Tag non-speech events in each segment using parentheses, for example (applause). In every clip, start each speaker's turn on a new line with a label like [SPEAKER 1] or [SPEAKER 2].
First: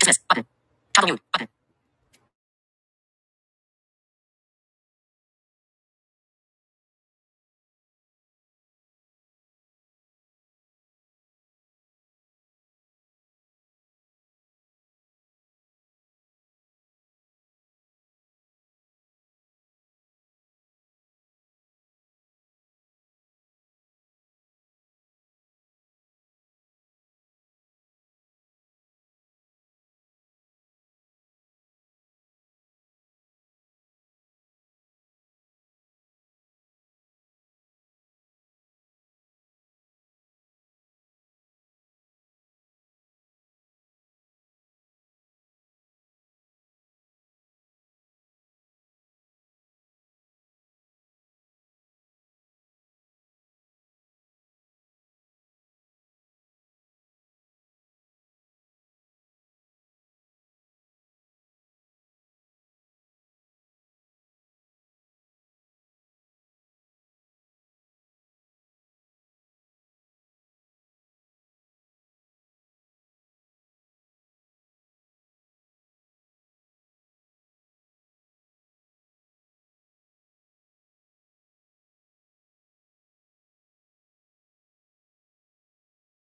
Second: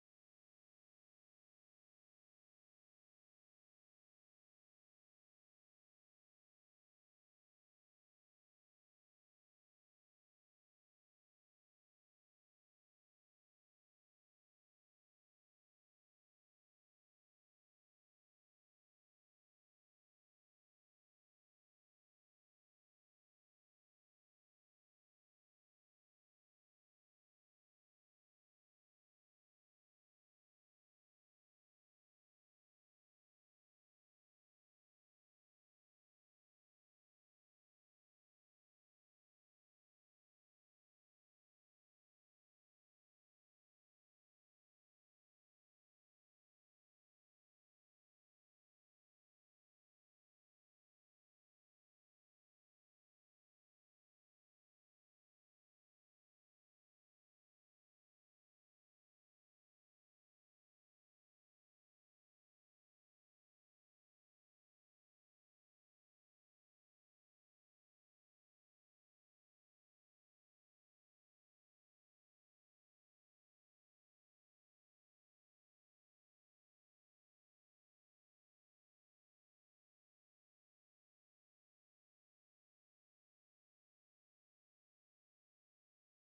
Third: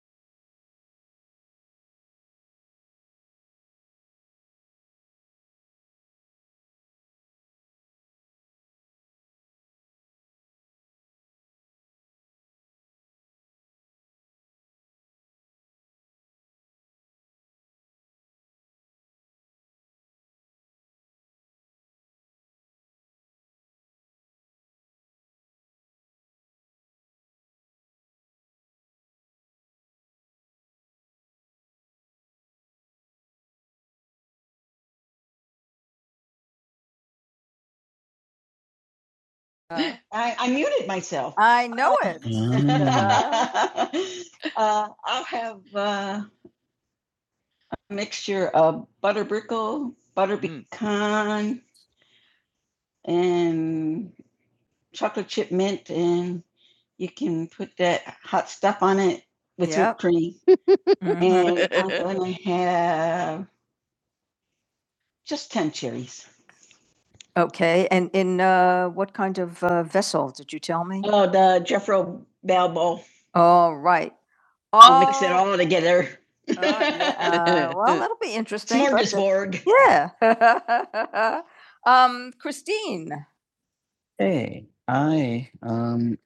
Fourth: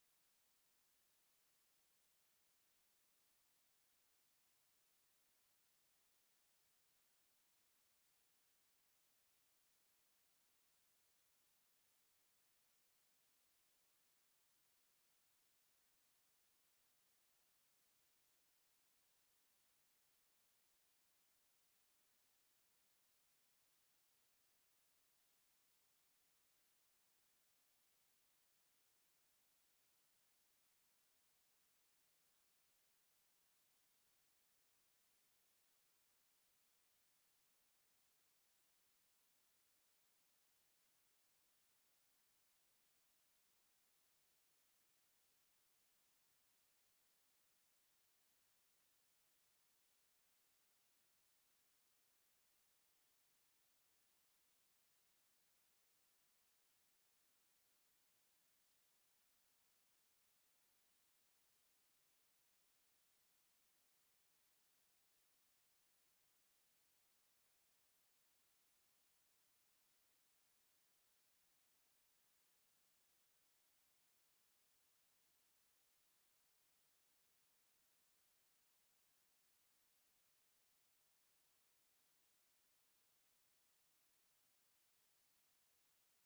[SPEAKER 1] Business button. Toggle mute button.
[SPEAKER 2] Uh, I, I muted myself. I know it. (laughs) (laughs) uh, I'll have uh, a mixture of butter brickle, butter Mm. pecan, mm. and chocolate chip mint, and you can put that hot stuff on it with Yep. whipped cream. (laughs) And I'm going to have just 10 cherries. Okay, and in uh, what kind of uh, vessel did you tell me? Oh, the Jeffro Bell bowl. All right. I'll mix it Oh, all together. (laughs) oh, yeah. Uh, Well, that'll be interesting. but, uh, Smorgasbord. Yeah. (laughs) Um, Christine, Hey, I um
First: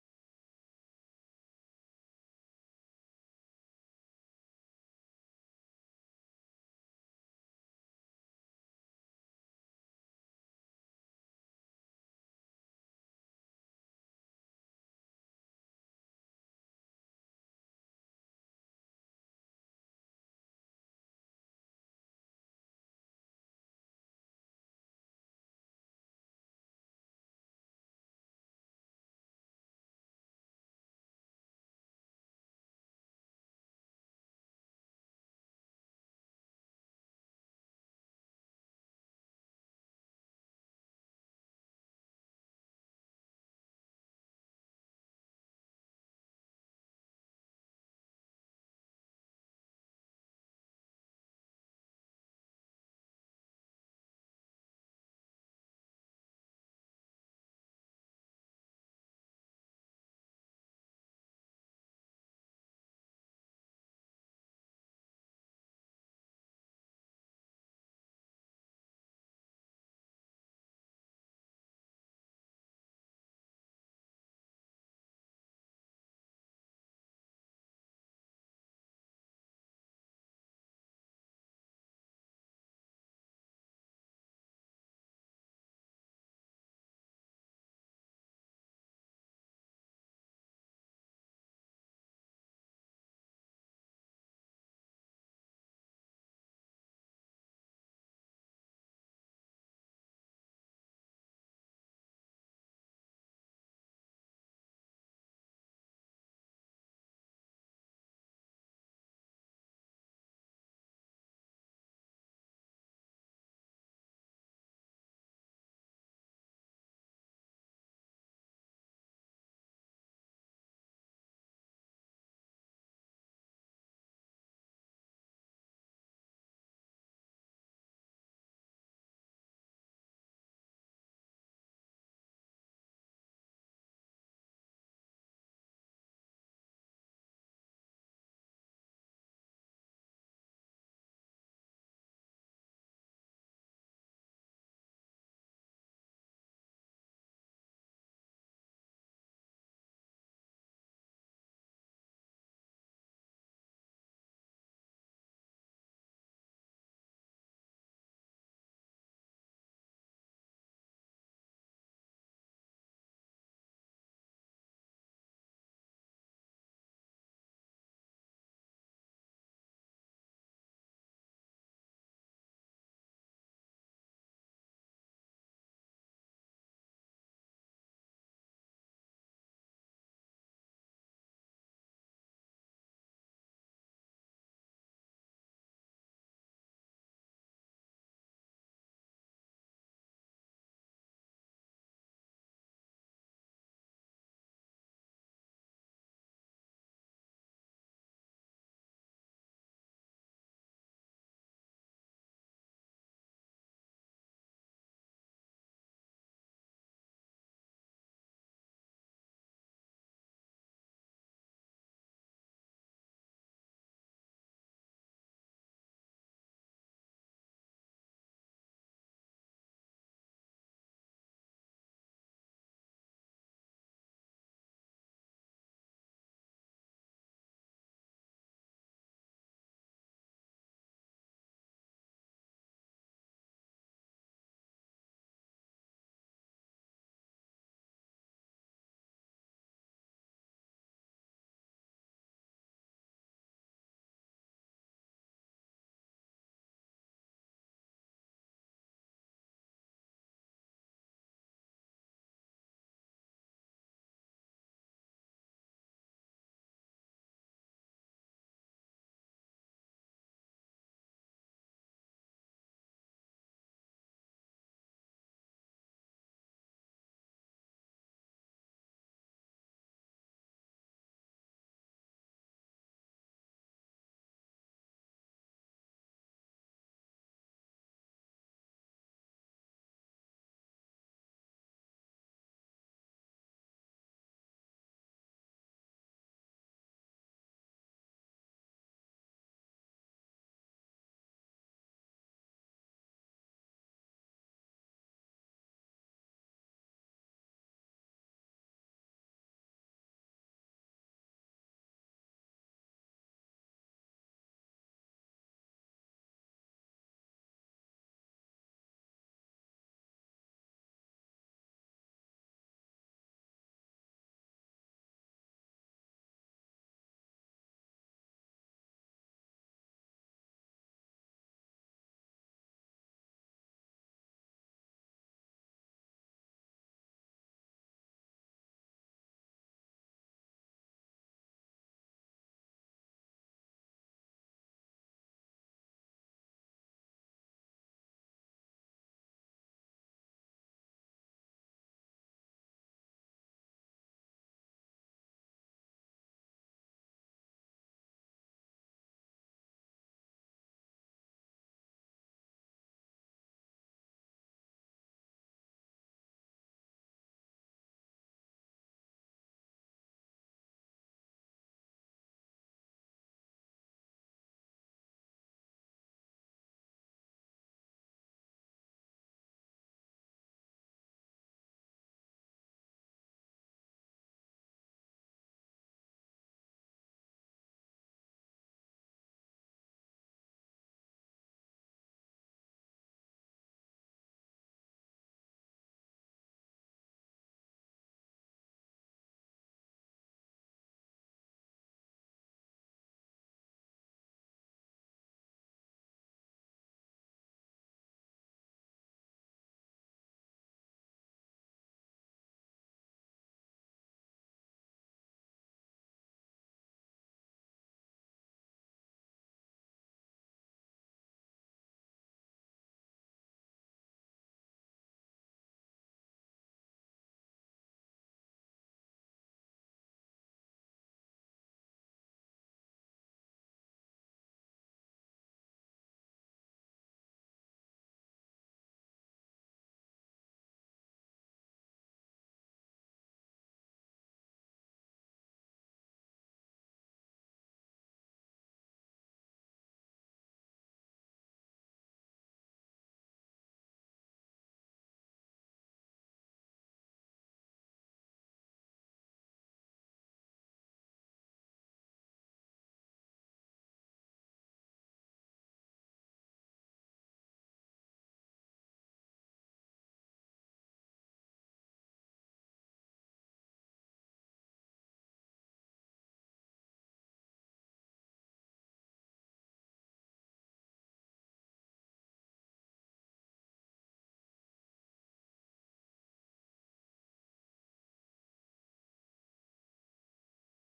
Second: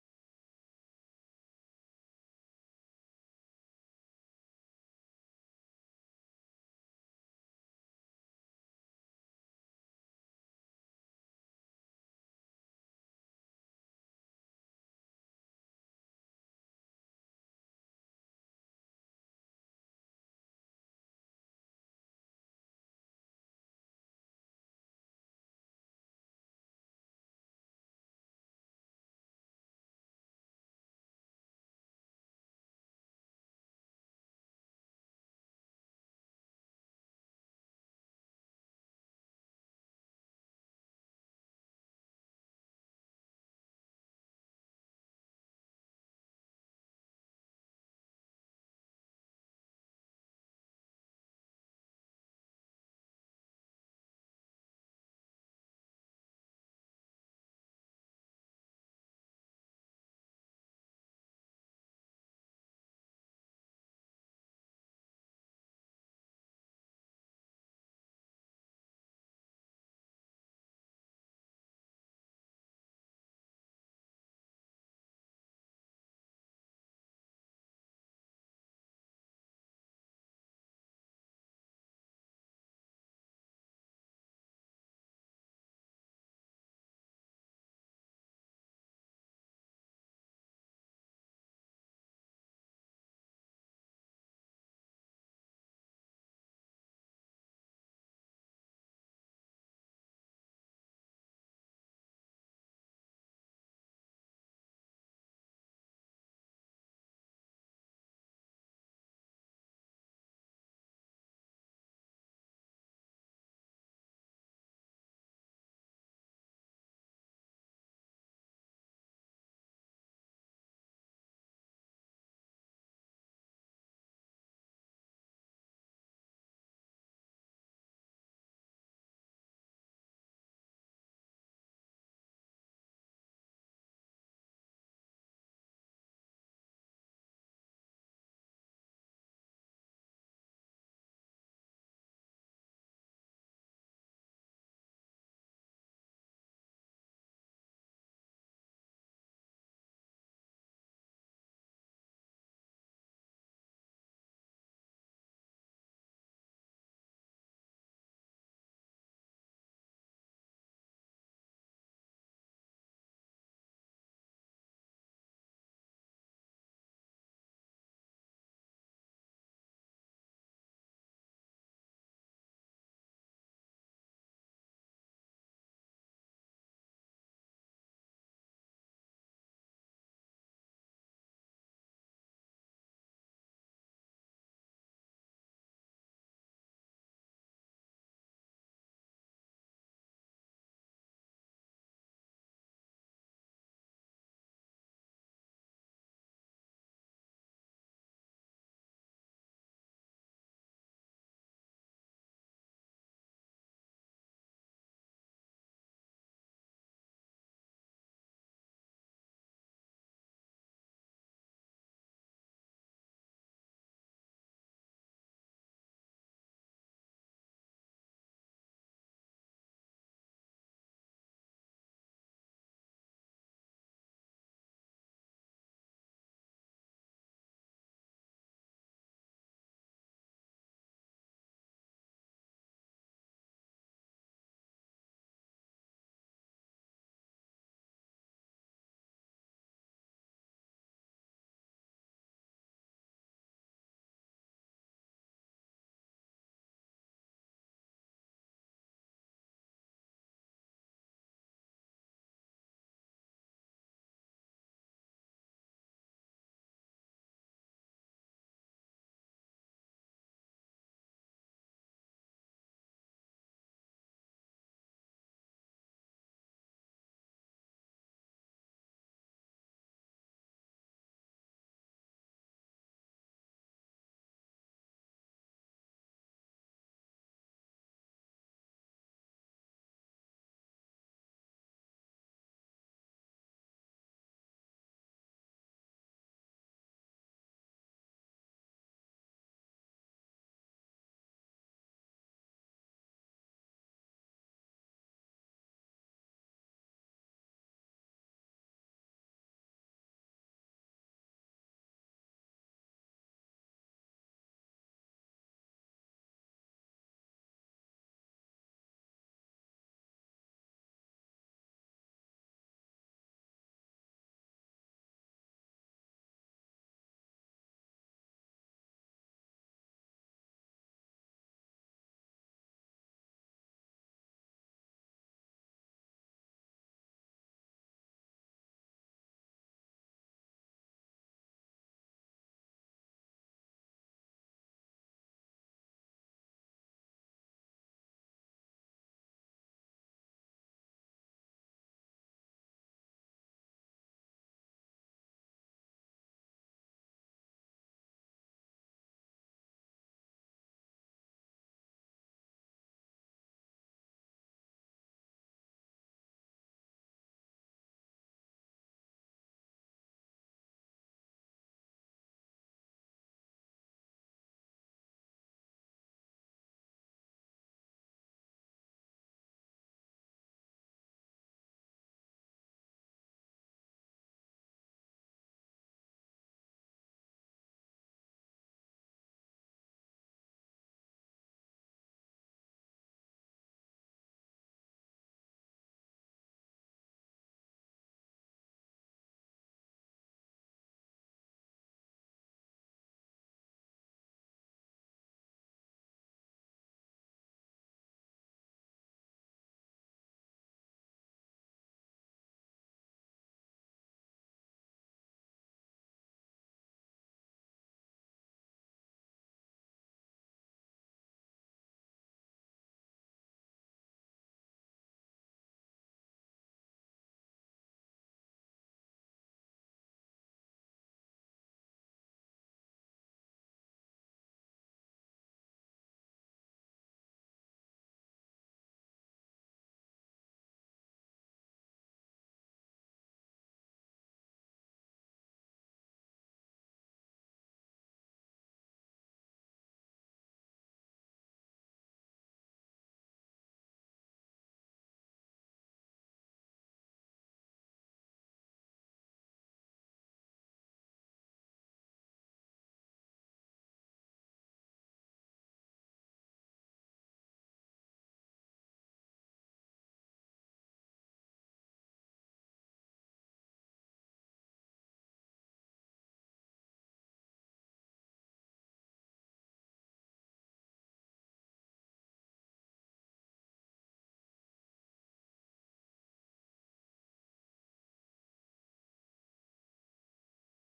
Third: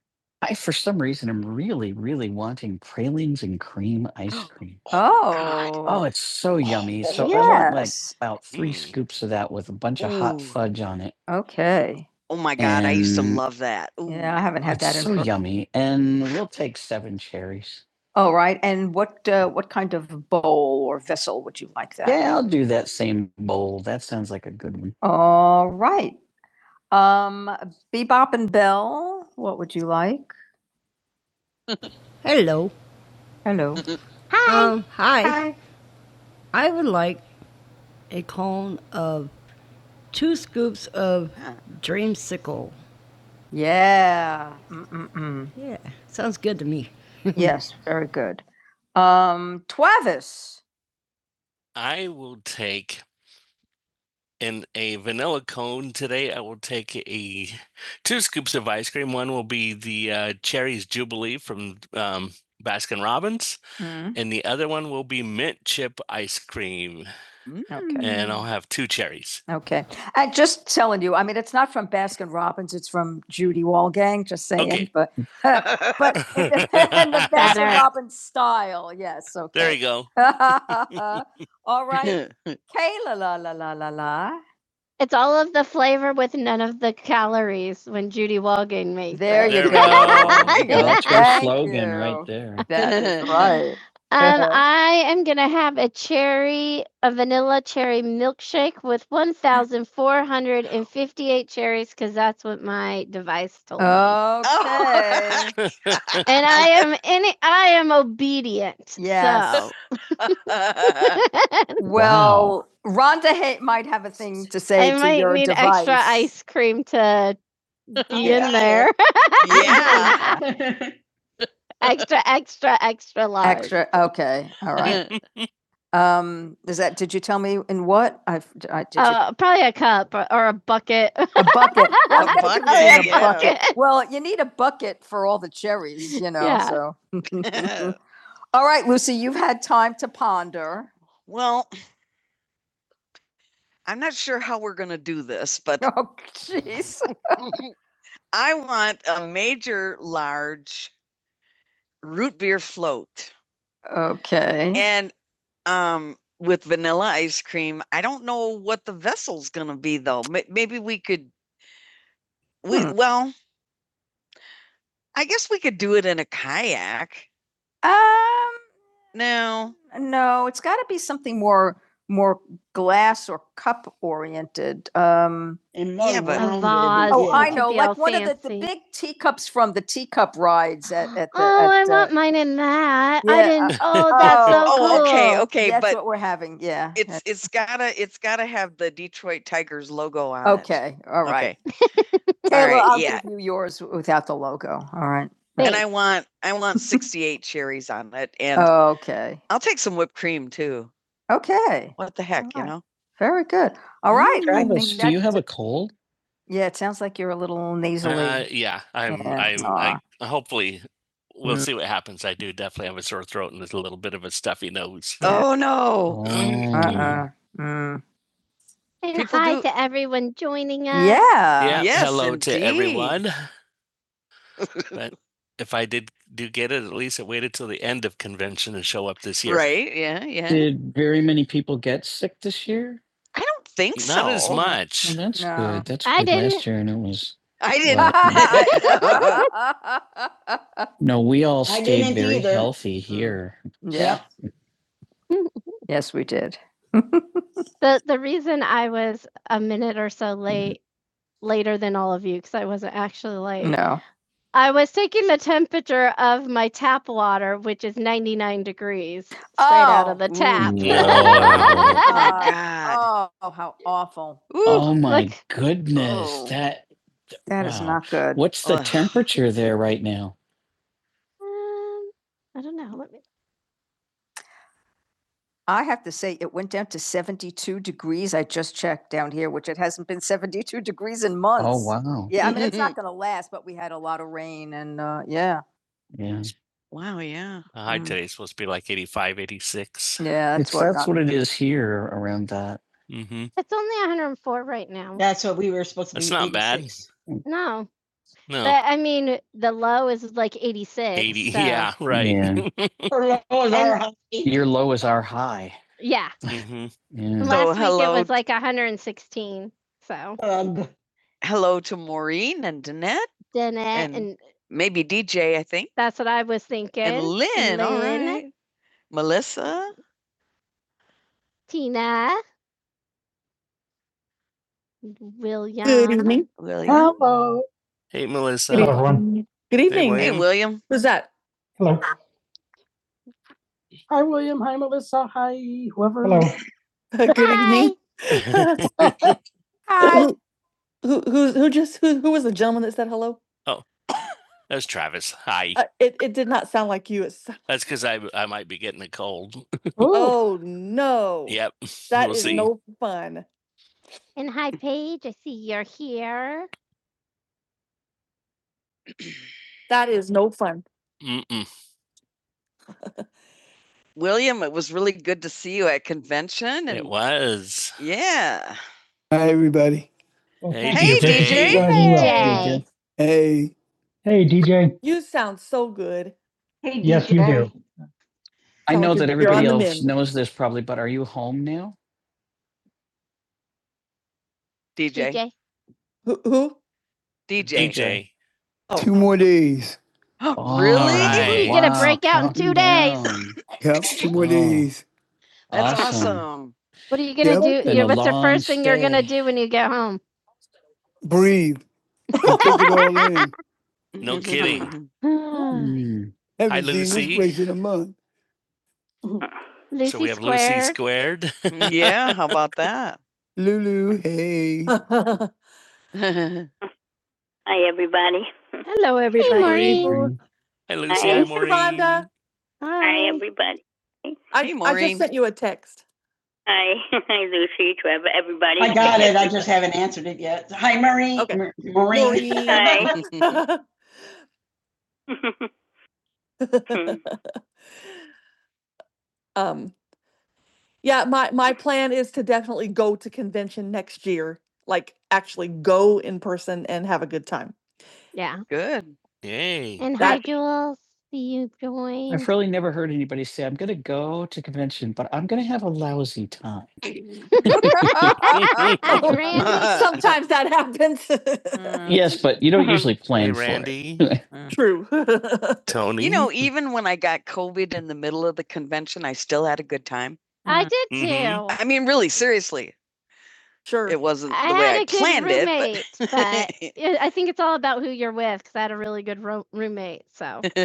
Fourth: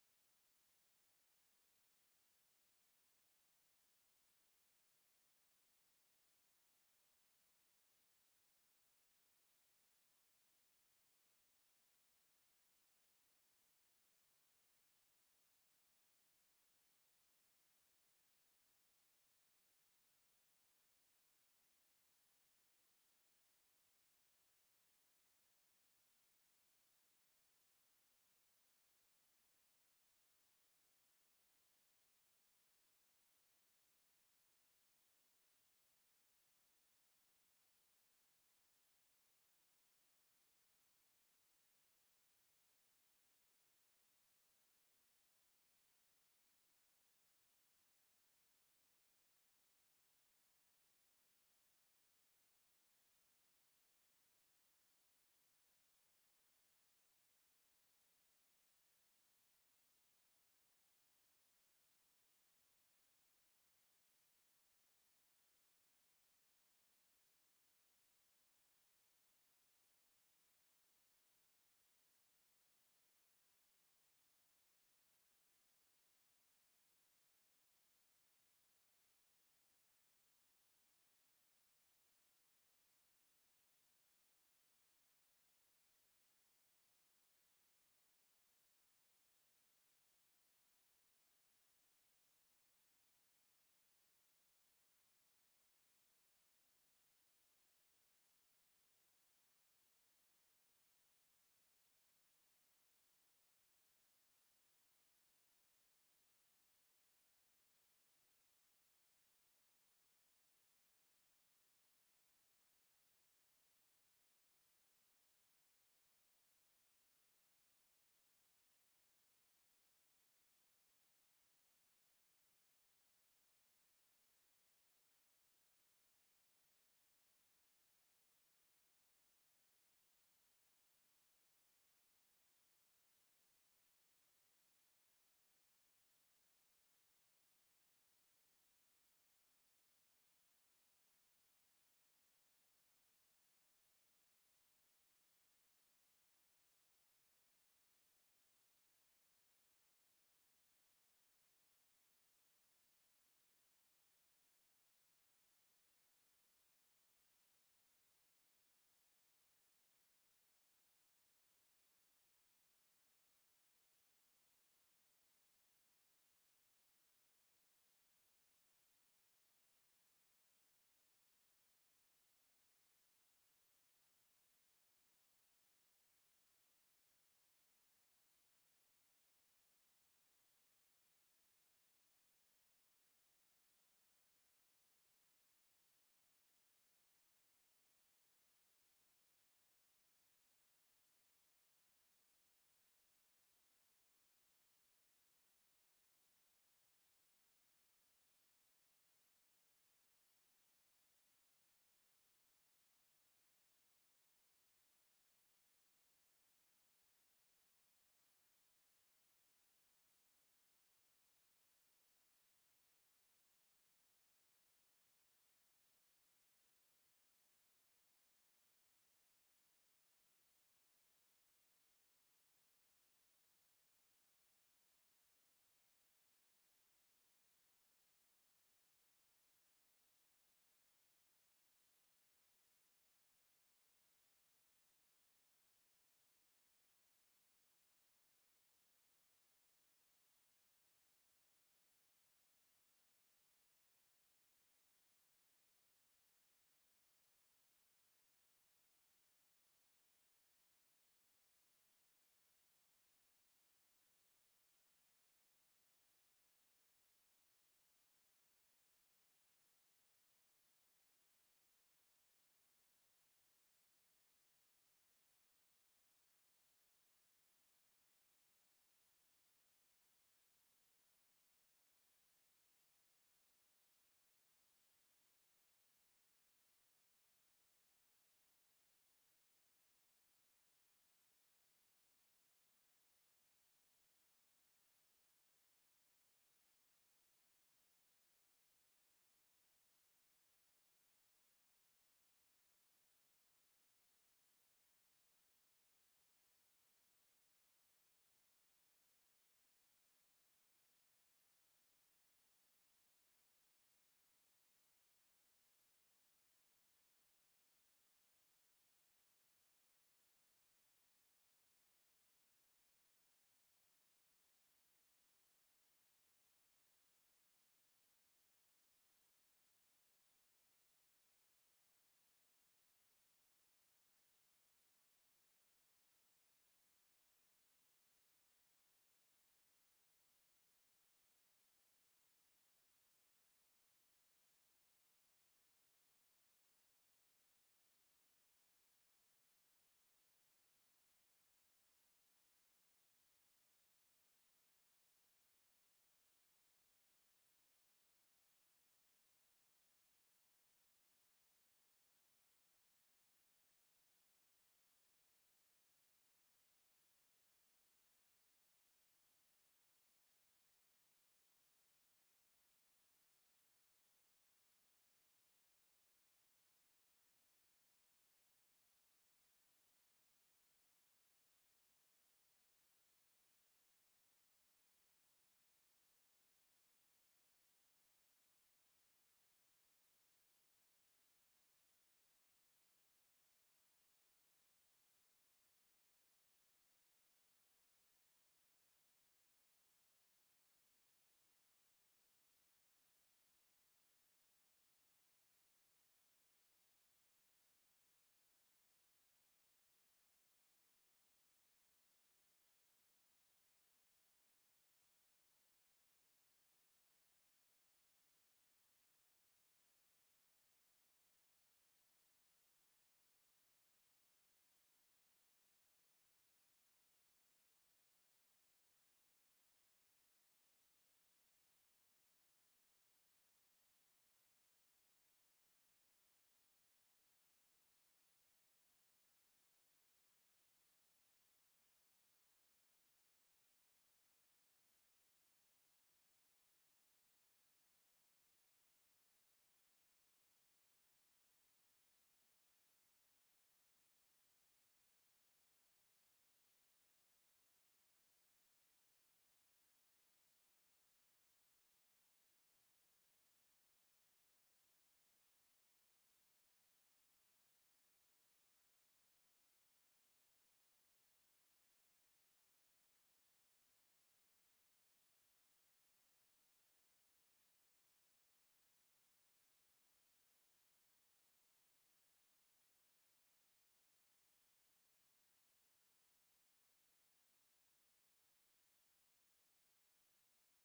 [SPEAKER 2] I for some reason am really, really wanting pralines and cream ice cream. (gasps) Oh, God. oh. it's so yummy. So yes. I want like Yes, about three Mm. scoops of that with a bunch of Ooh. hot fudge on it. okay. Oh my god, and I used to And- yeah, I Ooh, haven't had that It's that in. so for- yummy, and we'll take seven cherries. All right, and what, uh, what kind of bowl or vessel would you like that? Yeah, in? I'll do that same bowl. That sounds like a good one. All right, um, Bebop and Bell, what would you like? Hello. Hello. Hi. Um, hi. Hi. I would like a cone of two scoops of dreamsicle. Yeah. Mm-mm-mm. Yeah, sounds good to me. (laughs) Yes, very good. Um, Travis, I will take in a vanilla cone today. I will take a two scoops of ice cream. One will be the uh, Cherry's Jubilee from um, Baskin Robbins, Mm. and the other one will be mint chip ice cream. Okay. And I'll have two cherries. Okay. I just telling you, I mean, it's not from Baskin Robbins, it's from Judy Walgang, just saying, Okay. but uh, but (laughs) in the, Baskin Robbins style. Yes. Okay. There you go. (laughs) (laughs) All right. Kayla la la la la la. It's all me. There you go. (laughs) That's your Thank slogan you. right there. That is (laughs) right. Um, I device told me. Okay. me. (laughs) and I am any. I am obedient. Yes. So. (laughs) Well, wow. Rhonda ha- might have a thing to say I to might your need device. extra ice cream to be (laughs) Yeah. in there. (laughs) yeah. (laughs) extra, extra, extra large. Extra. Okay. All right. Um, is that, did you tell me in what? I've, I, did uh, you? Uh, probably a cup or, or a bucket. A bucket. (laughs) A bucket, a yeah. bucket. Well, you need a bucket for all the cherries, you know, Yeah. so. (laughs) All right, Lucy, you've had time to ponder. well, I'm not sure how we're going to do this, but Oh, jeez. (laughs) I want a major, large root beer float. Okay. And um, with vanilla ice cream, I don't know what the vessel's going to be though. May- Maybe we could we Hmm. well, I guess we could do it in a kayak. Um, No, No, it's got to be something more, more glass or cup oriented. Um, Yeah, but- A vase. oh, yeah. I know, like all one fancy. of the, the big teacups from the teacup rides at, at the. oh, I at, uh, want uh, mine in that. Yeah, I yeah, didn't. uh, Oh, (laughs) that's so oh, cool. oh, okay, okay, That's but what we're having, yeah. it's it's gotta it's gotta have the Detroit Tigers logo on okay, it. Okay, all right. Okay. Okay, All Kayla, right, I'll yeah. give you yours without the logo. All right. And Thanks. I want I want 68 (laughs) cherries on it and Okay. I'll take some whipped cream too. Okay. What the heck, All you Alright. know? Very good. All right. Do you I have a, do you have a cold? Yeah, it sounds like you're a little nasally. Uh, yeah, I'm. Yeah, i I, hopefully, we'll Mm. see what happens. I do definitely have a sore throat and a little bit of a stuffy nose. Oh no. Mm. Uh-uh. Mm. And People hi do- to everyone joining us. Yeah. Yeah. yes, hello indeed. to everyone. (laughs) but if I did do get it, at least it waited till the end of convention and show up this year. Right? Yeah, yeah. Did very many people get sick this year? I don't think Not so. Not as much. Well, that's No. good. That's I good. didn't. Last year, and it was I didn't. (laughs) (laughs) no. We all stayed very either. healthy here. Yeah. (laughs) yes, we did. (laughs) The the reason I was a minute or so late later than all of you because I wasn't actually late. No. I was taking the temperature of my tap water, which is 99 degrees straight oh, out of Oh. the tap. No. (laughs) Uh, oh, how awful. Ooh, Oh my look. goodness. Oh. That That is Wow. is not good. what's the Ugh. temperature there right now? Um, I don't know. Let me I have to say, it went down to 72 degrees. I just checked down here, which it hasn't been 72 degrees in months. Oh, wow. Yeah, I mean, (laughs) it's not going to last, but we had a lot of rain and, uh, yeah, Yeah. Wow, yeah. The high Mm. today's supposed to be like eighty-five, eighty-six. 86. yeah. that's, It's, what that's what it is here around that. Mm-hmm. It's only 104 right now. That's what we were supposed to be. That's not eighty-six. bad. No, no, But, I mean, the low is like 86. 80. so- Yeah, right. Yeah. (laughs) Her lows are And- high. Your low is our high. Yeah. hmm Yeah. So, Last so, week hello. it was like 116. So Um, Hello to Maureen and Danette, Danette, And- and, maybe DJ, I think, that's what I was thinking. and Lynn. All Lynn. All right, Melissa, Tina, William. Good evening. William. Hello. Hey, Melissa. Good evening. Good Hey, evening. Hey, William. Who's that? Hello. Hi, William. Hi, Melissa. Hi, whoever. (laughs) Good evening. (laughs) Hi. Who, who who who just who who was the gentleman that said hello? Oh, That's Travis. Hi. Uh, it it did not sound like you. It sound- (laughs) That's because I I might be getting a cold. (laughs) oh no! Yep. that we'll is see. no fun. And hi, Paige. I see you're here. That is no fun. Mm-mm. (laughs) William, it was really good to see you at convention. And It was. yeah, Hey, Hey, DJ. Hey, Hey, DJ. You sound so good. Hey, D J. Yes, you do. I know that everybody else knows this probably, but are you home now? DJ. DJ. DJ. Oh. two more, (gasps) All Really? right. He's gonna break out in two days. (laughs) yep, two more Oh. days. Oh, That's awesome. awesome. What are you gonna Yep. do? Been Yeah, what's the long first stay. thing you're gonna do when you get home? (laughs) No (laughs) kidding. (laughs) Hi, Lucy. in a month. So Lucy we have Lucy squared. squared. (laughs) yeah, how about that? Lulu, hey. (laughs) Hello, everybody. Hey, Maureen. Hi, Lucy. Hi, Maureen. Hi. Hi, everybody. I, Hey, Maureen. I just sent you a text. Buddy. I got it. I just (laughs) haven't answered it yet. Hi, Marie. Okay. Ma- Maureen. Hi. (laughs) um, yeah, my my plan is to definitely go to convention next year. Like actually go in person and have a good time. Yeah. Good. Yay. And hi, That- Jules. See you join. I've joined. really never heard anybody say, I'm going to go to convention, but I'm going to have a lousy time. (laughs) (laughs) (laughs) Randy. Sometimes that happens. (laughs) Mm. Yes, but you don't Uh-huh. usually Hey, plan for it. Randy. (laughs) Uh, True. (laughs) Tony. you know, even when I got COVID in the middle of the convention, I still had a good time. I Mhm. did Mhm. too. Mhm. I mean, really, seriously. Sure. It wasn't I the way had I a good planned roommate, it, roommate, but but (laughs) yeah, I think it's all about who you're with because I had a really good ro- roommate. So, (laughs)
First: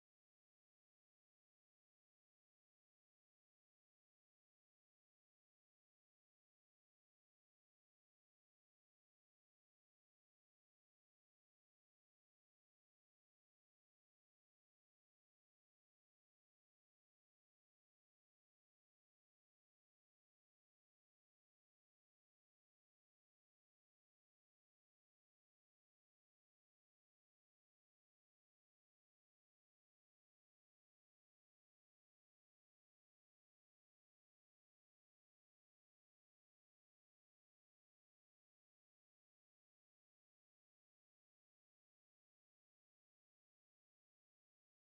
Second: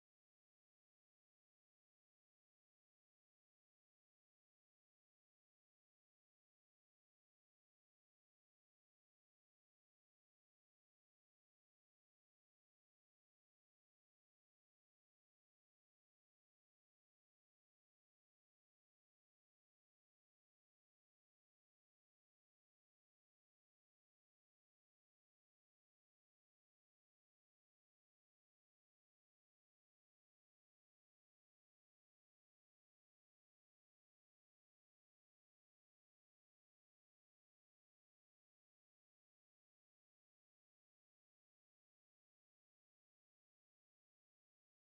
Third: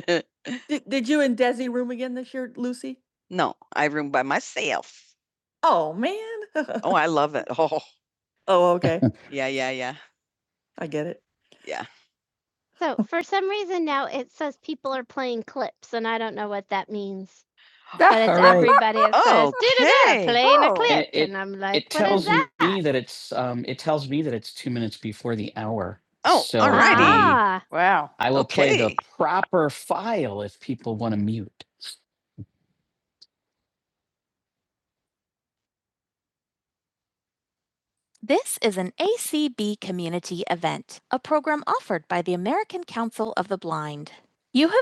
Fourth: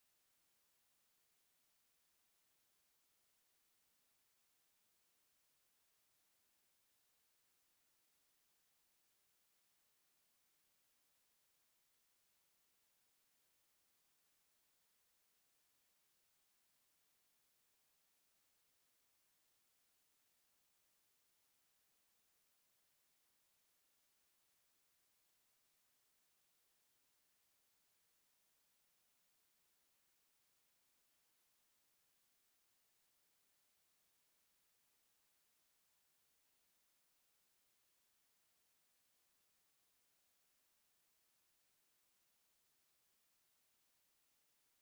[SPEAKER 2] Did, did you and Desi room again this year, Lucy? no, I room by myself. Oh, man. Oh, (laughs) I love it. (laughs) Oh, oh, okay. (laughs) yeah, yeah, yeah. I get it. Yeah. so for some reason now it says people are playing clips, and I don't know what that means but it's All right. everybody. It says, (laughs) Okay. da da a Oh. clip," It- it- and I'm like, it tells "What is tells that?" me that it's um it tells me that it's two minutes before the hour Oh, so alrighty. Ah, Wow. i will okay. play the Okay. proper file if people want to mute You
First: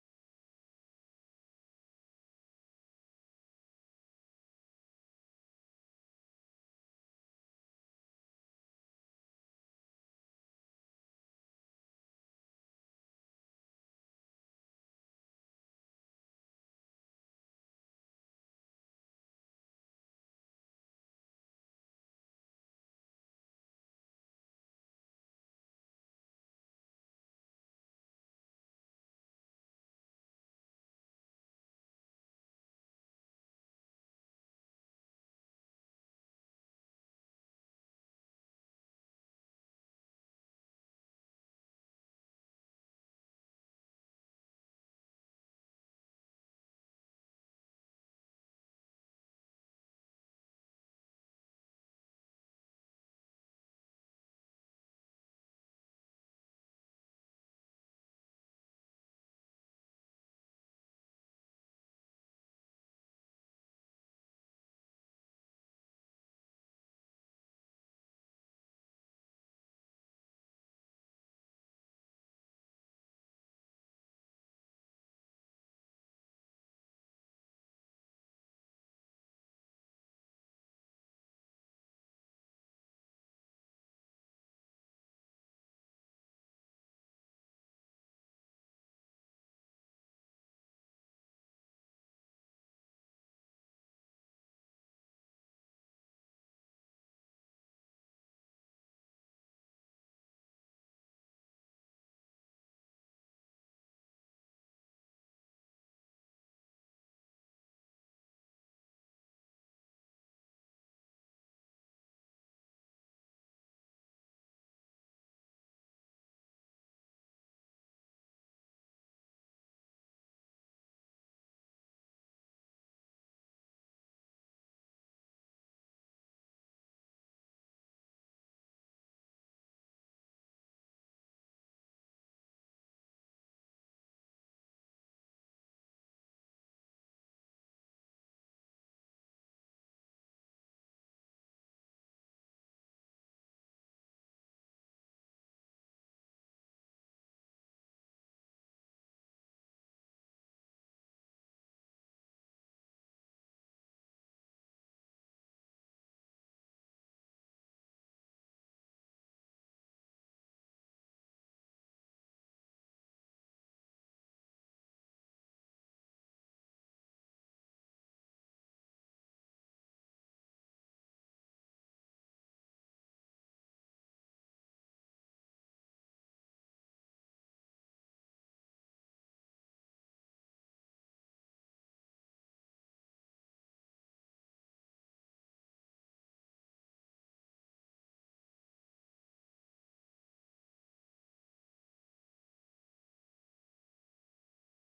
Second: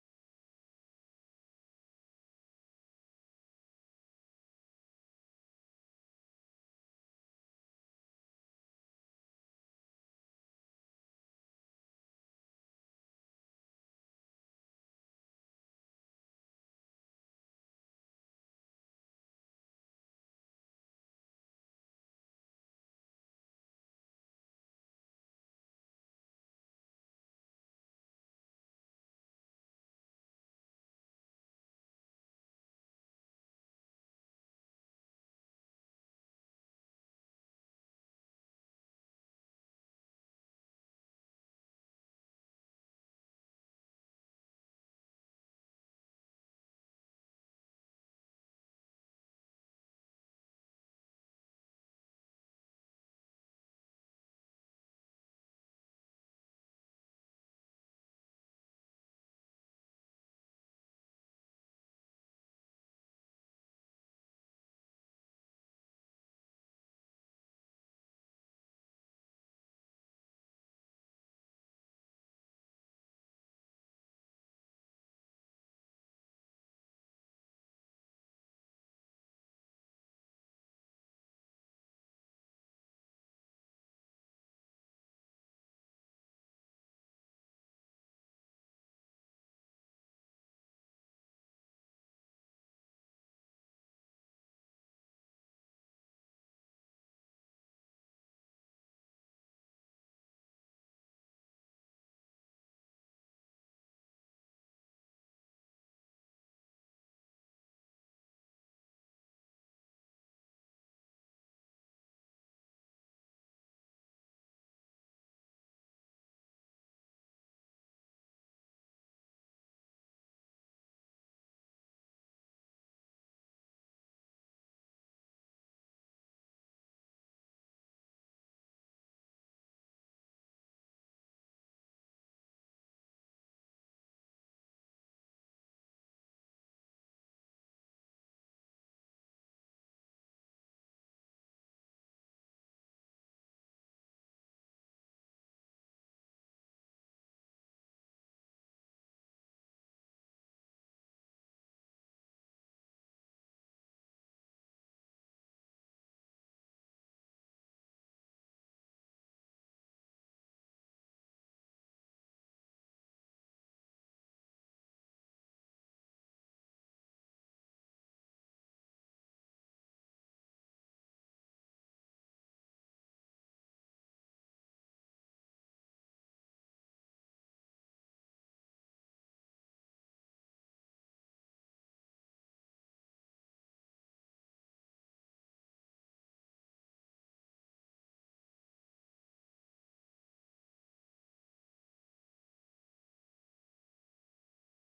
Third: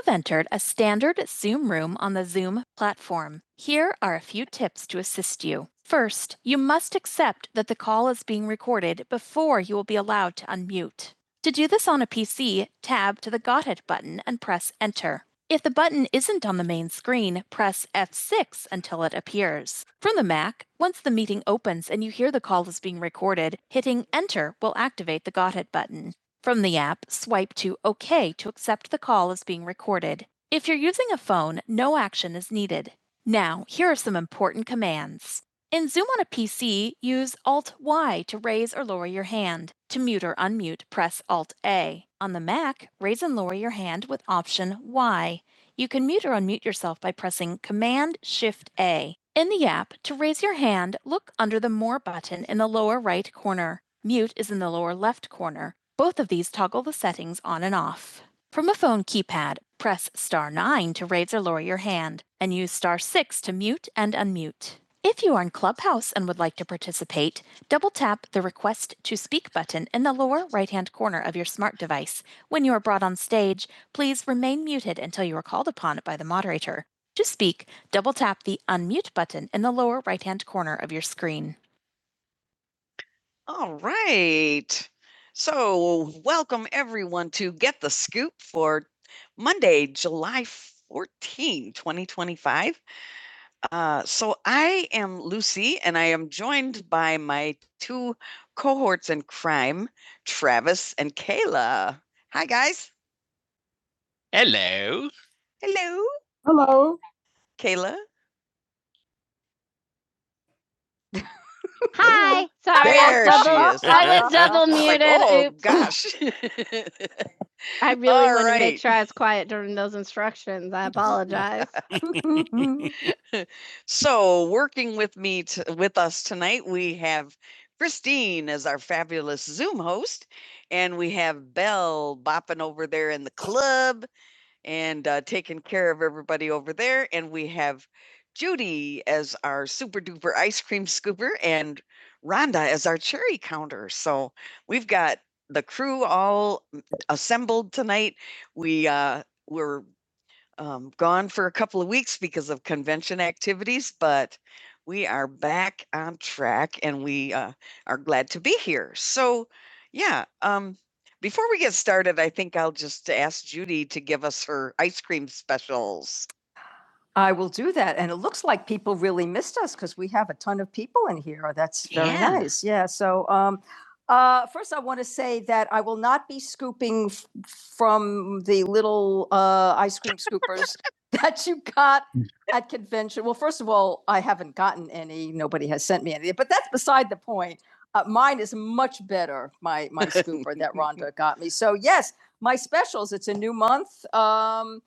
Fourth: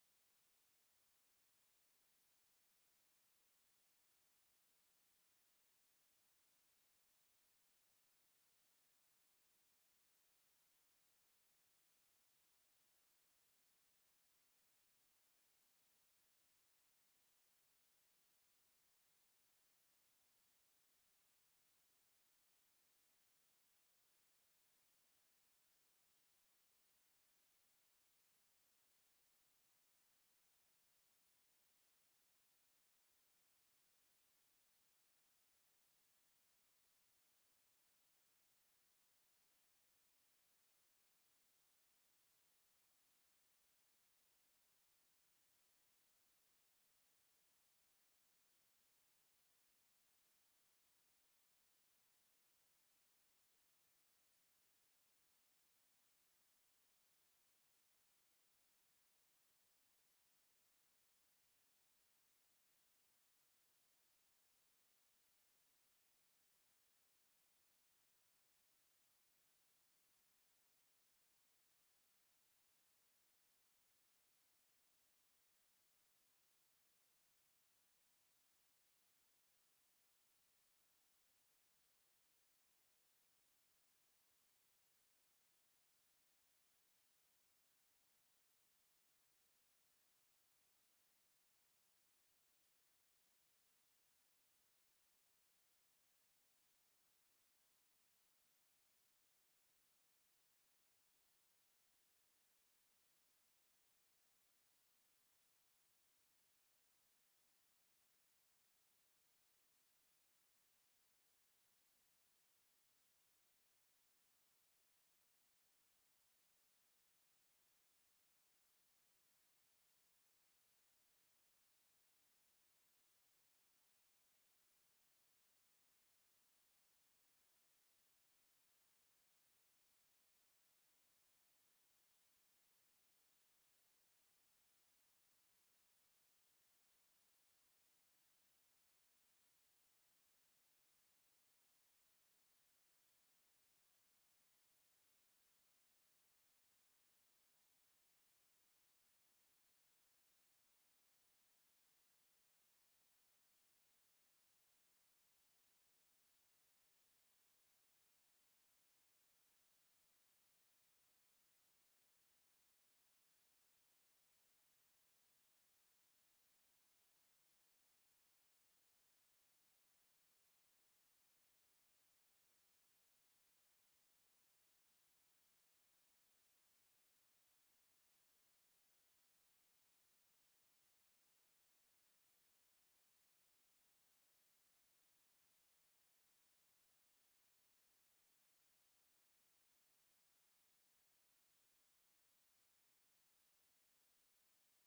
[SPEAKER 2] have entered a standard Zoom room on the Zoom platform. Here are a few tips to assist you. First, you mapped that was being made before to unmute. To do this on a PC, tab to the Got It button and press Enter. Button is F6 until it appears. For Mac, OID, hit up sway to Excel is being recorded. Own none is needed. Now, here are some important commands. PC and to mute or unmute, press Alt A self by shift all the settings on and off. Add press star 9 to raise or lower your hand and use star 6 to mute when you are brought on by the moderator. To speak, double tap the unmute button in the lower right hand corner of your screen. All right. So, welcome everyone to Get the Scoop for Monday, July fourteenth, 2025. Uh, so, I am Lucy and I am joined by my two cohorts in crime, Travis and Kayla. Hi, guys. Hello. Hello, Kayla. Hi. (laughs) Sorry, There I was double, she is. I was double (laughs) It's like, muted. oh, Oops. gosh. (laughs) I (laughs) really All wanted right. to right. make sure I was quiet during those instructions. I apologize. (laughs) (laughs) So, working with me t- with us tonight, we have Christine as our fabulous Zoom host, and we have Belle bopping over there in the club, and uh, taking care of everybody over there. And we have Judy as our super duper ice cream scooper and Rhonda as our cherry counter. So we've got the crew all assembled tonight. We uh, we're um, gone for a couple of weeks because of convention activities, but we are back on track and we uh, are glad to be here. So, yeah, um, before we get started, I think I'll just ask Judy to give us her ice cream specials. I will do that. And it looks like people really missed us because we have a ton of people in here. Oh, That's very Yeah. nice. Yeah. So, um, uh, first, I want to say that I will not be scooping f- from the little uh, ice cream scoopers (laughs) that you got at convention. Well, first of all, I haven't gotten any. Nobody has sent me any, but that's beside the point. Uh, mine is much better. My my (laughs) scooper that Rhonda got me. So yes, my specials. It's a new month. Um,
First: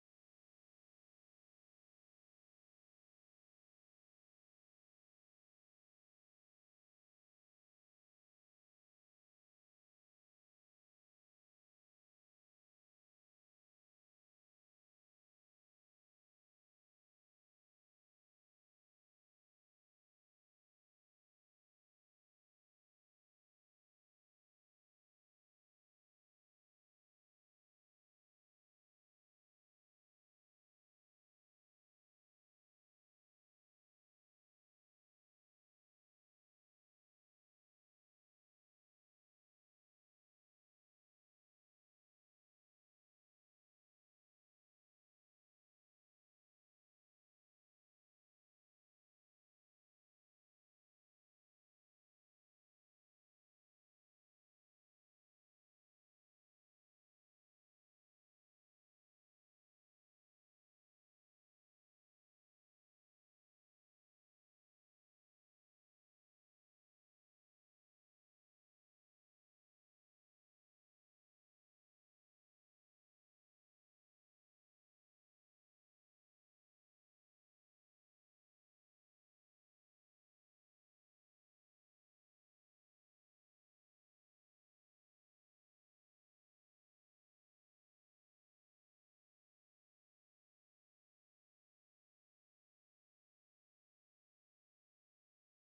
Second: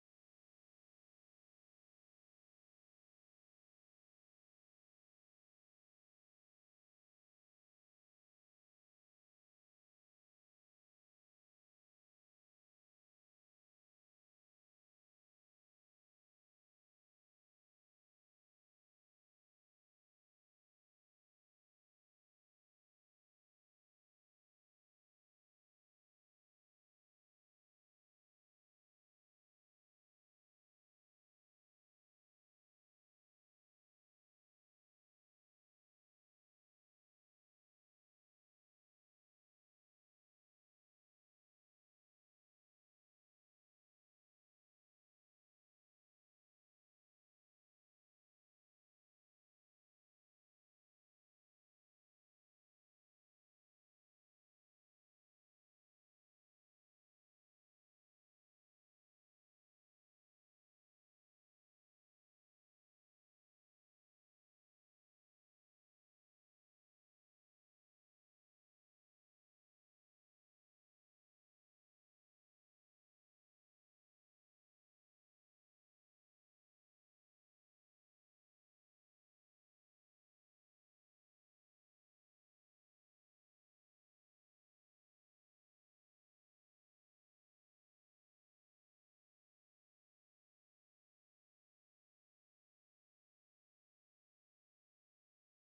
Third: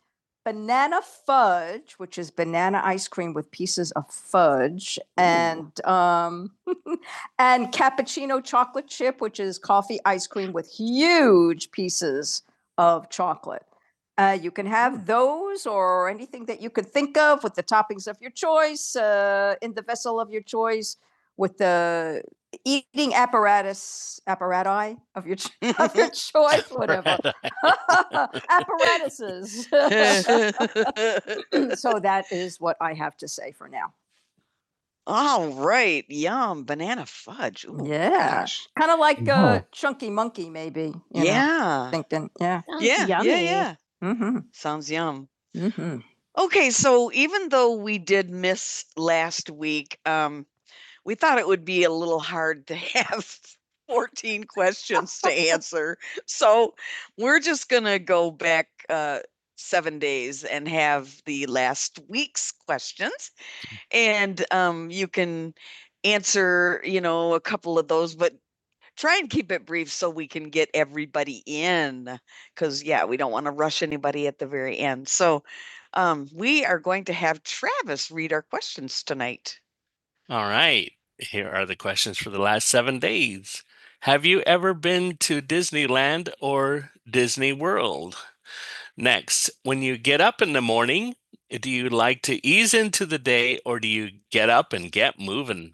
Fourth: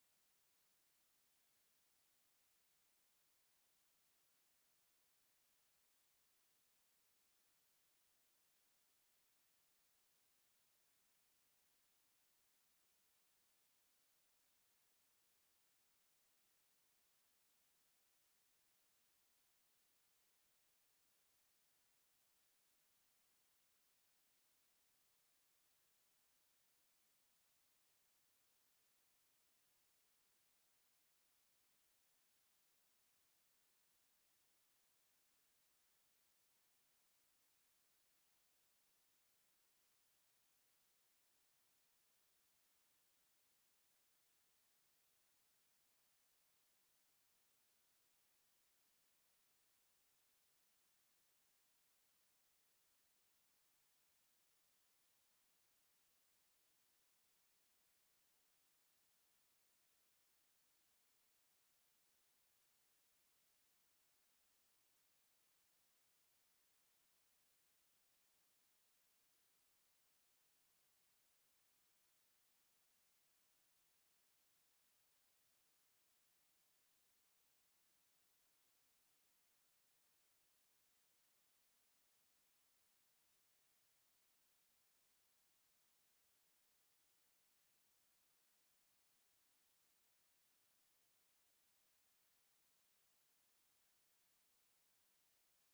[SPEAKER 2] banana fudge, which is banana ice cream with pieces of fudge, and um, (laughs) and cappuccino chocolate chip, which is coffee ice cream with huge pieces of chocolate. Uh, you can have those or anything that you could think of with the toppings of your choice uh, in the vessel of your choice with the eating apparatus, apparati of your, (laughs) of your choice, whatever. (laughs) Apparatuses. (laughs) So that is what I have to say for now. All right. Yum. Banana fudge. Ooh, Yeah. Kind of like a uh, Wow. Chunky Monkey, maybe. you know, Yeah. know, Thinking, yeah. Sounds Yeah. yummy. Yeah. Yeah. Mm-hmm, Sounds yum. mm-hmm. Okay, so even though we did miss last week, um, we thought it would be a little hard to have (laughs) 14 questions to (laughs) answer. So we're just going to go back uh, seven days and have the last week's questions. And um, you can answer, you know, a couple of those, but try and keep it brief so we can get everybody in. Because, yeah, we don't want to rush anybody at the very end. So um, we are going to have Travis read our questions tonight. All right. Here are the questions for the last seven days. Have you ever been to Disneyland or Disney World? Next, when you get up in the morning, do you like to ease into the day or do you get up and get moving?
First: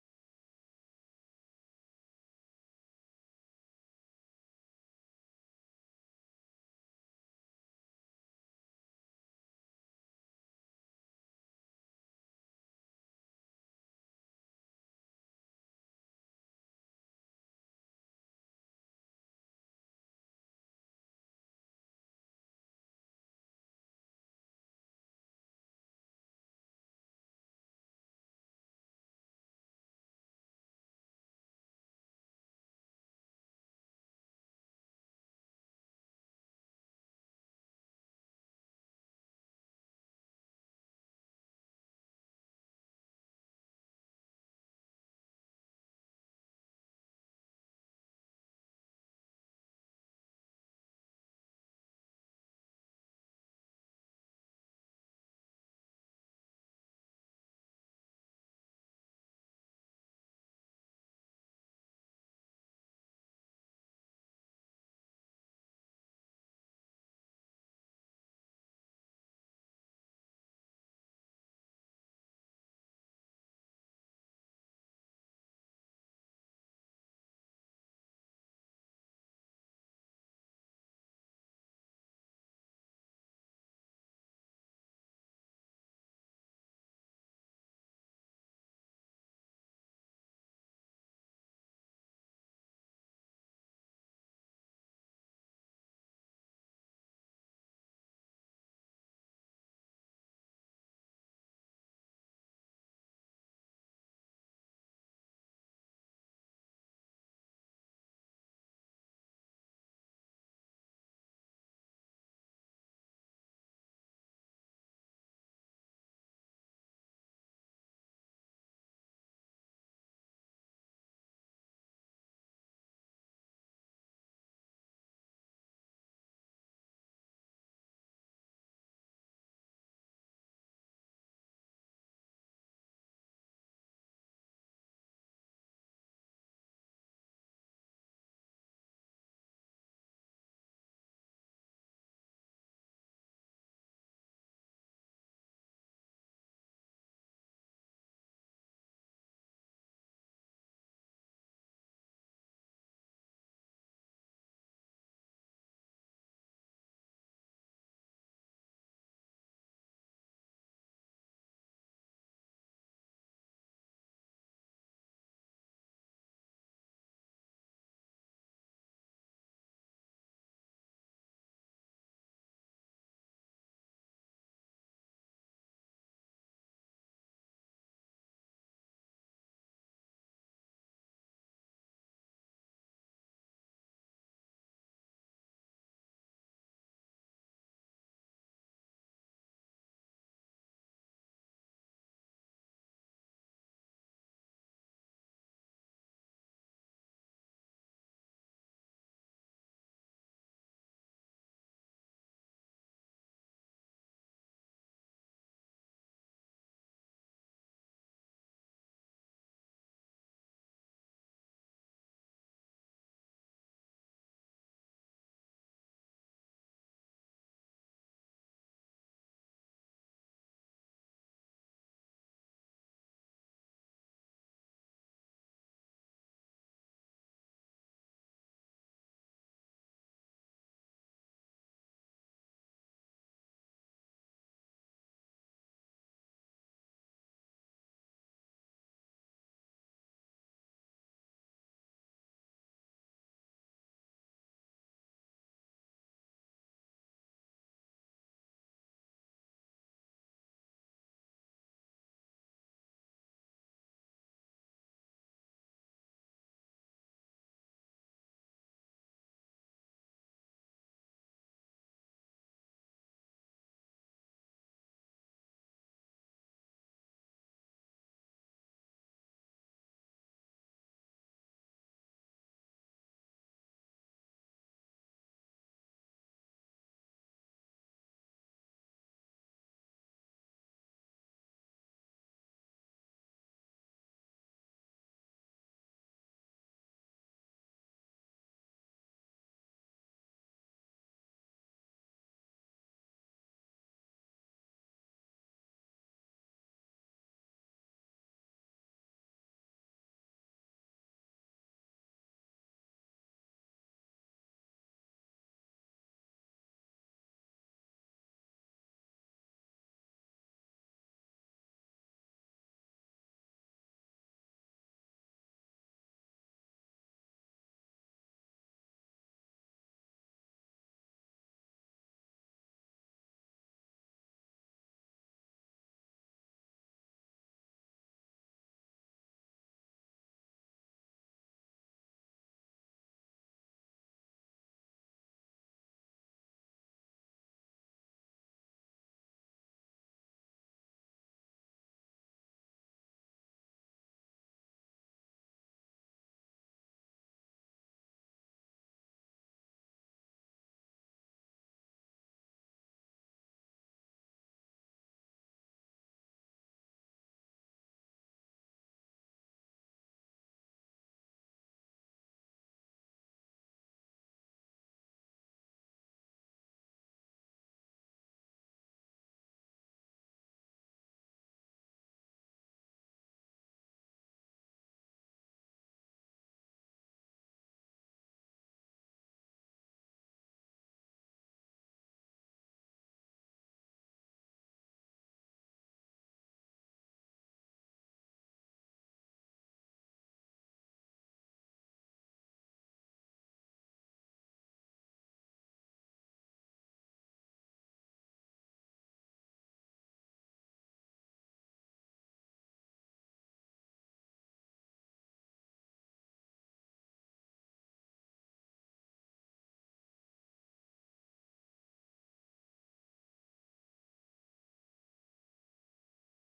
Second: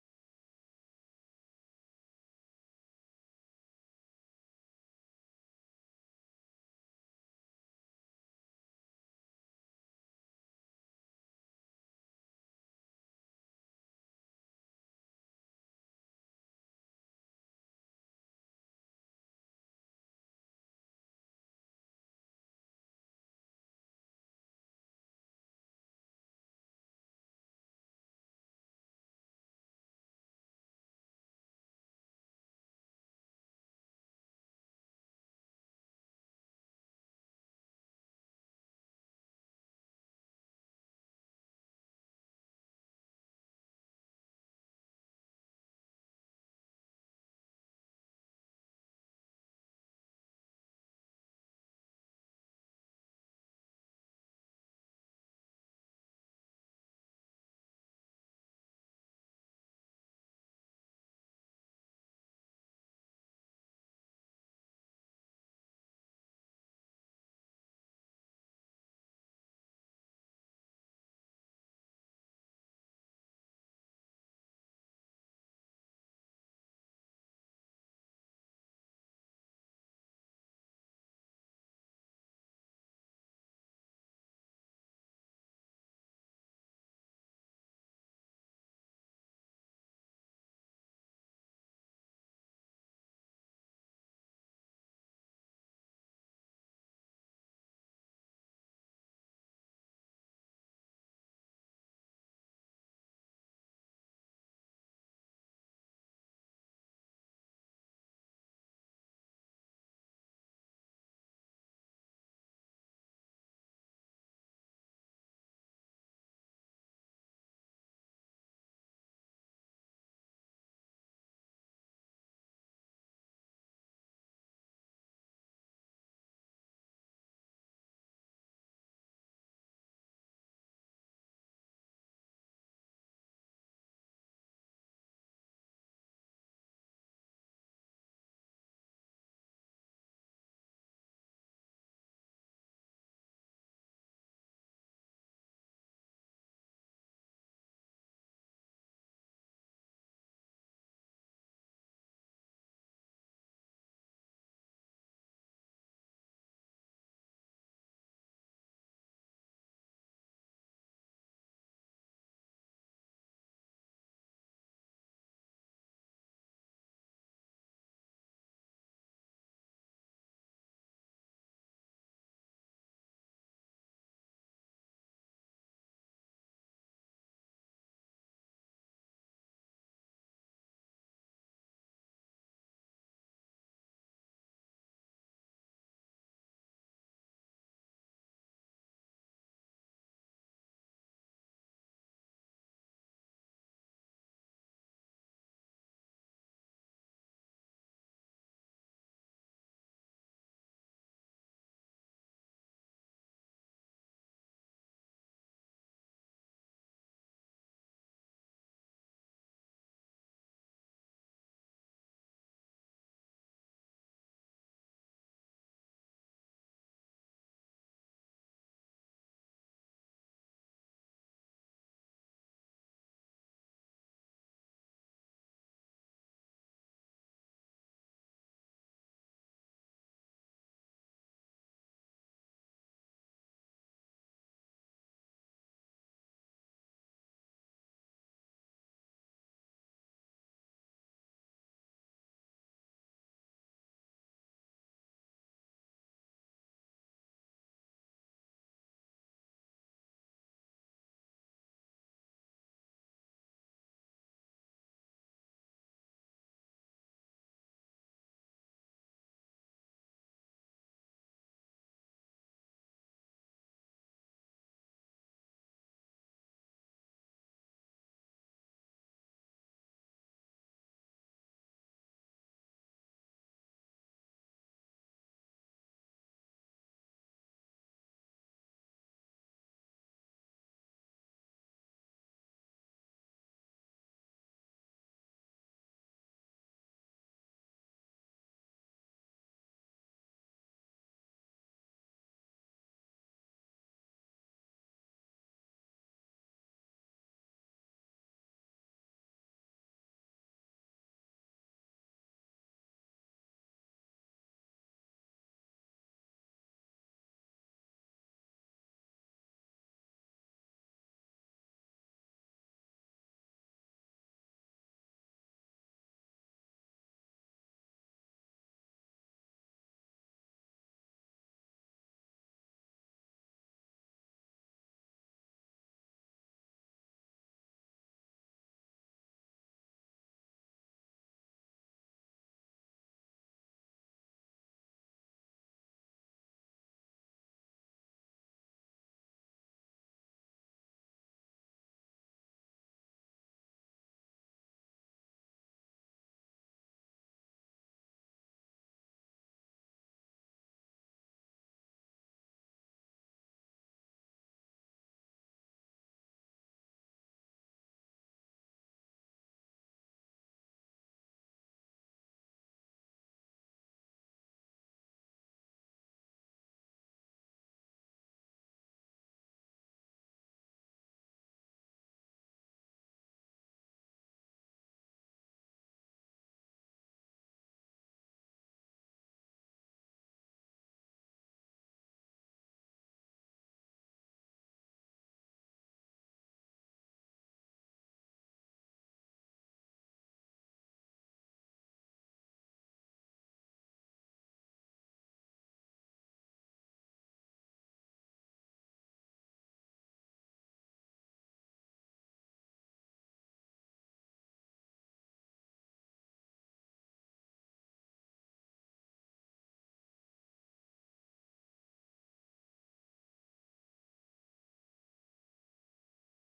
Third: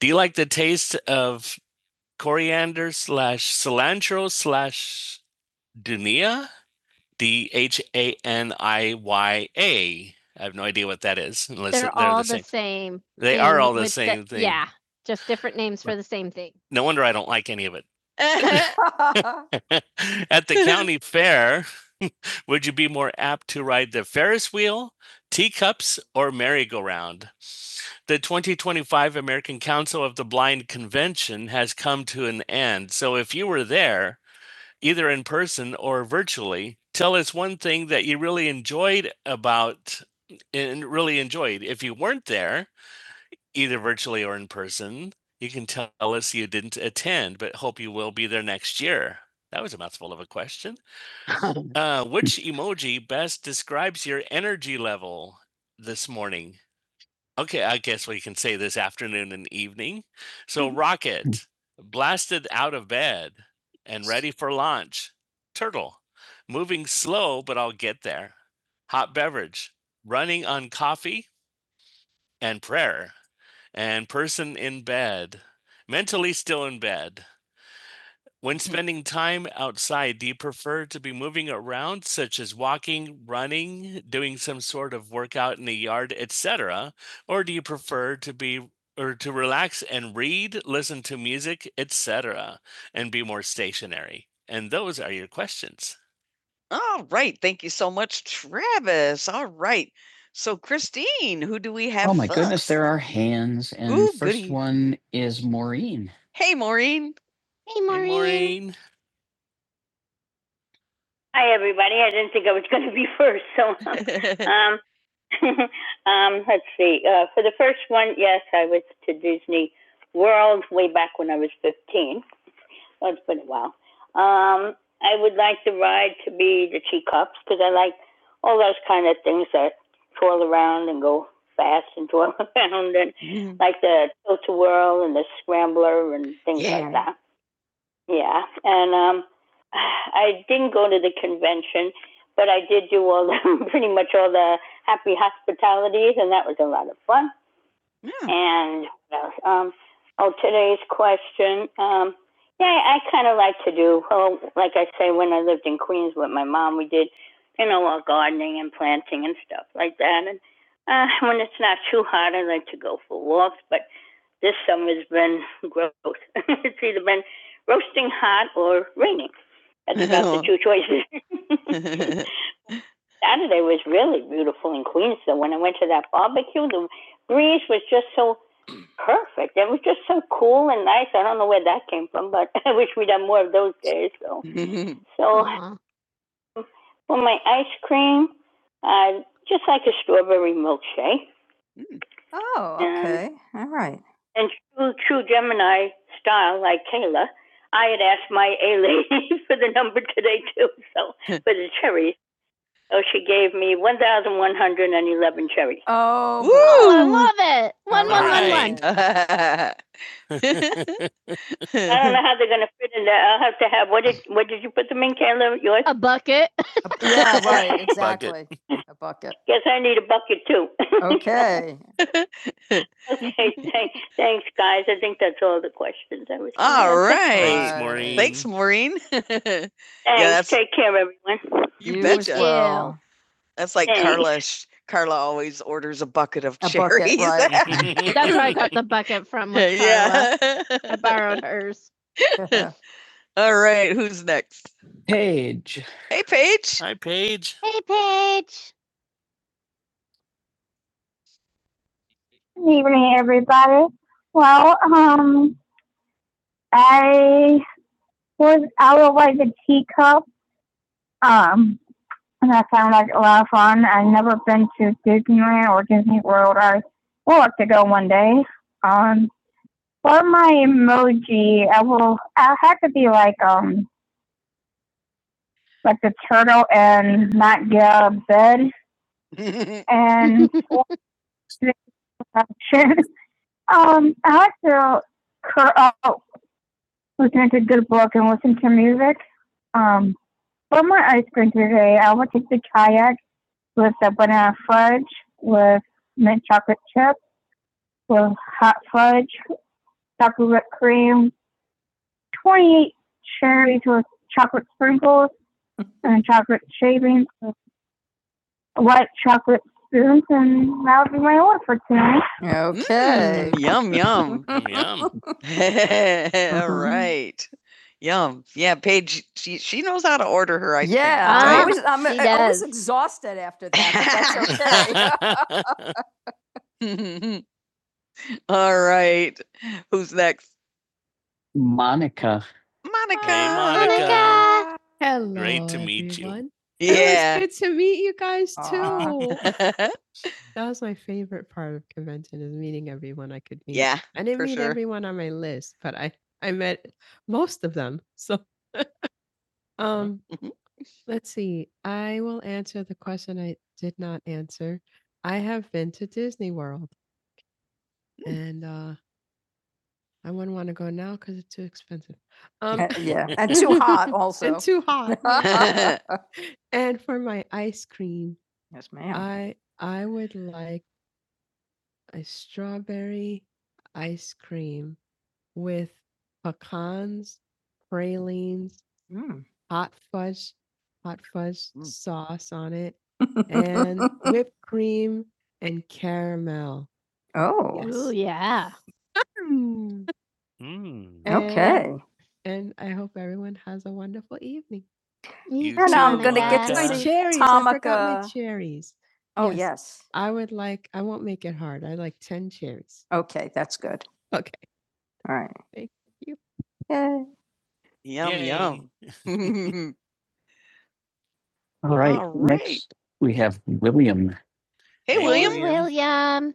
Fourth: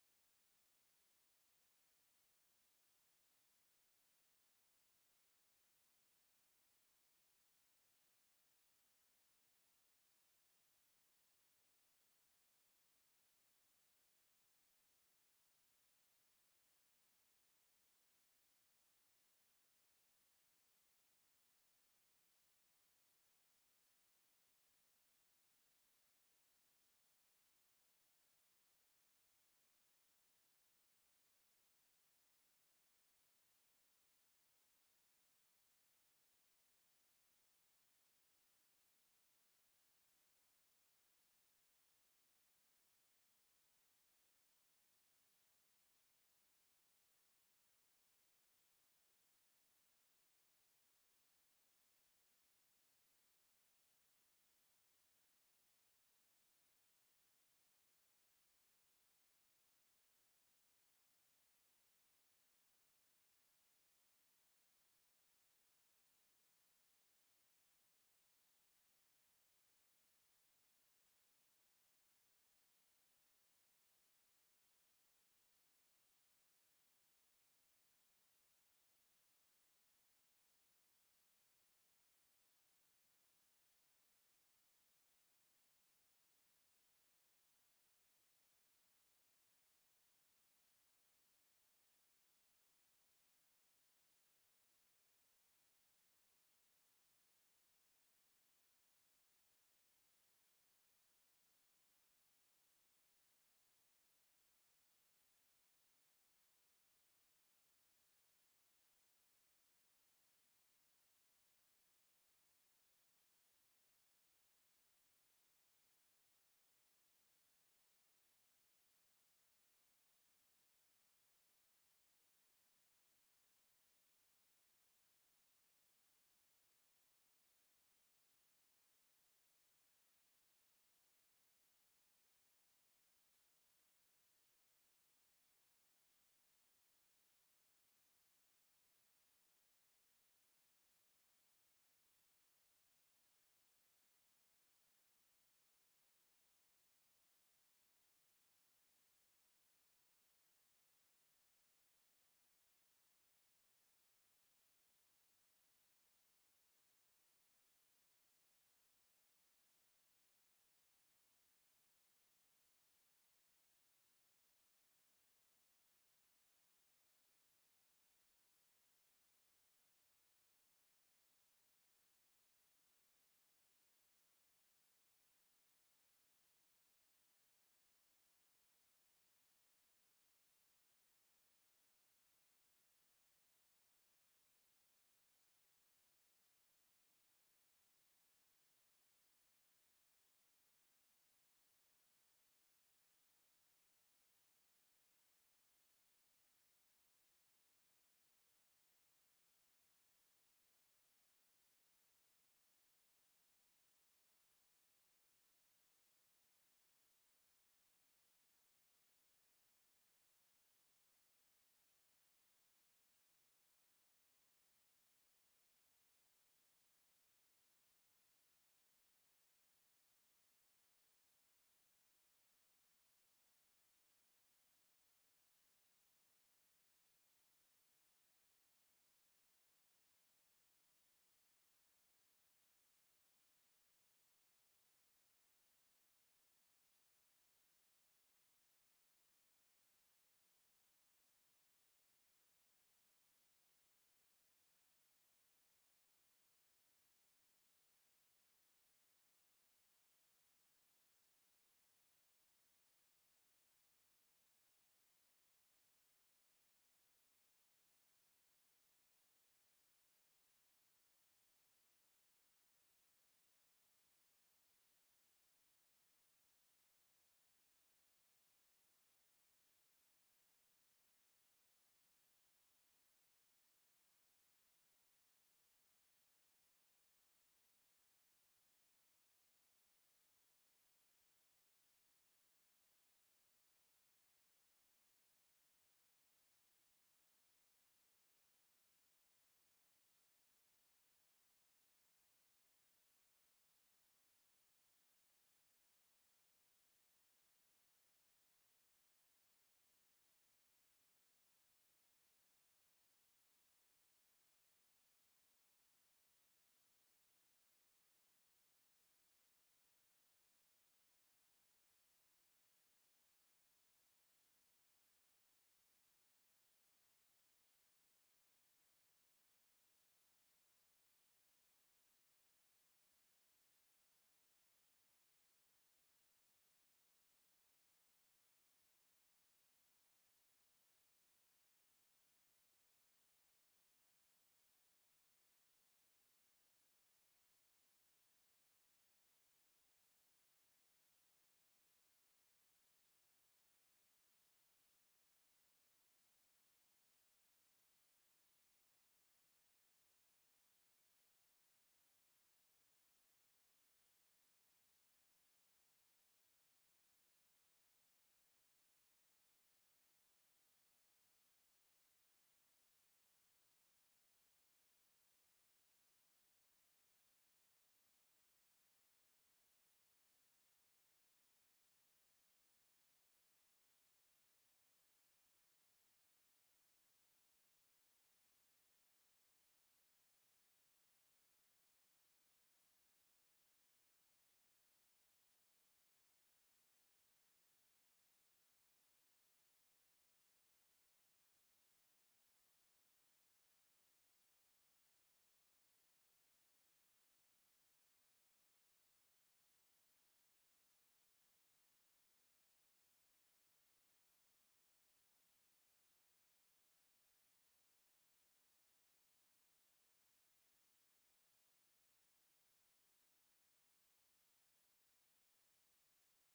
[SPEAKER 2] Do you like the taste of coriander slash cilantro slash dunia? D H A N I Y A. I have no idea what that is. Unless They're they're, all the same. same. They are all the with same the, thing. Yeah, just different names for the same thing. No wonder I don't like any of it. (laughs) (laughs) At the county fair, (laughs) would you be more apt to ride the Ferris wheel, teacups, or merry-go-round? The 2025 American Council of the Blind Convention has come to an end. So if you were there, either in person or virtually, tell us one thing that you really enjoyed about and really enjoyed. If you weren't there, either virtually or in person, you can tell us you didn't attend, but hope you will be there next year. That was a mouthful of a question. (laughs) Uh, which emoji best describes your energy level this morning? Okay, I guess we can say this afternoon and evening. So, Rocket, blasted out of bed and ready for launch. Turtle, moving slow, but I'll get there. Hot beverage, running on coffee and prayer. And person in bed, mentally still in bed. When spending time outside, do you prefer to be moving around, such as walking, running, doing some sort of workout in the yard, etc., or do you prefer to be or to relax and read, listen to music, etc., and be more stationary? And those are your questions. All right. Thank you so much, Travis. All right. So, Christine, who do we have Oh my goodness, first? there are hands. And Ooh, first goody. one is Maureen. Hey, Maureen. Hey, Hey, Maureen. Maureen. Hi, everybody. I didn't think I was going to be first, so. (laughs) Um, (laughs) um, let's see. Uh, for the first one, yes, I was to Disney World way back when I was 15. Oh, it's been a while. Um, I would like the ride to be the Tea Cups because I like all those kind of go fast and twirl (laughs) around and mm. like the twirl and things Yeah. like that. Yeah. And with my mom, that's about the two shows (laughs) that came from, but (laughs) I wish we'd done more of those days. So, (laughs) so Aw. milkshake. Mm. Oh, And- okay. And, All right. And Oh, Woo! I love it. One, one, one, Right. one. one. Uh, (laughs) I don't know (laughs) how, what you know, yours. A bucket. (laughs) yeah, right. Bucket. Exactly. Bucket. A bucket. Okay. (laughs) Okay. All right. Bye. Maureen. Thanks, Maureen. (laughs) Thanks, yeah, that's- take You as betcha. well. That's like Hey. Carla. Carla always orders a bucket of A bucket, cherries. Bucket, right. (laughs) That's where I got the bucket from. with Carla. yeah. I borrowed hers. (laughs) All right. Who's next? Paige. Hey, Paige. Hi, Paige. Hey, Paige. Good evening, everybody. Well, um, I was out like a teacup, um, and that sounded like a lot of fun. I've never been to Disneyland or Disney World. I have to go one well, I had to be like um like the in bed (laughs) and watch the options. Um, I had to curl, uh, listen to music. Um, for my ice cream today, I would take the kayak with the banana fudge, with mint chocolate chip, with hot fudge, chocolate whipped cream, 28 cherries with chocolate sprinkles, and chocolate shavings, white chocolate spoons, and that'll be my order for tonight. Okay. Mm, yum, yum. (laughs) Yum. (laughs) All right. Yum. Yeah, Paige, she, she knows how to order her. I yeah, Ah, I'm, Right? always, I'm, I'm exhausted after that. But that's okay. (laughs) (laughs) All right. Who's next? Monica. Monica. Hey, Monica. Monica. Hello. Great to meet everyone. you. everyone. It was Yeah. good to meet you guys too. (laughs) That was my favorite part of convention is meeting everyone I could meet. Yeah, I didn't for meet sure. everyone on my list, but I I met aunts go now because it's too expensive. Um, (laughs) Uh, yeah, and too hot (laughs) and also. (laughs) too hot. Yeah. yes, ma'am. I I would like a strawberry with pecans Mm. (laughs) and whipped. oh, Ooh, Yes. Oh yeah. Mm. and- okay. And I hope everyone has Me You And I'm too, gonna Mom. get to That's my to cherries. I forgot my Tamika. cherries. Oh Yes. yes. I would like Okay, that's good. All right. Yay. Yum, Yay. yum. (laughs) (laughs) All right. All right. Next, we have William. Hey, William. Hey, William. William.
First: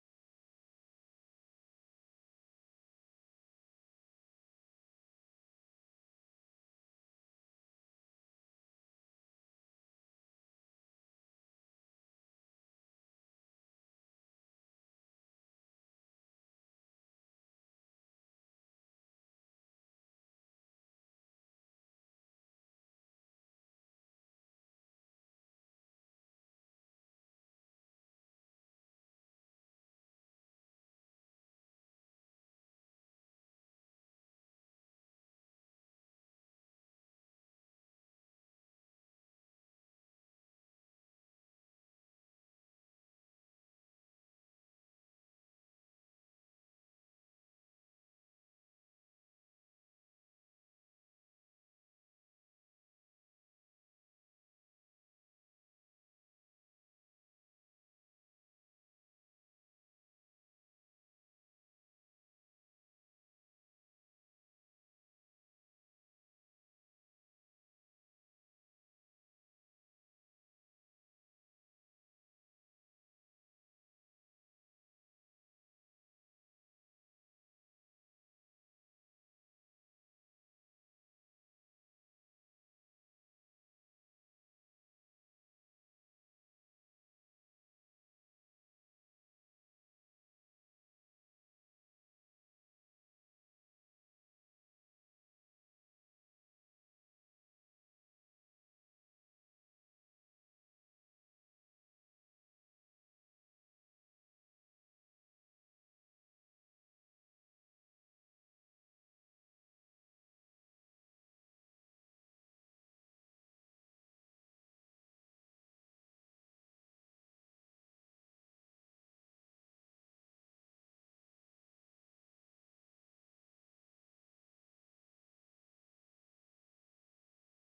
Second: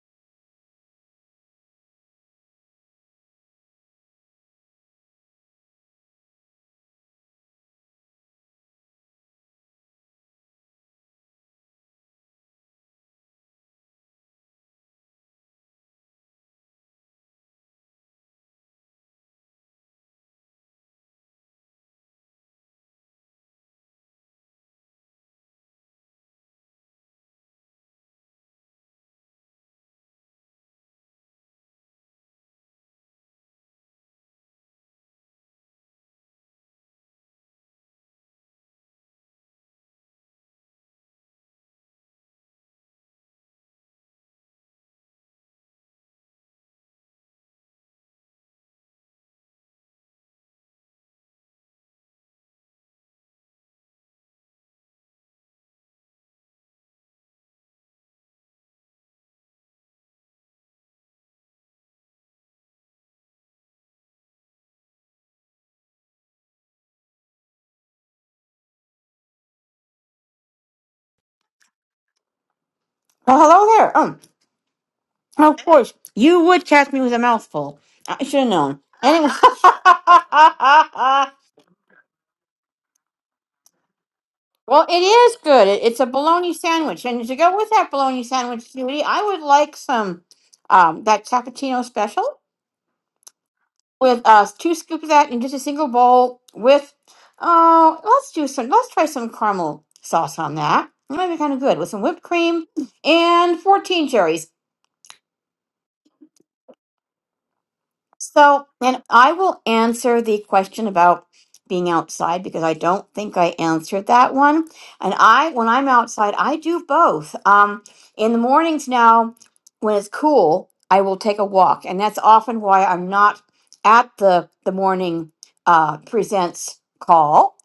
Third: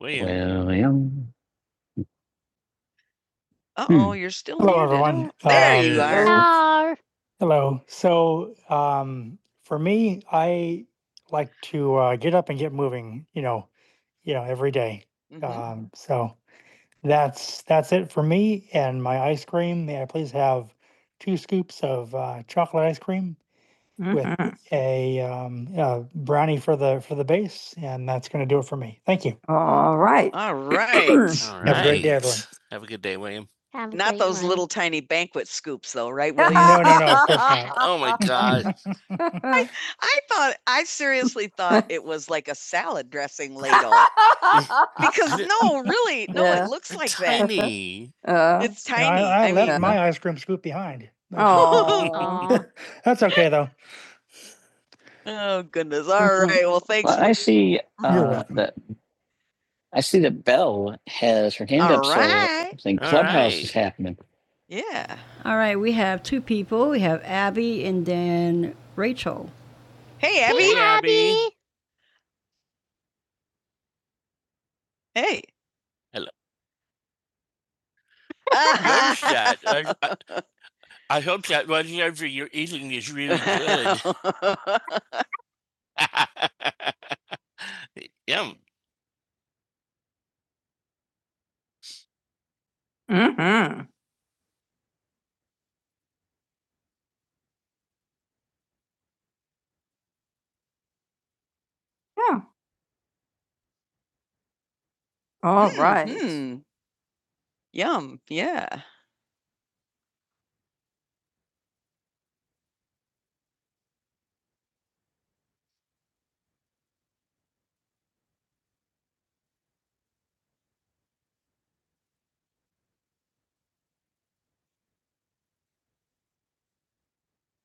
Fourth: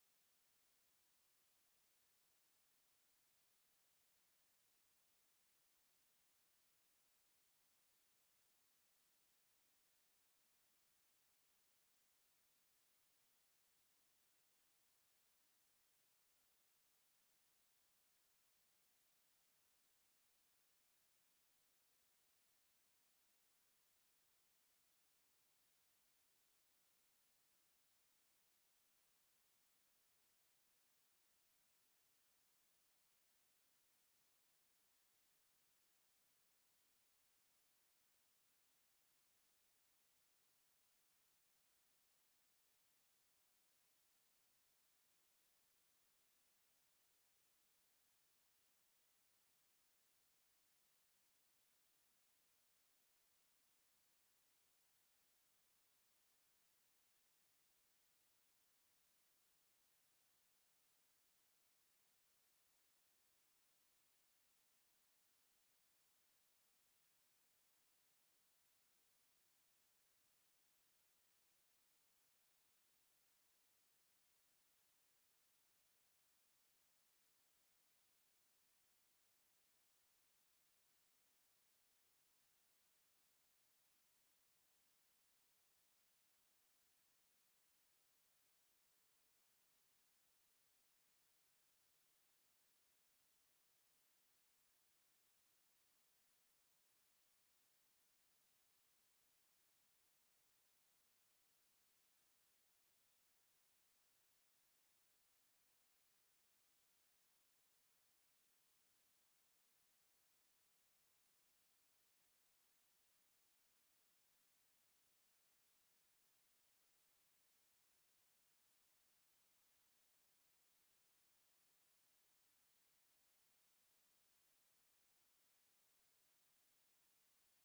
[SPEAKER 2] William. Uh oh, you're still Hello, muted. everyone. Oh, There you Um, you are. No. Mhm. Um, with (laughs) Mhm. Thank you. All right. All right. (clears throat) All right. Have a great day, right. everyone. Have a good day, William. Have a Not those one. little tiny banquet scoops though, right? No, William? (laughs) No, no, no, (laughs) Oh my God. (laughs) I I thought I seriously thought it was like a salad dressing ladle (laughs) because no, really, no, Yeah. it looks like that. Tiny. that. Uh, It's No, tiny. No, I, I I left mean, my ice cream scoop behind. oh, (laughs) That's okay though. oh goodness. All right. Well, thanks. Well, I see uh, that I see that Belle has her hand up. All up, So right. I think All Clubhouse right. is happening. Yeah. All right, we have two people. We have Abby and then Rachel. Hey, Abby. Hey, Abby.
[SPEAKER 3] Oh, hello there. Um,
[SPEAKER 2] Hey.
[SPEAKER 3] of course,
[SPEAKER 2] Hello.
[SPEAKER 3] you
[SPEAKER 2] (laughs)
[SPEAKER 3] would catch me with a mouthful. I should have known.
[SPEAKER 2] Notice
[SPEAKER 3] Anyway,
[SPEAKER 2] that. I, I- hope that whatever you're eating is really good.
[SPEAKER 3] (laughs) well, it is good. It, it's a bologna sandwich, and to go with that
[SPEAKER 2] (laughs)
[SPEAKER 3] bologna
[SPEAKER 2] Yum.
[SPEAKER 3] sandwich, Judy, I would like some um that cappuccino special
[SPEAKER 2] Mm-hmm.
[SPEAKER 3] with uh two scoops of that in just a single bowl with oh, let's do some. Let's try some caramel sauce on that. That might be kind of good with some whipped
[SPEAKER 2] Yeah.
[SPEAKER 3] cream and 14 cherries.
[SPEAKER 2] All mm-hmm. right. Mm, Yum.
[SPEAKER 3] So,
[SPEAKER 2] Yeah.
[SPEAKER 3] and I will answer the question about being outside because I don't think I answered that one. And I, when I'm outside, I do both. Um, in the mornings now, when it's cool, I will take a walk, and that's often why I'm not at the the morning uh, presents call.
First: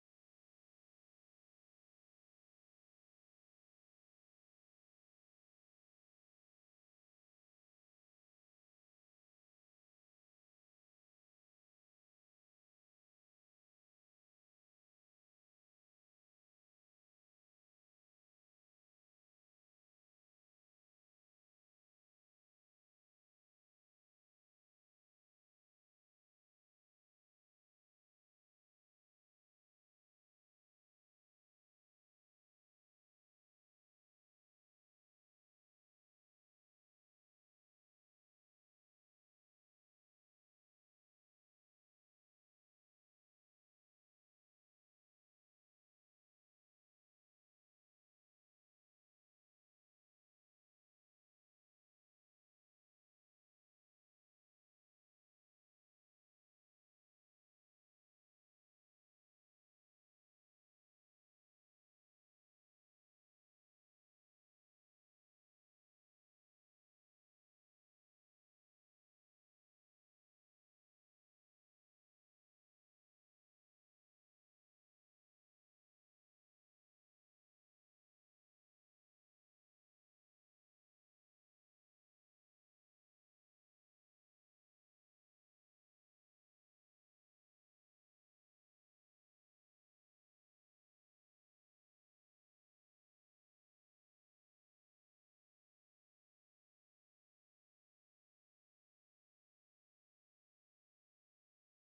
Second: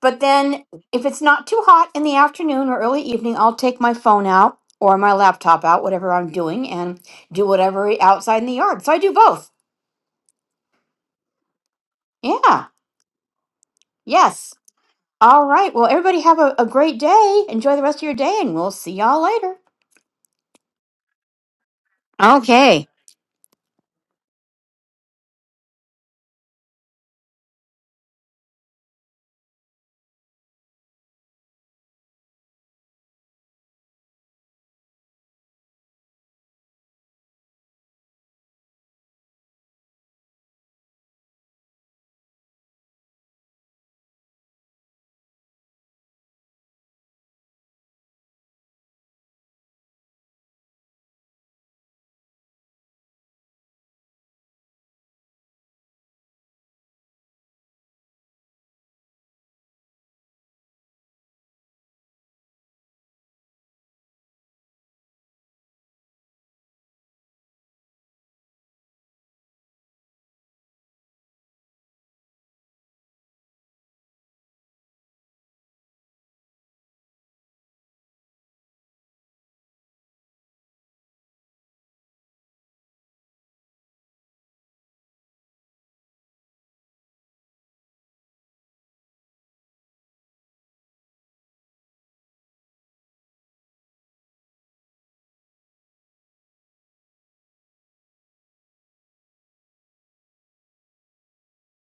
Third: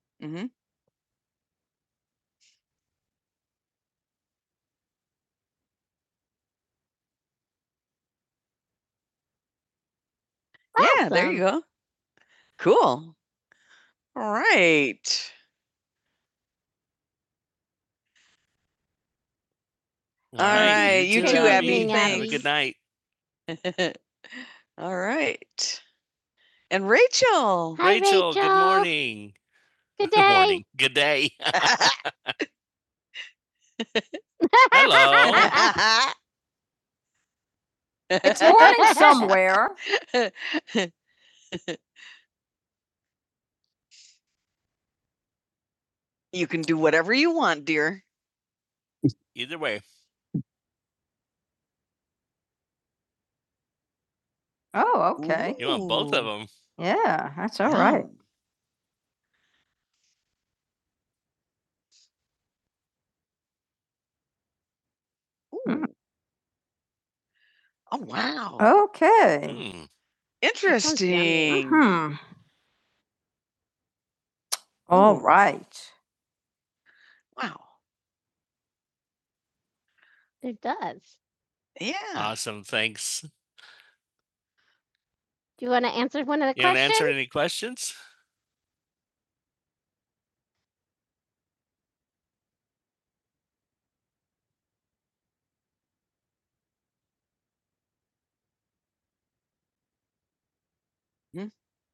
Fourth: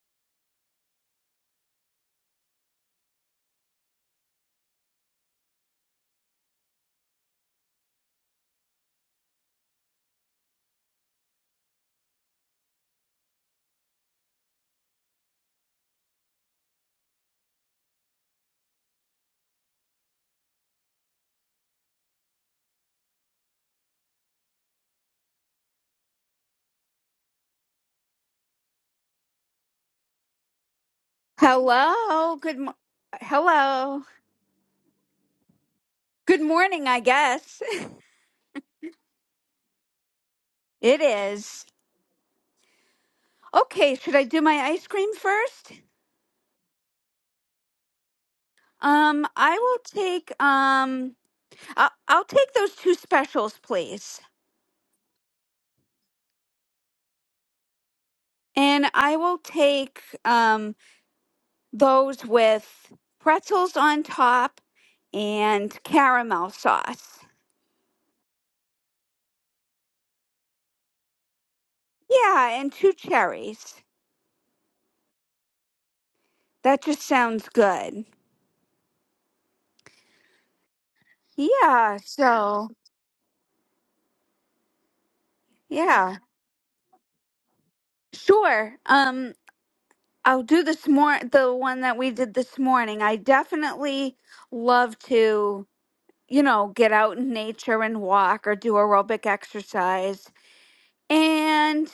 [SPEAKER 3] But
[SPEAKER 2] Mhm.
[SPEAKER 3] then, if it's not too hot in the afternoon or early evening, I'll take my phone out or my laptop out, whatever I'm doing, and do whatever outside in the yard. So I do both.
[SPEAKER 2] Yeah, there you Awesome. go.
[SPEAKER 3] Yeah.
[SPEAKER 2] Cool. All
[SPEAKER 3] Yes.
[SPEAKER 2] right.
[SPEAKER 3] All right. Well, everybody have a, a great day. Enjoy the rest of your day, and we'll see y'all later.
[SPEAKER 2] All All right. right. You You too, Good too, Abby. evening, Abby. Have a good Abby.
[SPEAKER 3] Okay.
[SPEAKER 2] Thanks. night. Thanks. (laughs) All right. And Rachel. (laughs) Hi, Rachel, good Rachel. morning. Good (laughs) Good day. morning. Good day. (laughs)
[SPEAKER 4] Hello. Good. Mo- Hello.
[SPEAKER 2] Hello. (laughs)
[SPEAKER 4] Good morning. I guess
[SPEAKER 2] It's morning somewhere.
[SPEAKER 4] (laughs) it is. Okay. Should I do my ice cream first?
[SPEAKER 2] you can do whatever you want, dear.
[SPEAKER 4] Um, I
[SPEAKER 2] Either
[SPEAKER 4] will
[SPEAKER 2] way,
[SPEAKER 4] take um, I'll, I'll take those two specials, please,
[SPEAKER 2] Oh, okay. Ooh. you want both of them. Yeah, that's all right.
[SPEAKER 4] and I will take um those with pretzels on top
[SPEAKER 2] Oh.
[SPEAKER 4] and
[SPEAKER 2] right.
[SPEAKER 4] caramel sauce.
[SPEAKER 2] Oh wow. Okay. Mm. Interesting. Hmm.
[SPEAKER 4] Yeah, and two cherries.
[SPEAKER 2] All right.
[SPEAKER 4] That just sounds
[SPEAKER 2] Wow.
[SPEAKER 4] good.
[SPEAKER 2] It does. Yeah.
[SPEAKER 4] Yeah.
[SPEAKER 2] Awesome.
[SPEAKER 4] So
[SPEAKER 2] Thanks. Do you want to
[SPEAKER 4] yeah,
[SPEAKER 2] answer one of the You questions? You want to answer any questions?
[SPEAKER 4] sure. Um. I'll do this more the one that we did this morning. I definitely love to, you know, get out in nature and walk or do aerobic exercise.
[SPEAKER 2] Mm,
[SPEAKER 4] And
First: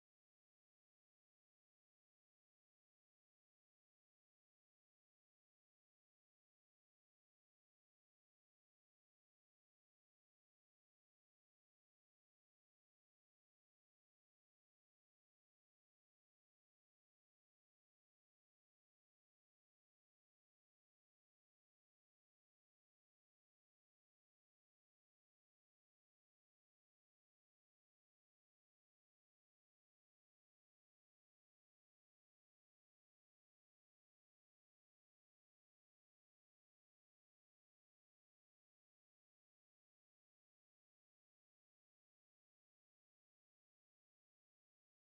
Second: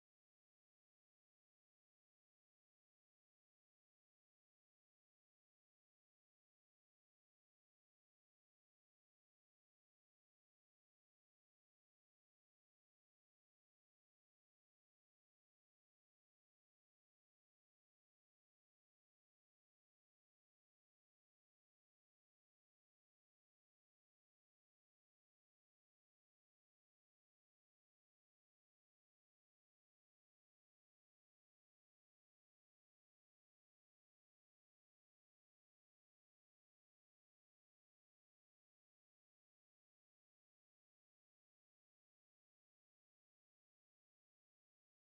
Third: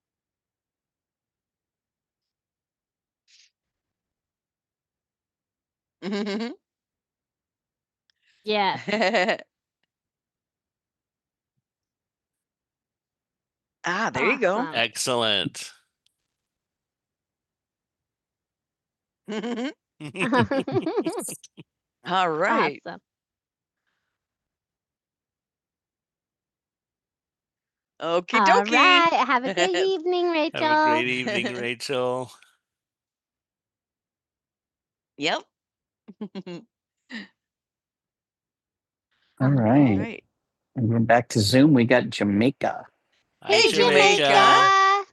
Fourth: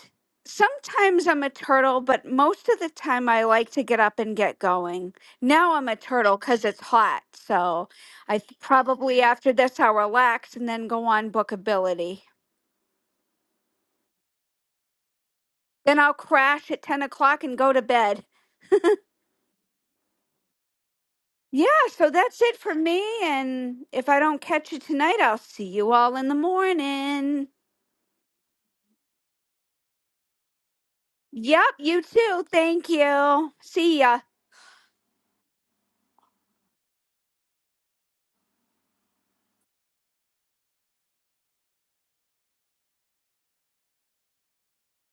[SPEAKER 4] sometimes I'm a turtle, but most of the time I like to get up and get going. Now I'm a turtle
[SPEAKER 2] mhm. (laughs)
[SPEAKER 4] cuz it's hot. So I th- probably
[SPEAKER 2] Yes.
[SPEAKER 4] after this I'll relax and then go on bookability.
[SPEAKER 2] Ah, there you go. Awesome. (laughs) Excellent. (laughs) (laughs) (laughs)
[SPEAKER 4] Then I'll crash at 10 o'clock and go to bed.
[SPEAKER 2] Mhm. Awesome.
[SPEAKER 4] Yeah, so
[SPEAKER 2] All
[SPEAKER 4] that's it for
[SPEAKER 2] right. Awesome.
[SPEAKER 4] me. And if I don't catch you tonight, I'll see you all in the morning.
[SPEAKER 2] Okie All dokie. right. Have a great (laughs) evening, Rachel. Have a Rachel. great evening,
[SPEAKER 4] Yep, you
[SPEAKER 2] Rachel.
[SPEAKER 4] too. Thank you. See ya.
[SPEAKER 2] Yep. (laughs) All All right. right. And we're back to Zoom, we got Jamaica. Hi, Hey, Hey, Jamaica. Jamaica. Jamaica.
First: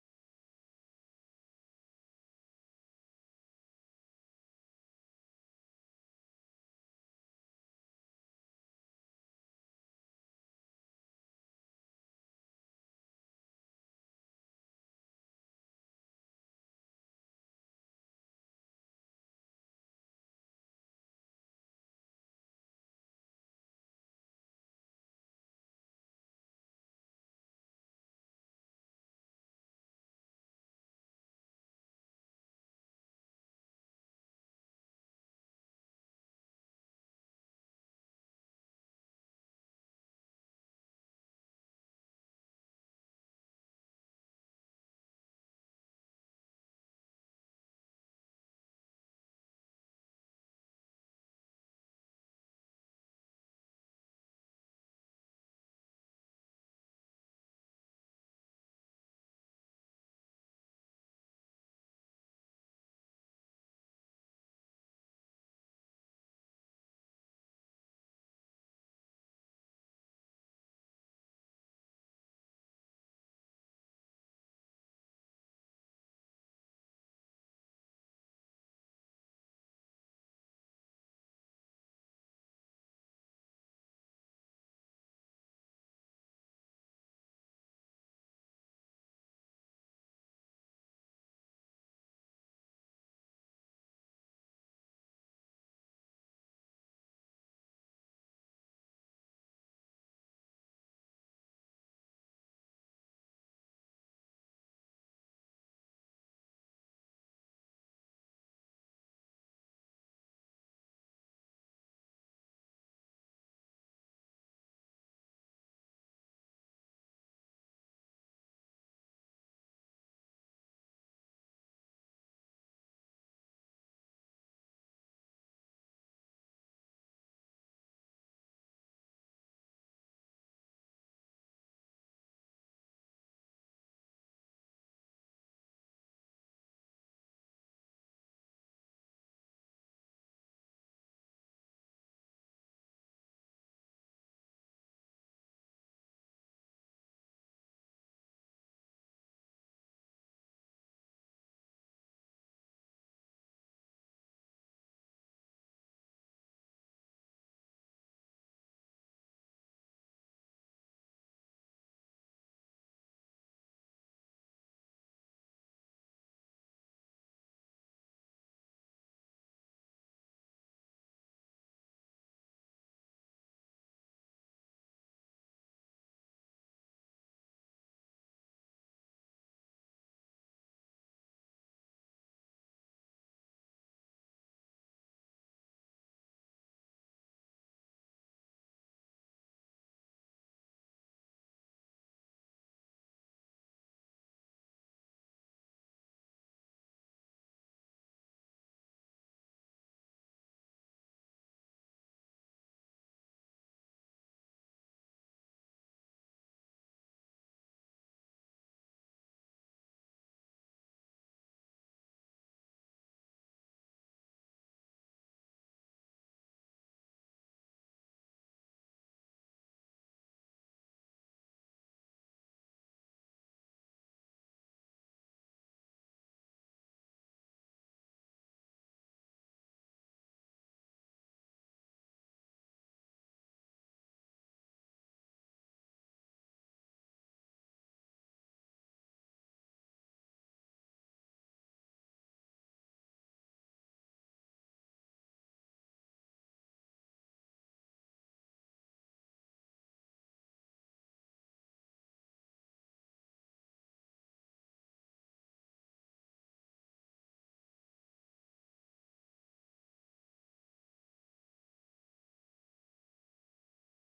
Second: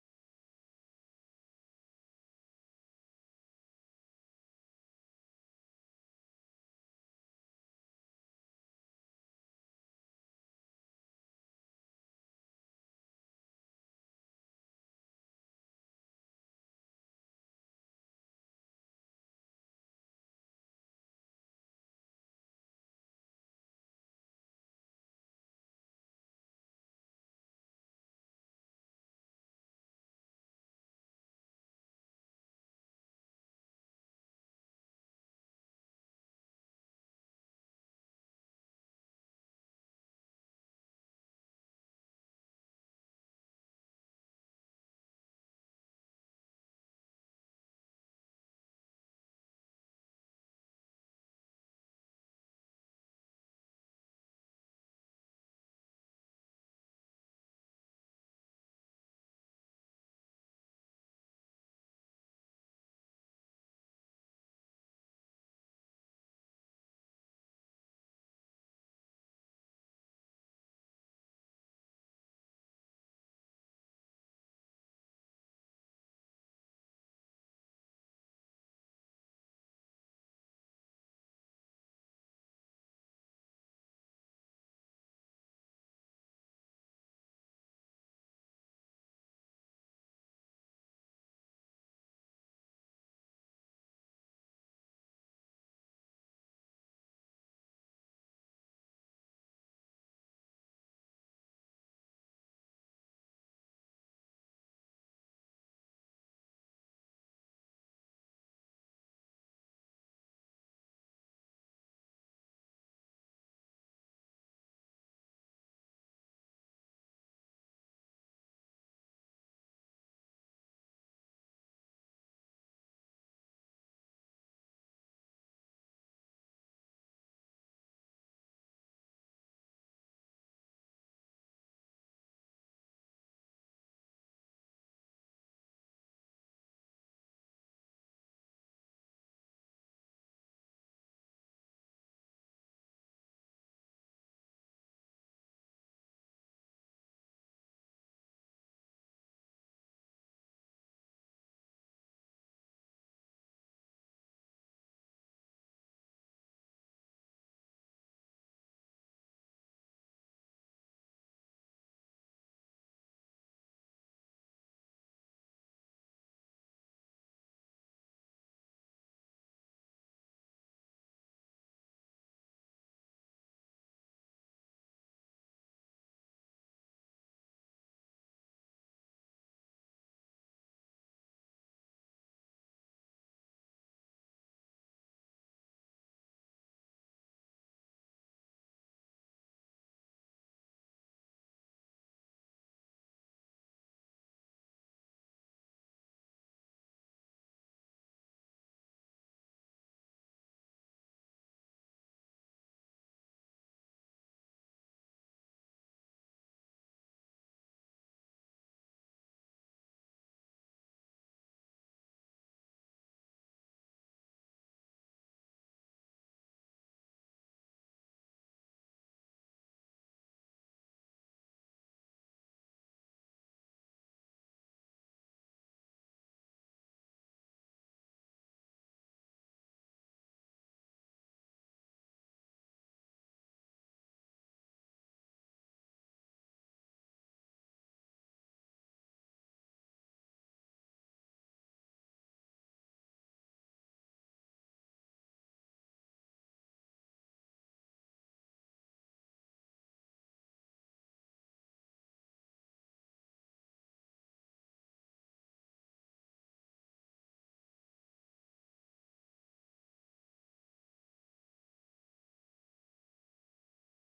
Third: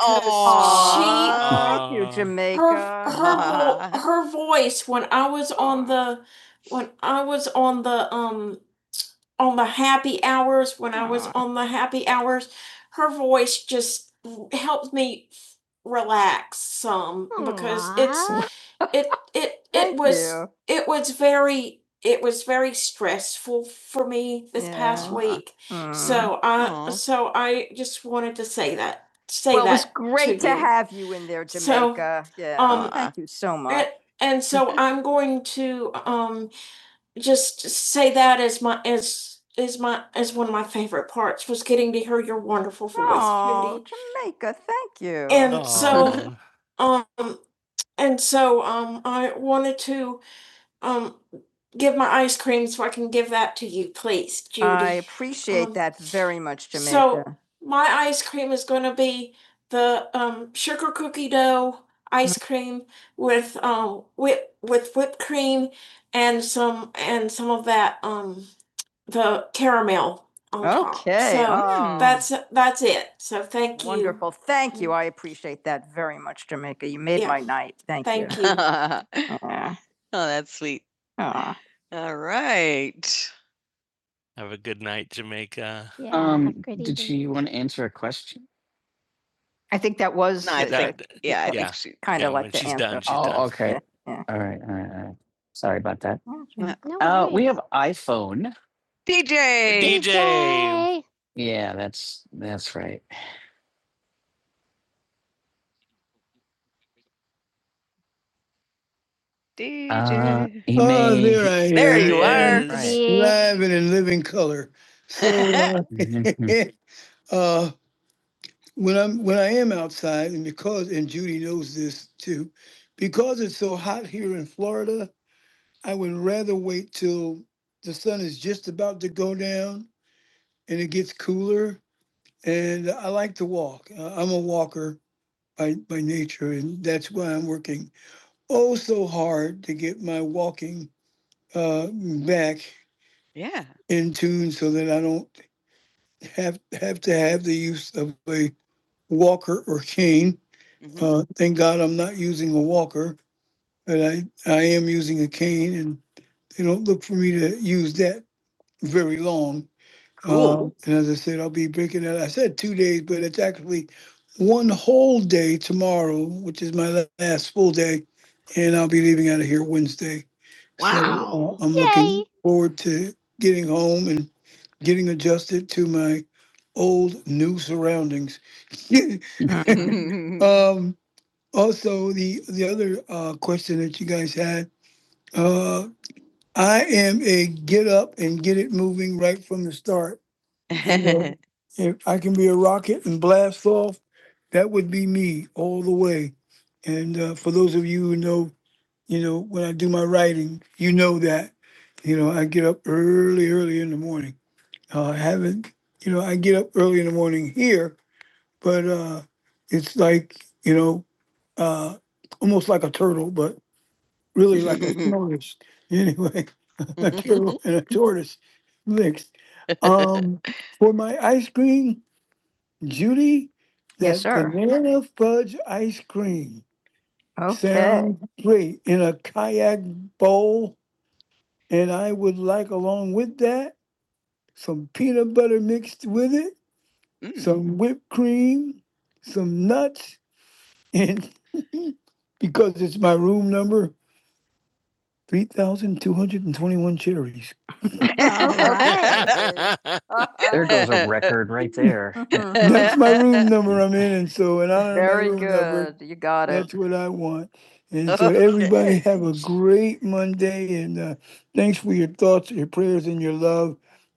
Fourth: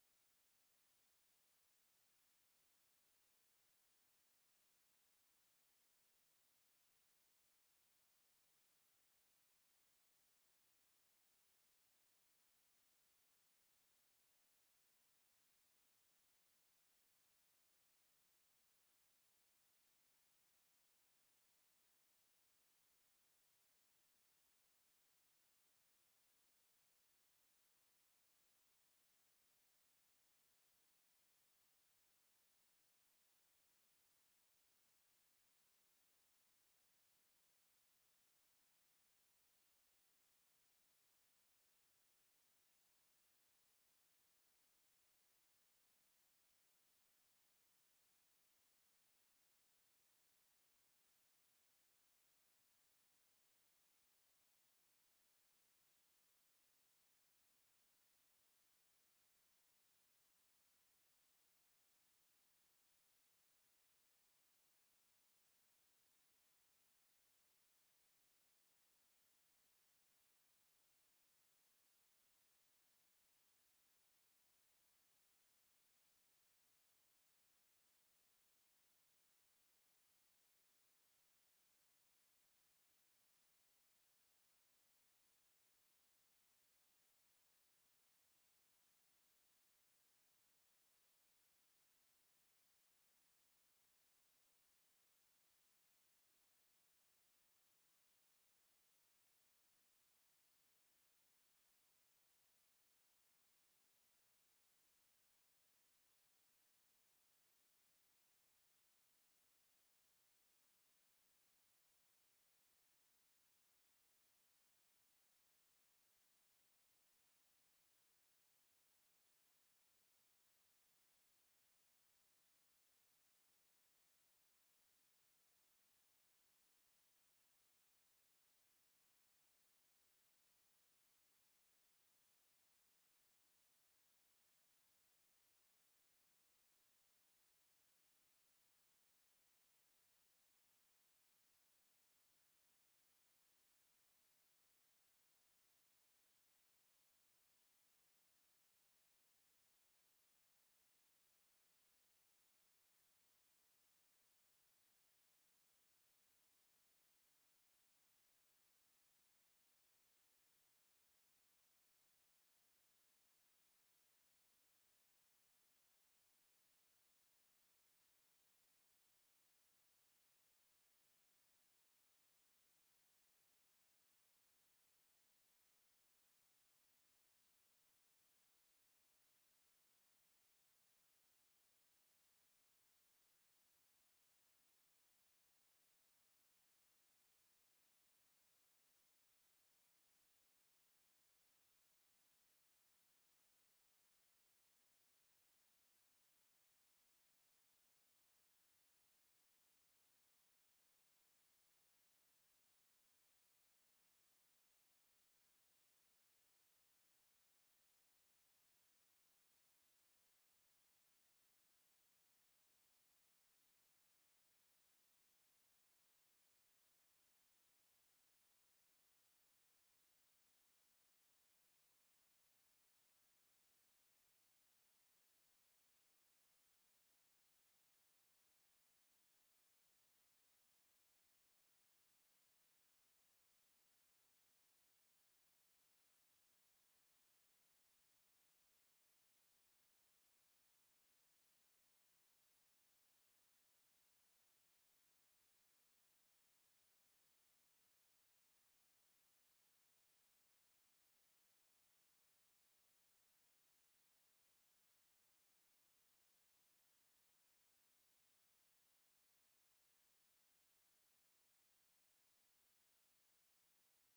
[SPEAKER 2] Oh, Aw. she thank you, Jamaica. Her, her (laughs) whole- her on the um when I was on the voice just helped me relax um, because it's it it it was it was was very stressful for me this past Yeah. past week. Aww. So I Aw. so I just wanted to say that say well, that. it was great to, you. have you in there, So, Jamaica. So, yeah, um, thank you so much. and, and so (laughs) I'm going to um just say that as my as is my as one of my favorite parts was getting to hear your wonderful voice. Oh, Judy. Jamaica, thank you. And Aw. so um and so um I wanted to um give my ice cream so I can give that to you, please, Judy. I appreciate Um, that very much, Jamaica. so- the ice with with some and some of um on top. okay. So oh, that's Thank you. Wonderful. Thank you. I appreciate that very much, Jamaica. You made Yeah. my night. Thank you. Thank (laughs) you. oh, Aw, that's sweet. aw. All right. Have a good night, Jamaica. Yeah, have a Um, great did evening. she want to answer a question? I think that was No, I think, yeah, I yeah. think she, kind yeah, of when like the she's done, answer. she's done. Oh, okay. Yeah. All right, all right, all right. Sorry about that. Yeah. No Uh, we worries. have iPhone. DJ. DJ. Yeah, that's, that's right. Uh, DJ. he Oh, made- there I am. There am. you are. is. Right. Mhm. (laughs) when I am out, he knows this too. Because out here in Florida, I would rather wait till the stop to go down gets cooler. I Like uh, I'm a walker by, by nature, and that's why I'm working uh, Yeah. in tunes. Wayne, Mhm. uh, thank God I'm not using a walker, and I'm using. They don't look for me to use that. Um, Cool. Wow. so, uh, I'm Yay. looking when I do some (laughs) Um, you know, (laughs) old- and uh, for those of you who know, it's like uh, really like a tortoise. (laughs) Anyway, a turtle and a tortoise mixed. Um, for my ice cream, Judy, Yes, sir. banana f- cream. Okay. Sound Mm. some with some nuts in room number twenty one cherries. (laughs) Right. There goes a record right there. (laughs) That's my room number I'm in, and so and I don't Very room number. good. You got it. That's what I want. And so (laughs) okay. everybody have a great. uh, thanks.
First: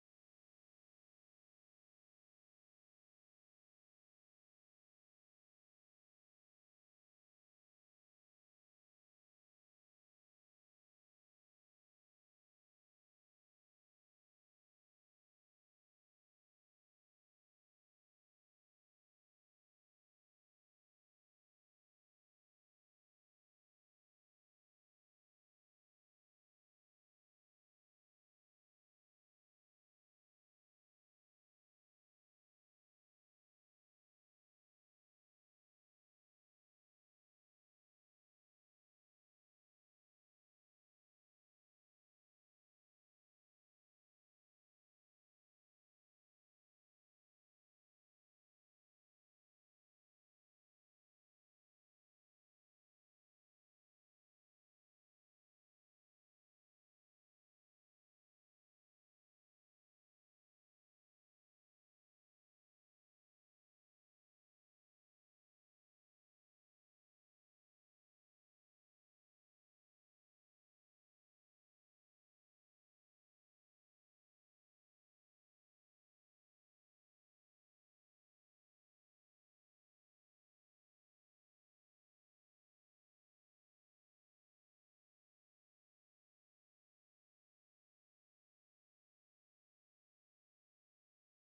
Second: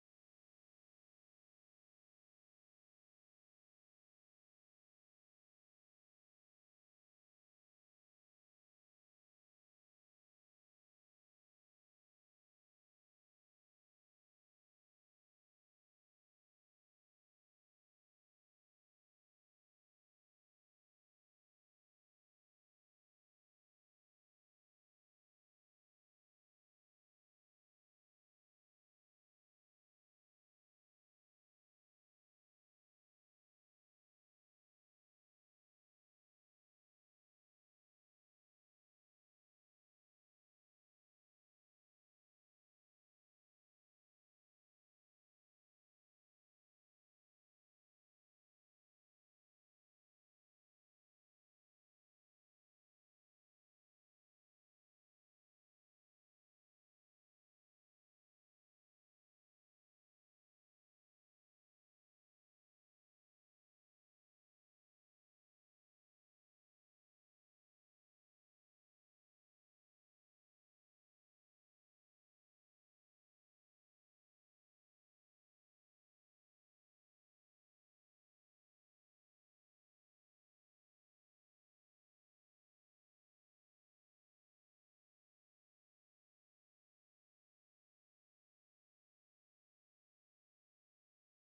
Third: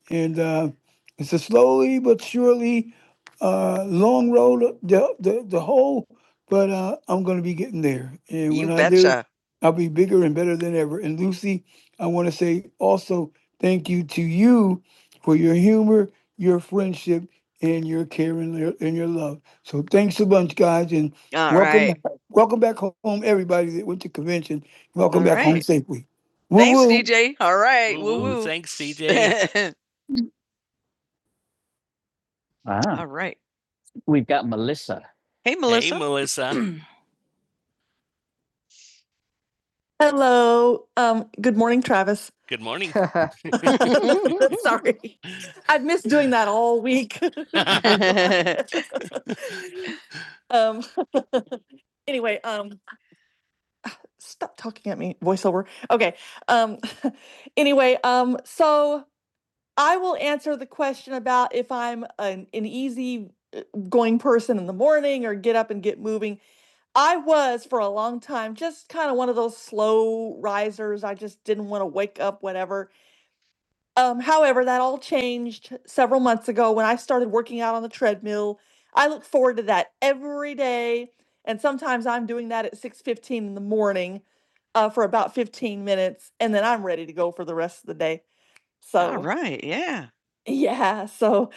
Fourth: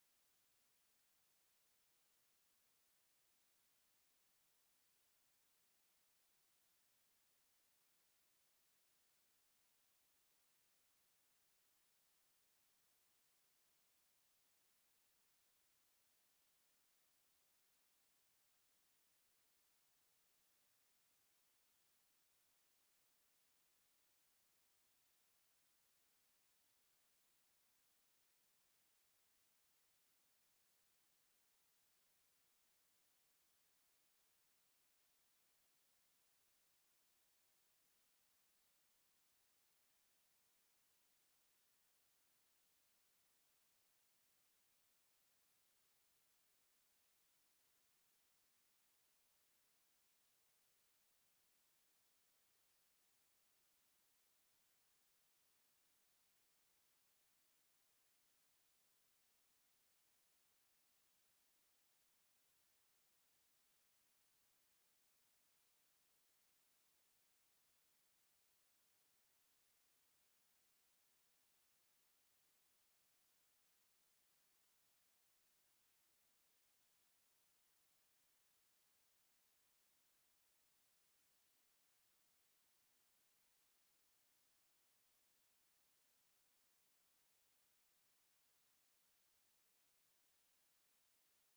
[SPEAKER 2] And, uh, and You when I do, betcha. I'll be bigger than ever. And Lucy, I want to say also thank you to you for your humor. All Welcome, right. back, welcome All back home right. safe. Woo Thanks, woo. DJ. All right. Woo Woo woo. woo. Thanks, CJ. Ah, (laughs) All right. we've got Melissa. Hey, Melissa. Hey, Melissa. (clears throat) Hello. Um, good morning, Travis. Good morning. (laughs) (laughs) Sorry. I've missed doing that all week. (laughs) um, (laughs) anyway, um, stop talking at me, voiceover. Okay. Um, (laughs) anyway, um, so I will answer the question about if I'm an, an easy uh, going person in the morning or get up and get moving. I was for a long time just kind of one of those slow risers. I just didn't want to wake up Whatever. Um, however, that all changed several months ago when I started working out on the treadmill. I look forward to that every day, and sometimes I'm doing that at 6:15 in the morning uh, for about 15 minutes, and then I'm ready to go for the rest of the day. All So right. Yeah. yeah, so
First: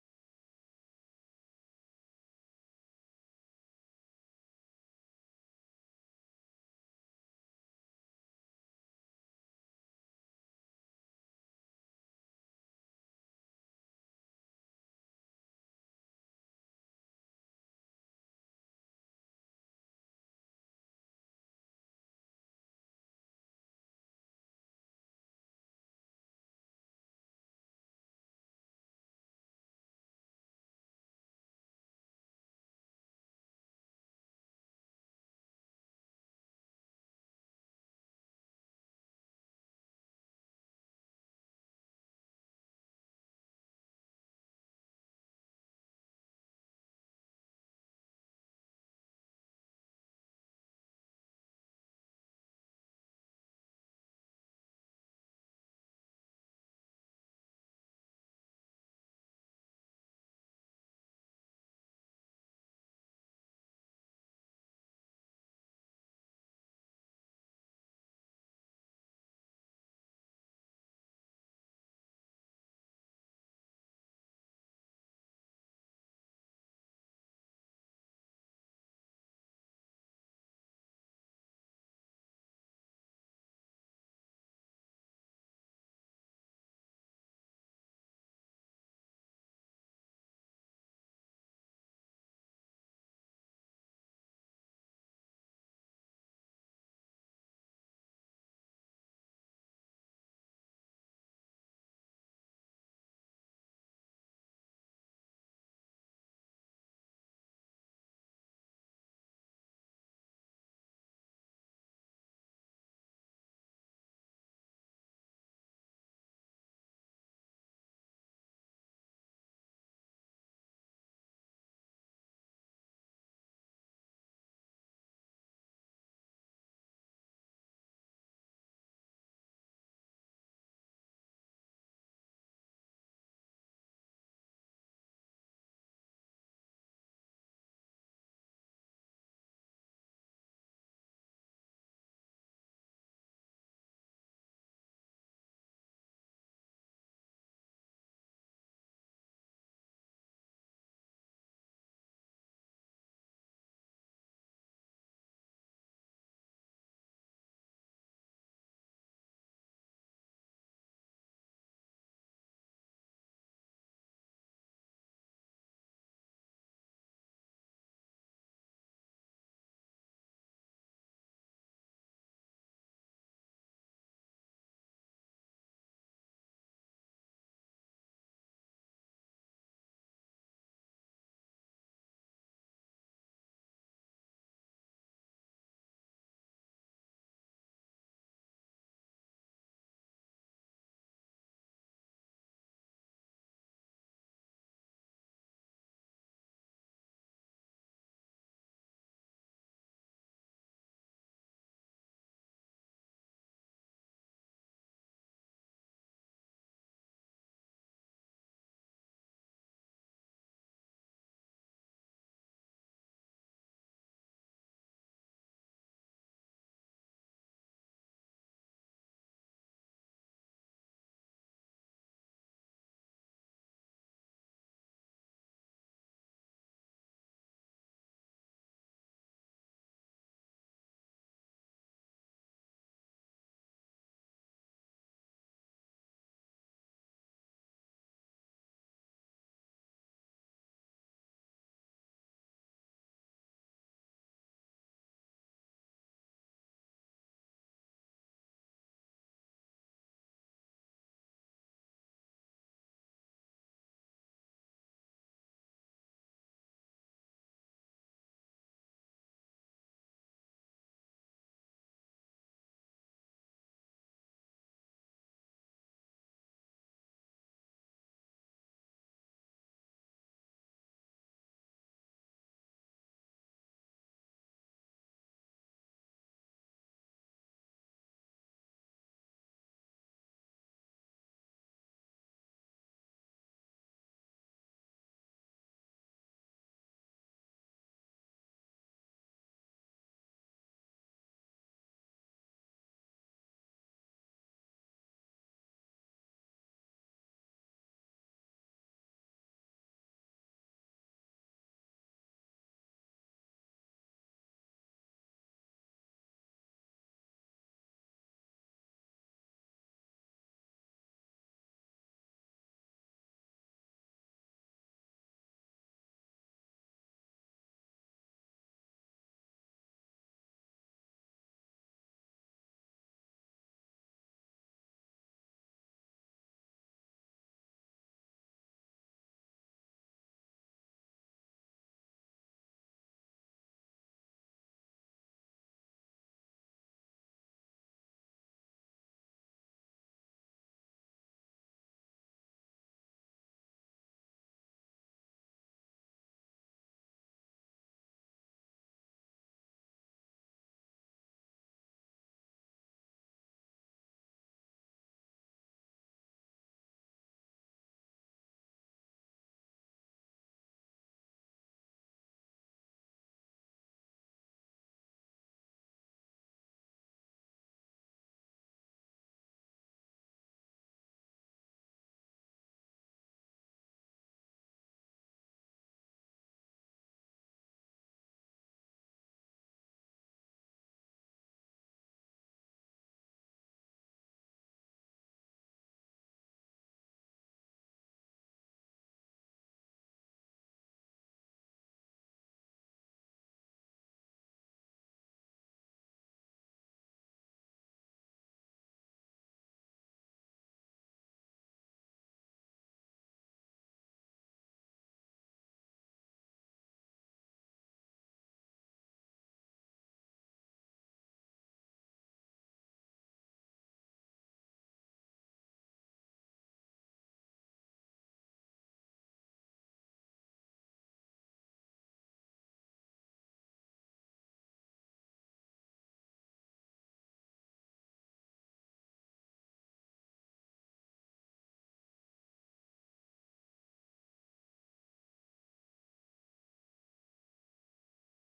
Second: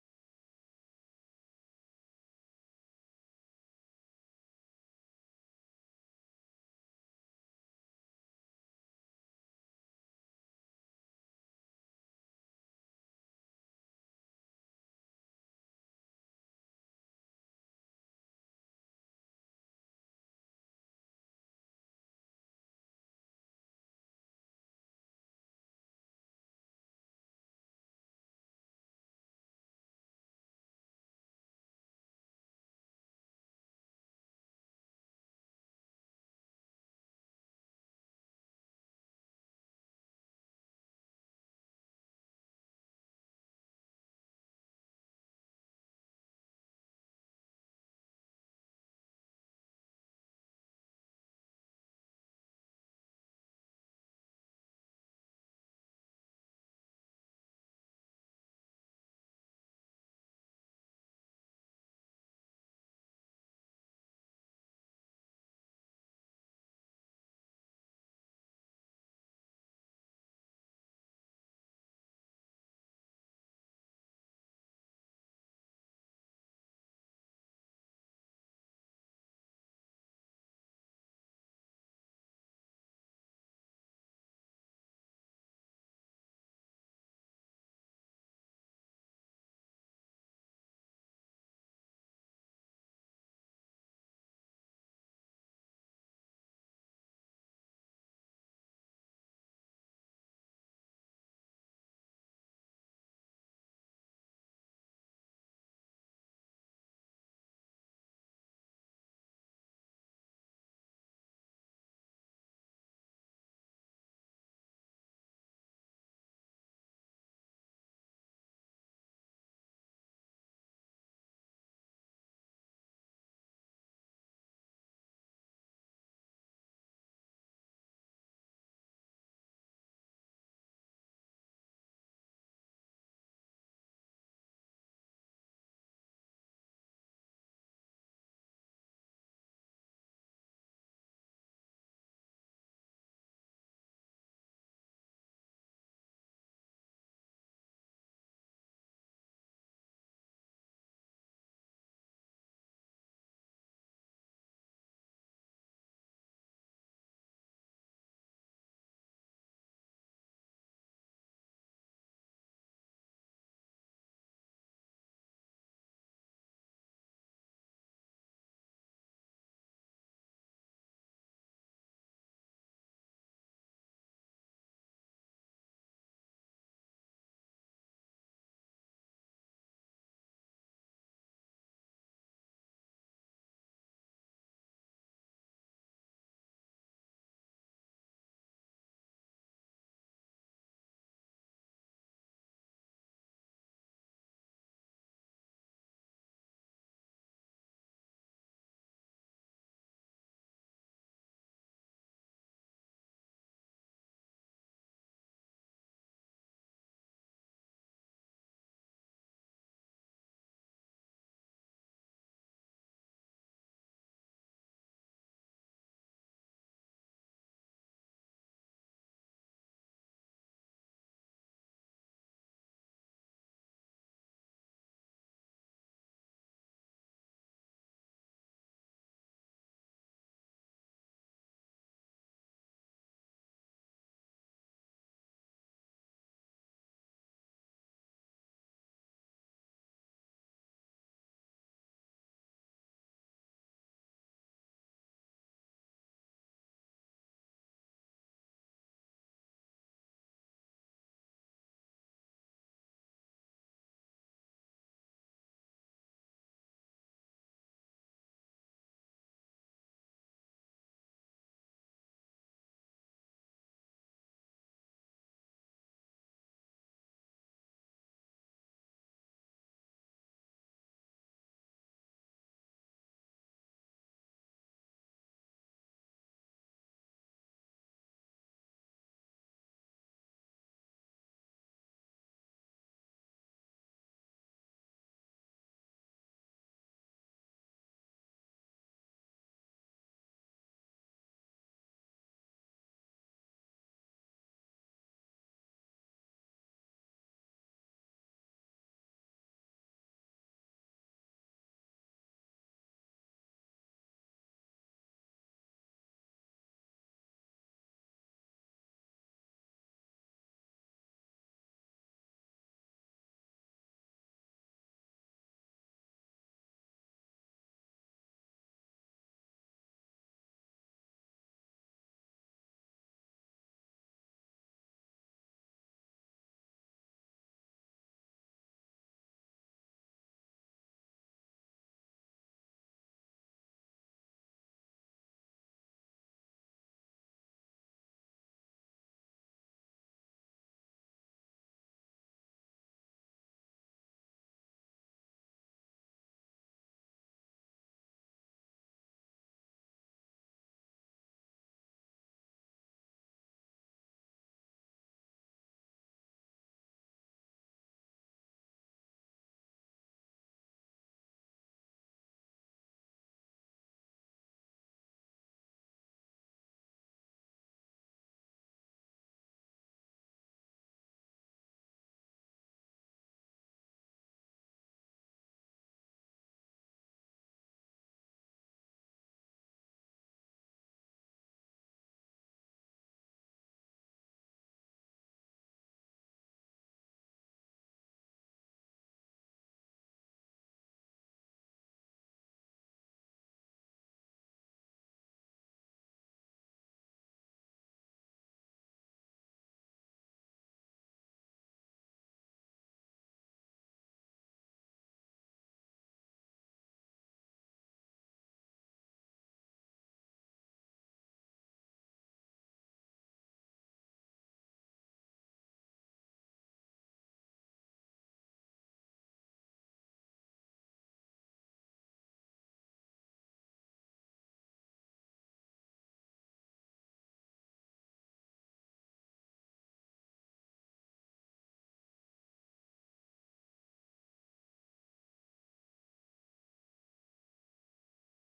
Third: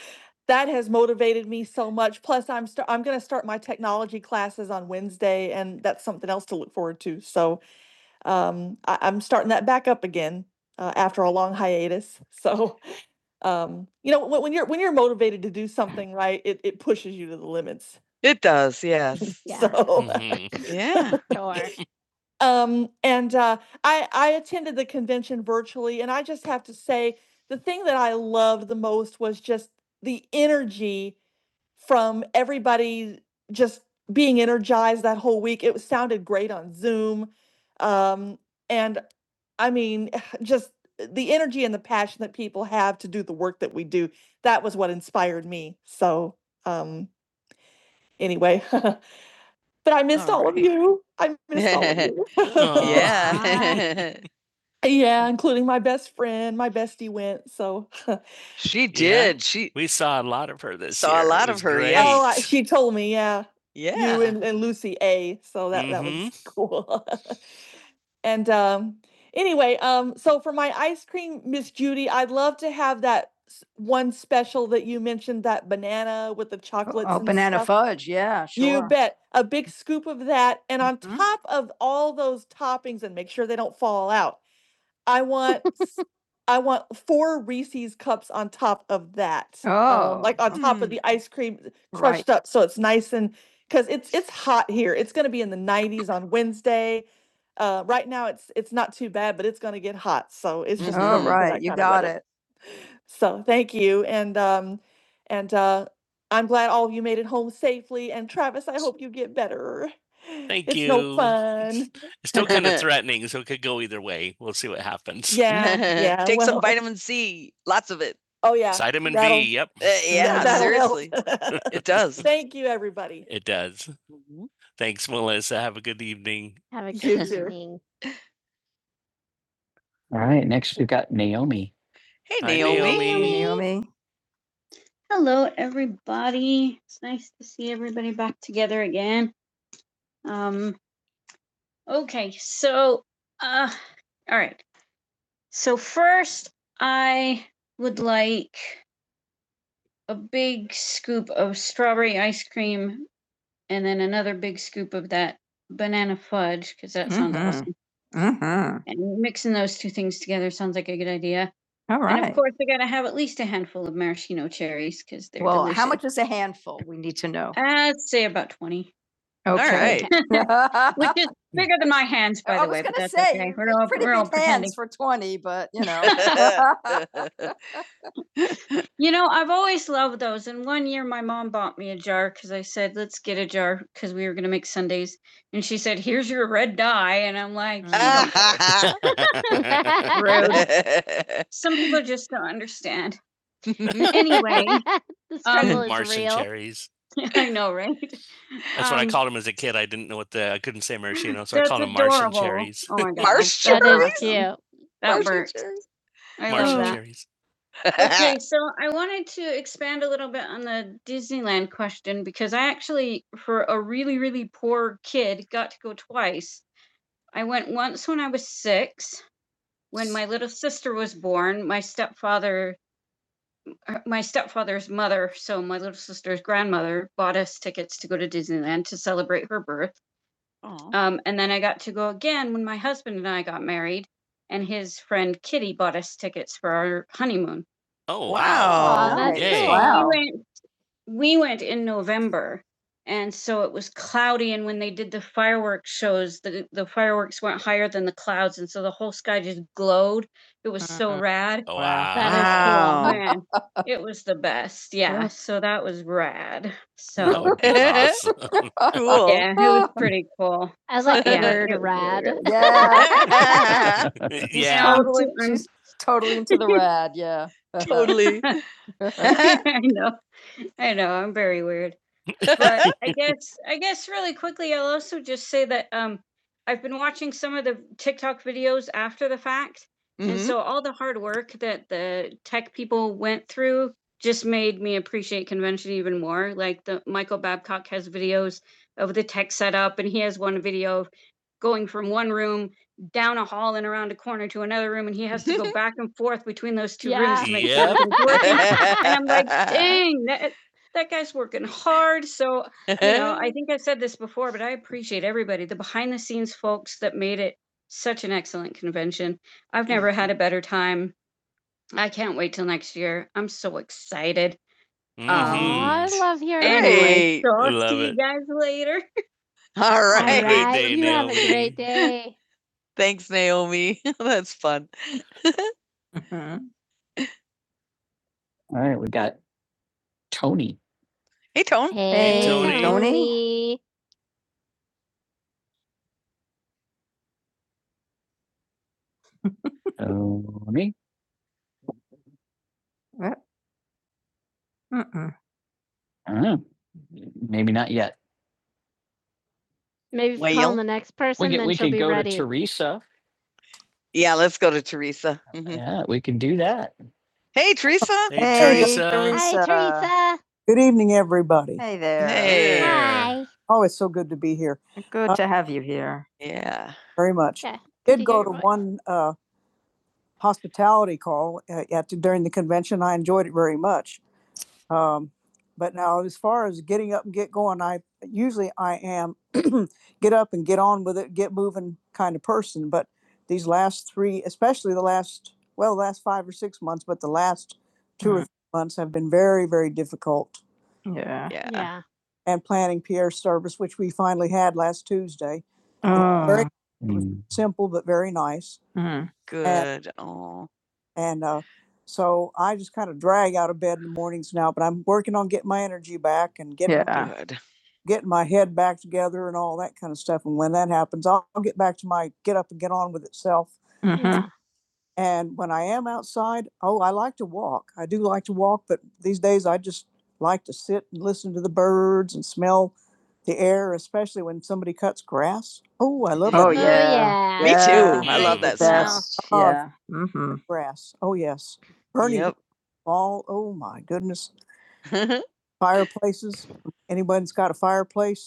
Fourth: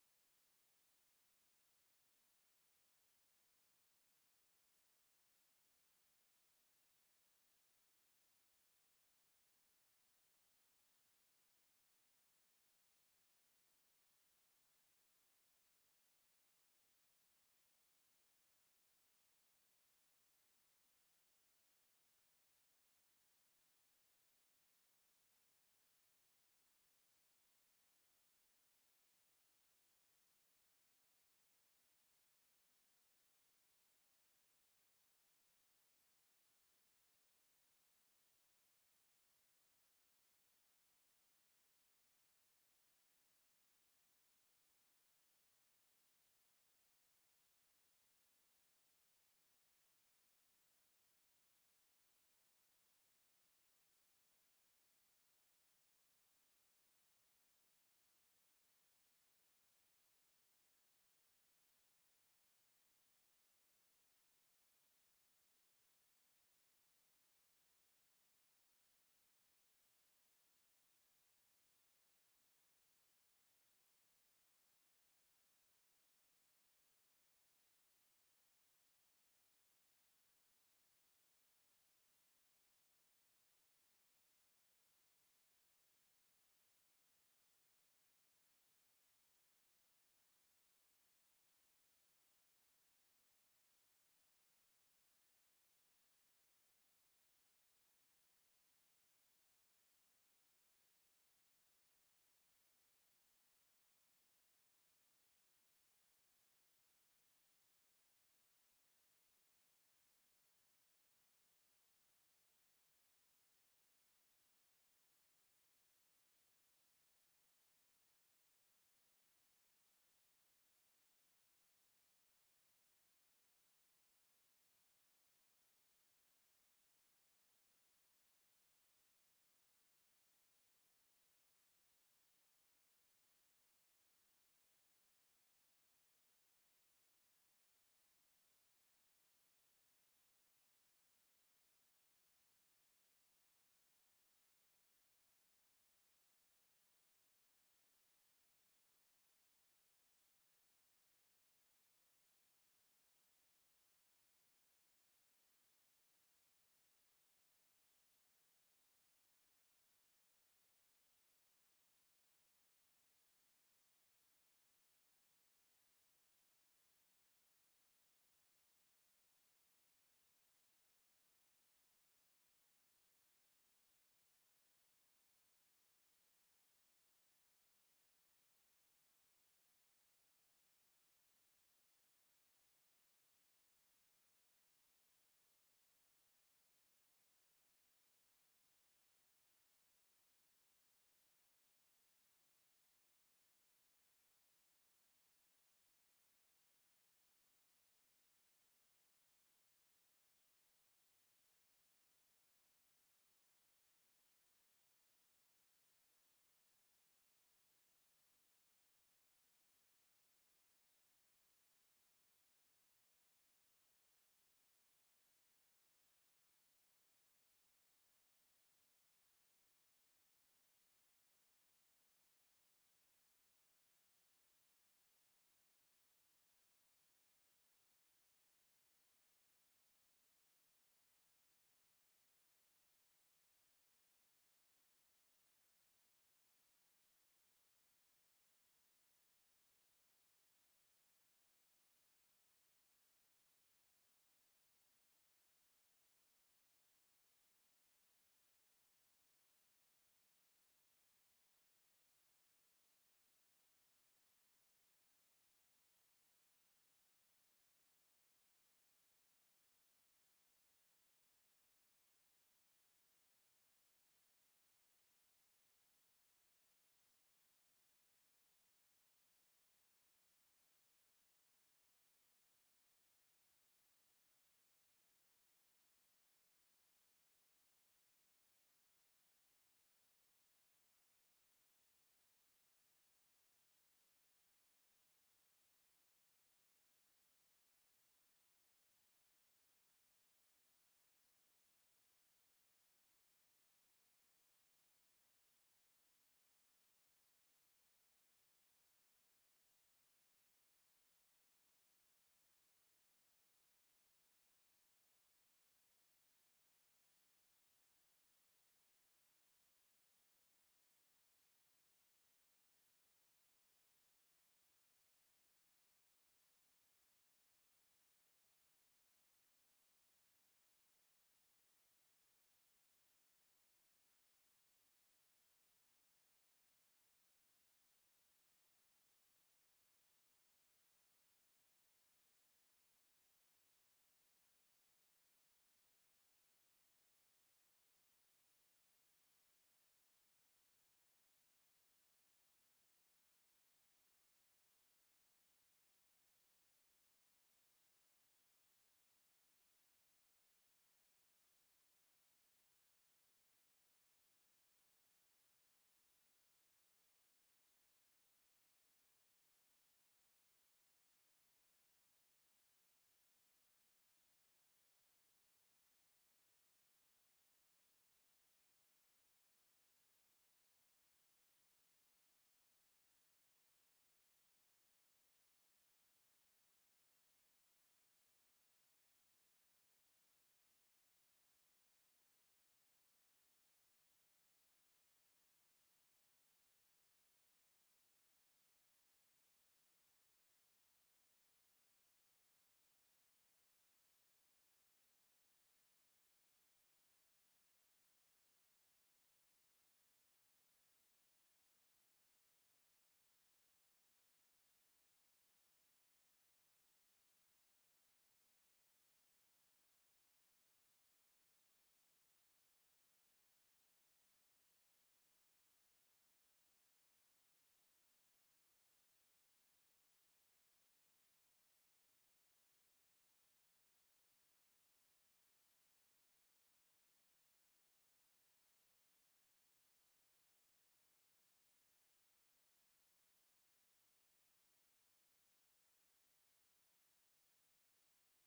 [SPEAKER 2] that has motivated me so much. Plus, I'm st- I'm going to start my technology classes on Wednesday, and that's something else to look forward to. So um, I- I'm starting that back up again uh, after a long hiatus. (laughs) So um, you know, when, when you're when you're motivated to do something right, it it pushes you to the limits. It does. Yes. (laughs) Yeah, So (laughs) hmm Yeah. sure. Um, and uh, I, I attended the convention virtually, and I just have to say the thing that I loved the most was just the energy from everybody just being energized that whole week. It sounded great on Zoom. Um, and I mean, (sighs) just the energy and the passion that people have to do the work that we do, that was what inspired me. So, um, anyway, (laughs) but I missed all, all right. of you. I missed (laughs) all of you. (laughs) Yeah. (laughs) yeah, including my best friend. My bestie went. So, (laughs) she did. Yeah. She We saw a lot of her this Saw a year. It lot of her, Yeah. oh, I, she told me. Yeah, yeah. you and, and Lucy A. So that mm-hmm. that was cool. (laughs) And um, anyway, um, so for my ice cream, Miss Judy, I'd love to have that s- one special that you mentioned, that banana with the Oh, chocolates Oh, and banana stuff. fudge, yeah, You sure. bet. A big scoop of that. And on Mhm. top of all those toppings, and make sure they don't fall out, I want (laughs) I want four Reese's cups on top of that. Oh, um, like Oh, on top mm. of Mm. the ice cream right. crushed right. up so it's nice and because it's it's hot here. It's gonna be in the 90s on Wednesday. Uh, right now it's it's not too bad, but it's gonna get hot. So it's just all right. you got it. So thank you, and um, and uh, I'm glad all of you made it home safely. And Travis, I hope you get better. Thank It's no you. It's, fun. It's still kind of (laughs) threatening, so it could go either way. We'll see what happens. (laughs) Yeah, yeah. Take some well, vitamin C, lots of it. Oh yeah. Vitamin that'll- B. Yep, Uh, yeah, (laughs) that'll help. seriously, (laughs) it (laughs) does. Thank you, everybody. it does. Mhm. Thanks, Melissa. Have a good evening. Have a You good too. evening. All right, next we've got Naomi. Hey, Hi, Naomi. Naomi. Naomi. Hello, everybody. It's nice to see everybody back together again. Um, okay, so, uh, all right. So, first, I would like a big scoop of strawberry ice cream and then another big scoop of that banana fudge because that sounds Mhm. awesome. Mhm. And mixing the, yeah. All right. And of course, I got to have at least a handful of maraschino cherries because they're well, delicious. how much is a handful? We need to know. I'd say about 20. Okay. All right. (laughs) Which is bigger than my hands, by the way. I was gonna say, okay. We're all, pretty we're all big hands for twenty, but you know. (laughs) (laughs) You know, I've always loved those. And one year my mom bought me a jar because I said, let's get a jar because we were going to make Sundays. And she said, here's your red dye. And I'm like, (laughs) (laughs) "You some people just don't understand. (laughs) Anyway, (laughs) The struggle um, is Martian real. cherries. (laughs) I know, right? That's um, what I Um, called him as a kid. I didn't know what the I couldn't say maraschino, so I called them Martian cherries. Oh my (laughs) god. Martian that- That is cute. That works. cherries. Martian cherries. (laughs) Okay, so I wanted to expand a little bit on the Disneyland question because I actually, for a really, really poor kid, got to go twice. I went once when I was six, when my little sister was born. My stepfather, uh, my stepfather's mother, so my little sister's grandmother, bought us tickets to go to Disneyland to celebrate her birth. Oh. Um, and then I got to go again when my husband and I got married, and his friend Kitty bought us tickets for our honeymoon. Oh, wow. Wow. Aw, that's cool. Wow. We went we went in November. And so it was cloudy and when they did the fireworks shows, the the fireworks went higher than the clouds and so the whole sky just glowed. It was uh-huh. so Uh-uh. rad. Oh, Wow. wow. Oh, Wow. man, (laughs) it was the best. Yeah, so that was rad. So (laughs) awesome. cool. yeah, it was (laughs) pretty cool. I was like Yeah, (laughs) rad. really Yeah. (laughs) yeah. Totally Totally, totally into the rad. Yeah. (laughs) totally. (laughs) I know. I know I'm very weird, (laughs) but I guess I guess really quickly I'll also just say that um I've been watching some of the TikTok videos after the fact, and hmm so all the hard work that the tech people went through just made me appreciate convention even more. Like the Michael Babcock has videos of the tech setup, and he has one video of going from one room down a hall and around a corner to another room, and he has to go (laughs) back and forth between those two rooms Yeah. to make sure Yep. everything's working. (laughs) And I'm like, (laughs) dang, that guy's working hard. So, you know, I (laughs) think I've said this before, but I appreciate everybody, the behind the scenes folks that made it such an excellent convention. I've never had a better time. I can't wait till next year. I'm so excited. Mm-hmm. um, I Mhm. love your Hey, Anyway, so I'll Love see it. you guys later. (laughs) All right, All right. (laughs) right. day, you Naomi. have a great day. (laughs) Thanks, Naomi. (laughs) That's fun. (laughs) Mhm. All right, we got Tony. Hey, Tony. Hey, Tony. Tony. Tony. (laughs) Tony. Uh, Mm-mm. I don't know. Maybe not yet. Maybe if we call the next person, We person, then we she'll could be go to ready. to Teresa. Yeah, let's go to Teresa. Mhm. Yeah, we can do that. Hey, Teresa. Hey, hey Teresa. Teresa. Hi, Teresa. Good evening, everybody. Hey there. Hey. Hi. Oh, it's so good to be here Good uh, to have you here. Yeah. very much. Yeah, Did go to one uh, hospitality call uh, at, during the convention. I enjoyed it very much. Um, but now, as far as getting up and get going, I usually I am (clears throat) get up and get on with it, get moving kind of person. But these last three, especially the last, well, the last five or six months, but the last 2 mm-hmm. or three months have been very, very difficult yeah. Yeah. Yeah. and planning peer service, which we finally had last Tuesday. Oh, Very mm. simple, but very nice. mm, Good. And, Oh. And uh, so I just kind of drag out of bed in the mornings now, but I'm working on getting my energy back and getting Yeah. Good. getting my together and all. And when that happened, back to my get up and get on with itself. mhm. I am. I like to, like to sit and look at the birds and smell Oh, I love a Oh, Oh, that yeah. yeah. Me Yeah. too. I love Great that The smell. best. Oh, Yeah. Mm-hmm. grass. Bernie, you Yep.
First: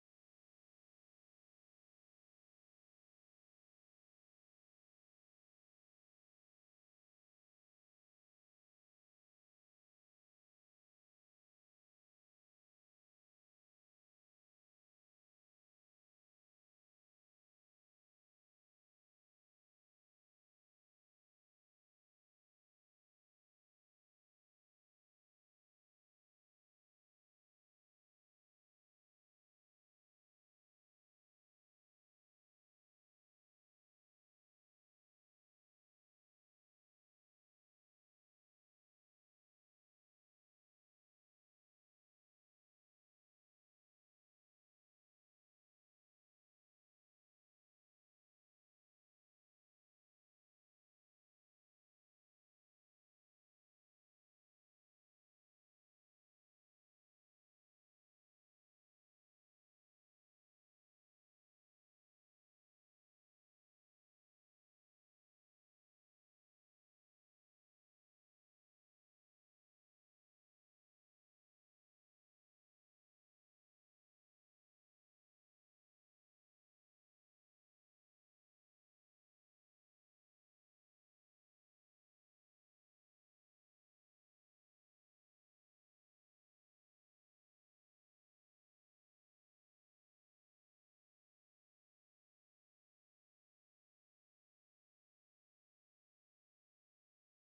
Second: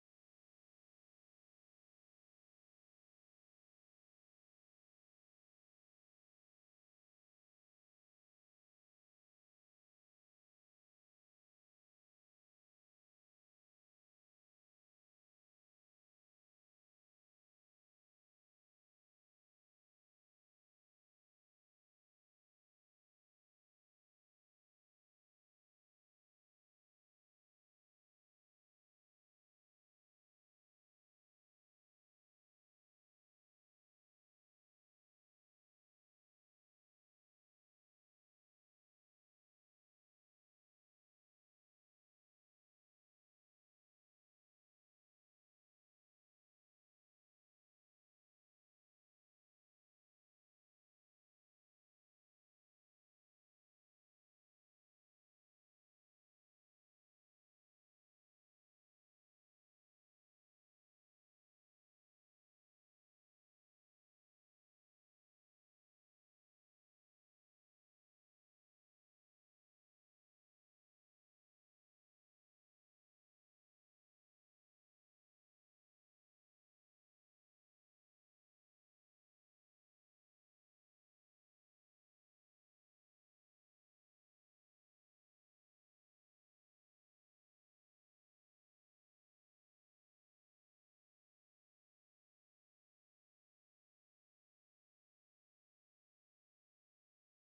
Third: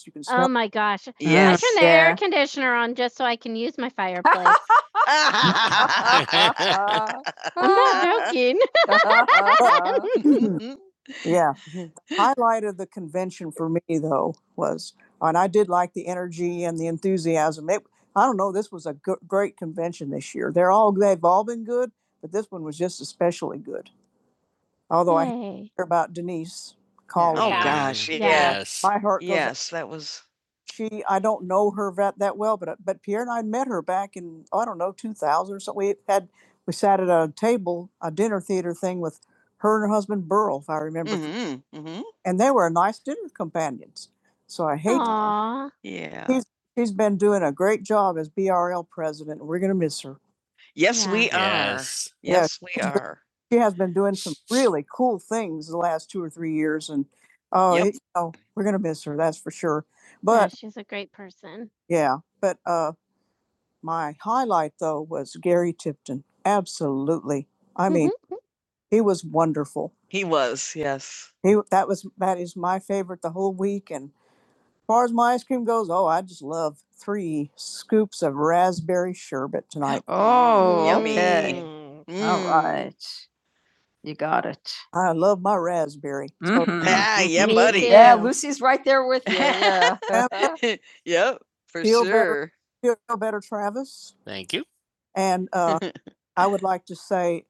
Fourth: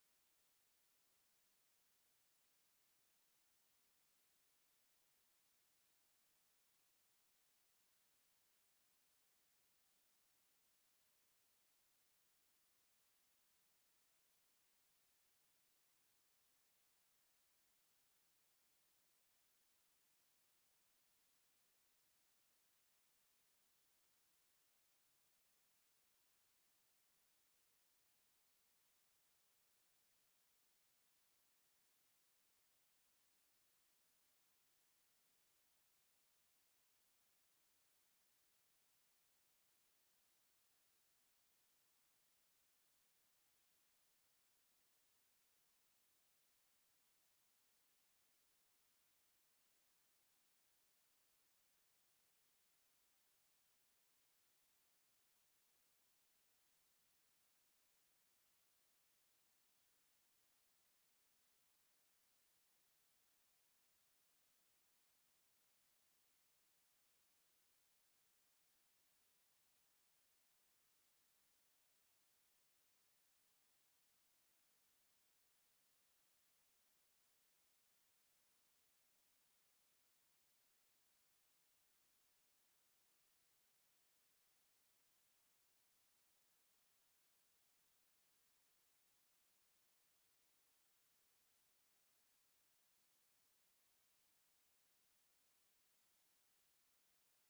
[SPEAKER 2] (laughs) can smell Oh my gosh. I yes. turn Yes. the Yeah. air Yeah. (laughs) conditioner on just so I can use my fireplace. I'm not (laughs) joking. (laughs) (laughs) Yeah. Highlight of the convention for me though was, and I did like the energy and the enthusiasm. It, I don't know. This was a g- great convention this year. They're all this, although I Yay. call. Oh, about. gosh, Yeah. yes. My heart goes out. Yes, that was, she I don't know her vet that well, but uh, but Pierre and I met her back in oh, I don't know 2000 or something. We had we sat at a table, a dinner theater thing with her and her husband Burl, if I remember, mhm, mhm, and they were nice dinner companions. So I hate him. Aw. yeah. he has been doing a great job as BRL president. and We're gonna miss her Yes, Yeah. we are. Yeah. Yes, we Yeah, are. doing some Oh, Yep. it- oh, we're gonna miss her, that's for sure. Yeah, But she's a great person. yeah, but uh, my highlight though was Gary Tipton. Absolutely. I mean, hmm he was wonderful. He was, yes. He that was that is my favorite the whole week. And as far as my ice cream goes, oh, I just love three scoops of raspberry sherbet tonight. (gasps) Oh, Yummy. okay. Mm. All Mm. right. You got it. I love my raspberry. So- Mhm. Ah, yeah, Me buddy. too. Yeah. Yeah, Lucy's right there with you. Yeah. (laughs) (laughs) yep, for Feel better. sure. Better, Feel better, Travis. Thank you. And uh, (laughs) I would like to say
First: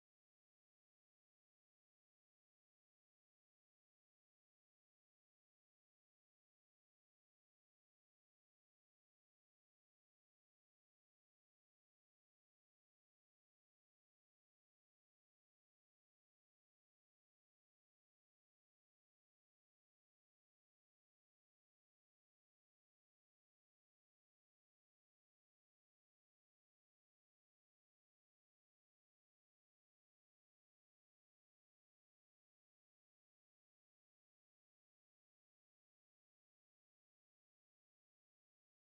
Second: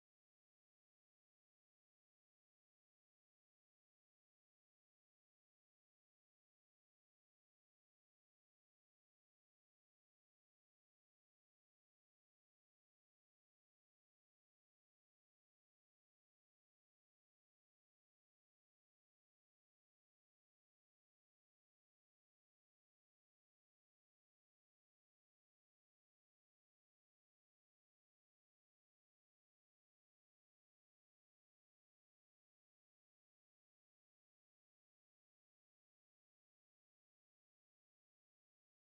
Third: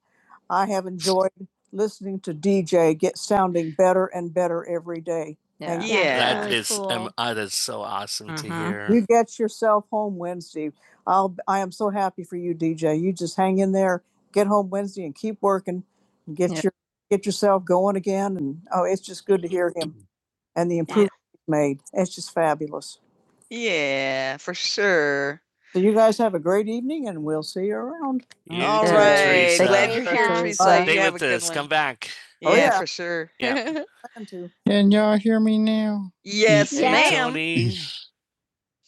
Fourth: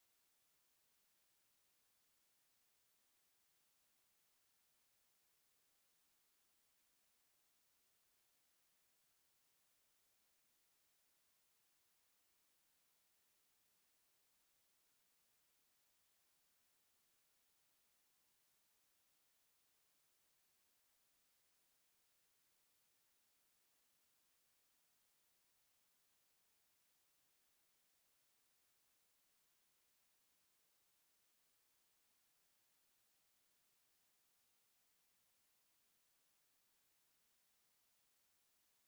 [SPEAKER 2] I have enjoyed listening to DJ get sounding better and better every day. yeah. Yeah. That Really um, cool. uh, that's so awesome mm-hmm. to Mhm. hear. You get yourself home Wednesday. I'll I am so happy for you, DJ. You just hang in there, get home Wednesday and keep working get Yeah. your get yourself going again and oh it's just good to hear him and the improvement he's made it's just fabulous Yeah, for sure. so you guys have a great evening and we'll see you around You All right. Teresa. Glad you're here, Bye. Teresa. Stay with us. Come back. Oh, yeah, yeah. for sure. Yeah. (laughs) Can y'all hear me now? yes, Yeah. ma'am. (laughs)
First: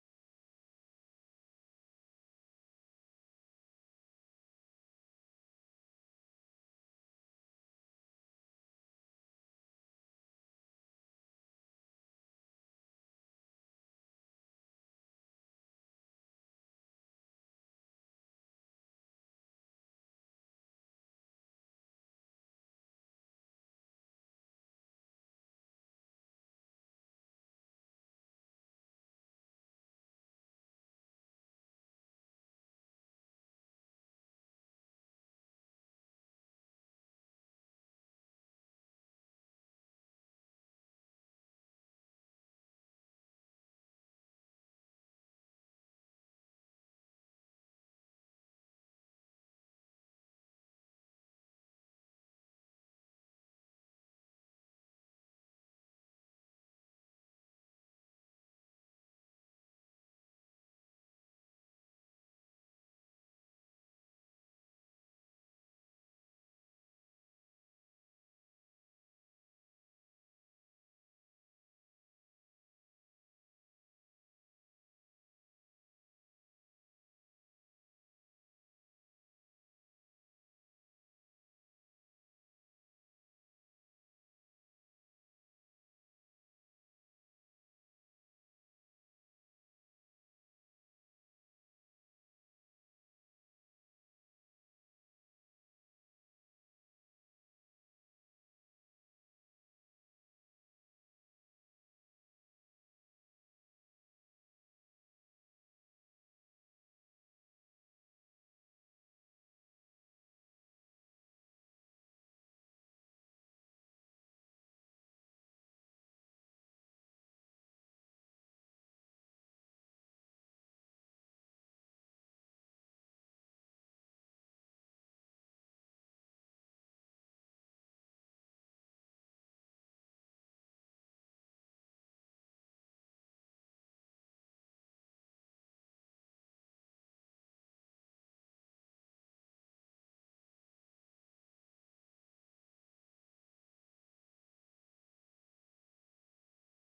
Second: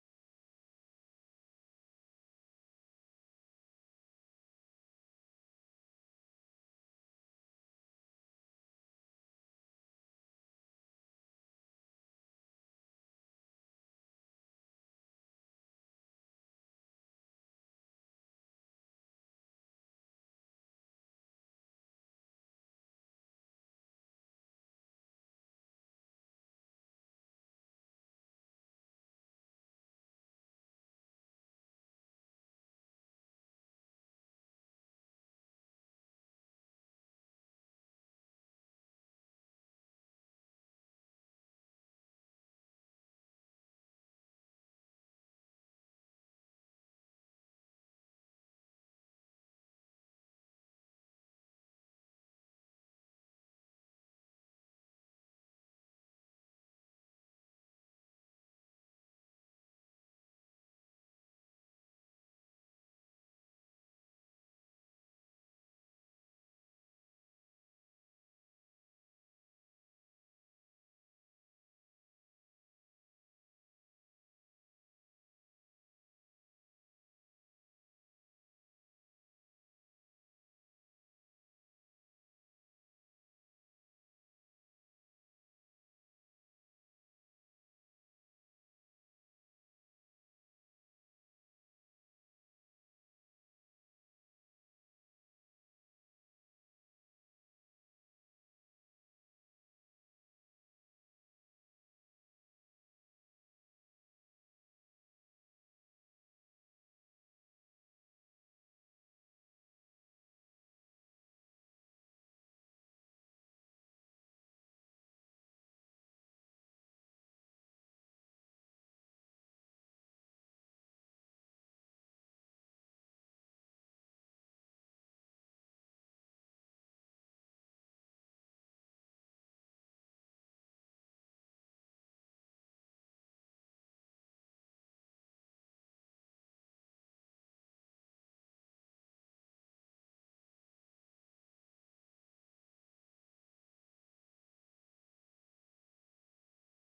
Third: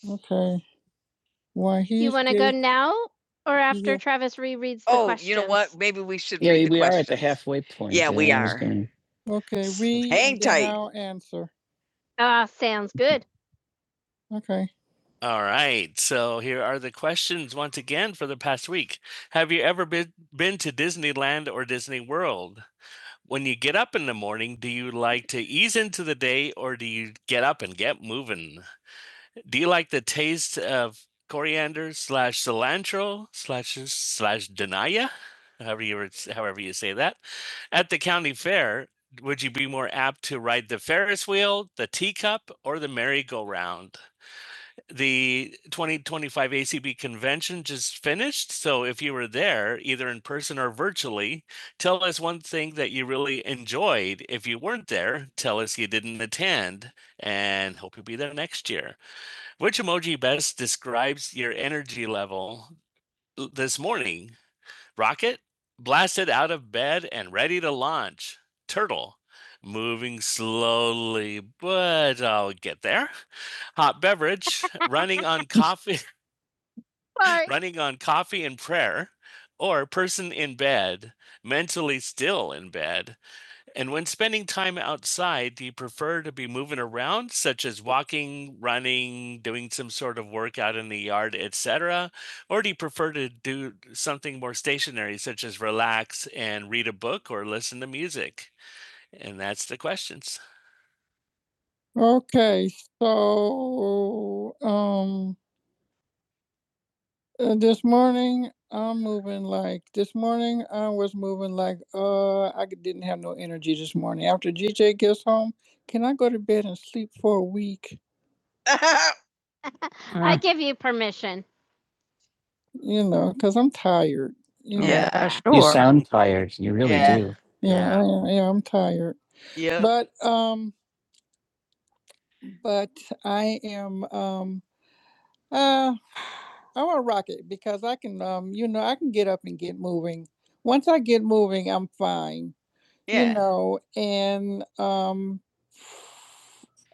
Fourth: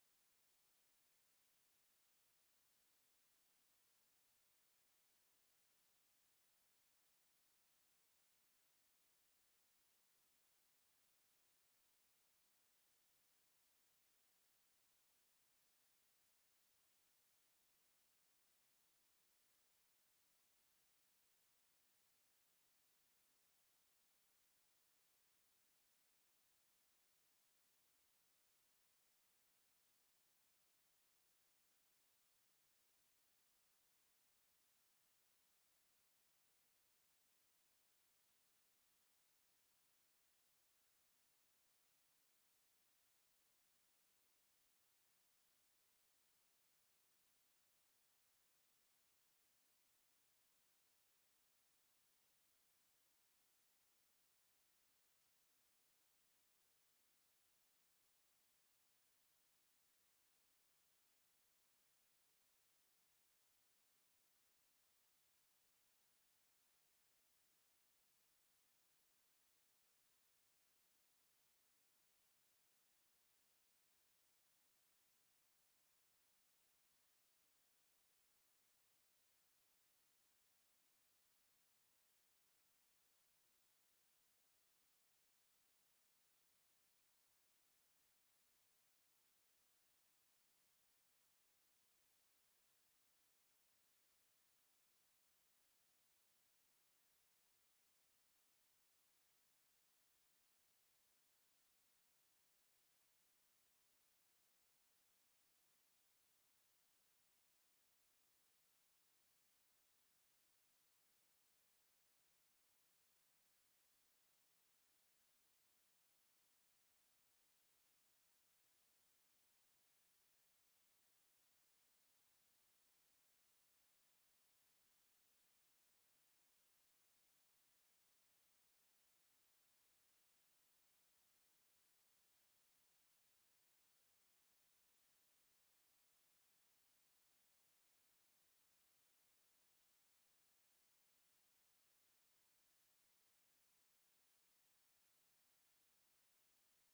[SPEAKER 2] Okay. Why Do he? you he's want to go there? now or after Yeah. Travis rereads the Oh, you know what? questions? Maybe we should Yeah, read the we are at the questions. halfway point. Yeah, so we I'm just are. gonna- Okay, S- we. hang then tight. I'll- Ah, sounds good. Okay, All right. So here are the questions once again for the past week. Have you ever been been to Disneyland or Disney World? When you get up in the morning, do you like to ease into the day or do you get up and get moving? Do you like the taste of coriander slash cilantro slash slash denaya? However you however you say that. At the county fair, would you be more apt to ride the Ferris wheel, the teacup, or the merry-go-round? The 2025 ACB convention just finished. So if you were there, either in person or virtually, tell us one thing that you really enjoyed. If you weren't there, tell us you didn't attend and hope you'll be there next year. Which emoji best describes your energy level l- this morning? Rocket, blasted out of bed and ready to launch. Turtle, moving slowly, but I'll get there. Hot beverage, running on coffee, (laughs) Sorry. running on coffee and prayer. Or person in bed, mentally still in bed. And when spending time outside, do you prefer to be moving around, such as walking, running, doing some sort of workout in the yard, etc.? Or do you prefer to do something more stationary, such as relax and read a book or listen to music? And that's the questions. Okay, so um Uh, this morning I'm moving like this morning I was moving like uh I c- didn't have no energy this morning. After GJ gets home, can I go to bed and sleep for a week? (laughs) I give you permission. You know, cause I'm tired. you know. Yeah, sure. You sound tired. You really Yeah. do. yeah, I, yeah, I'm tired. Yeah. But um, but I am um. Uh, I want to rock it because I can, um, you know, I can get up and get moving. Once I get moving, I'm fine. You Yeah. know, and um,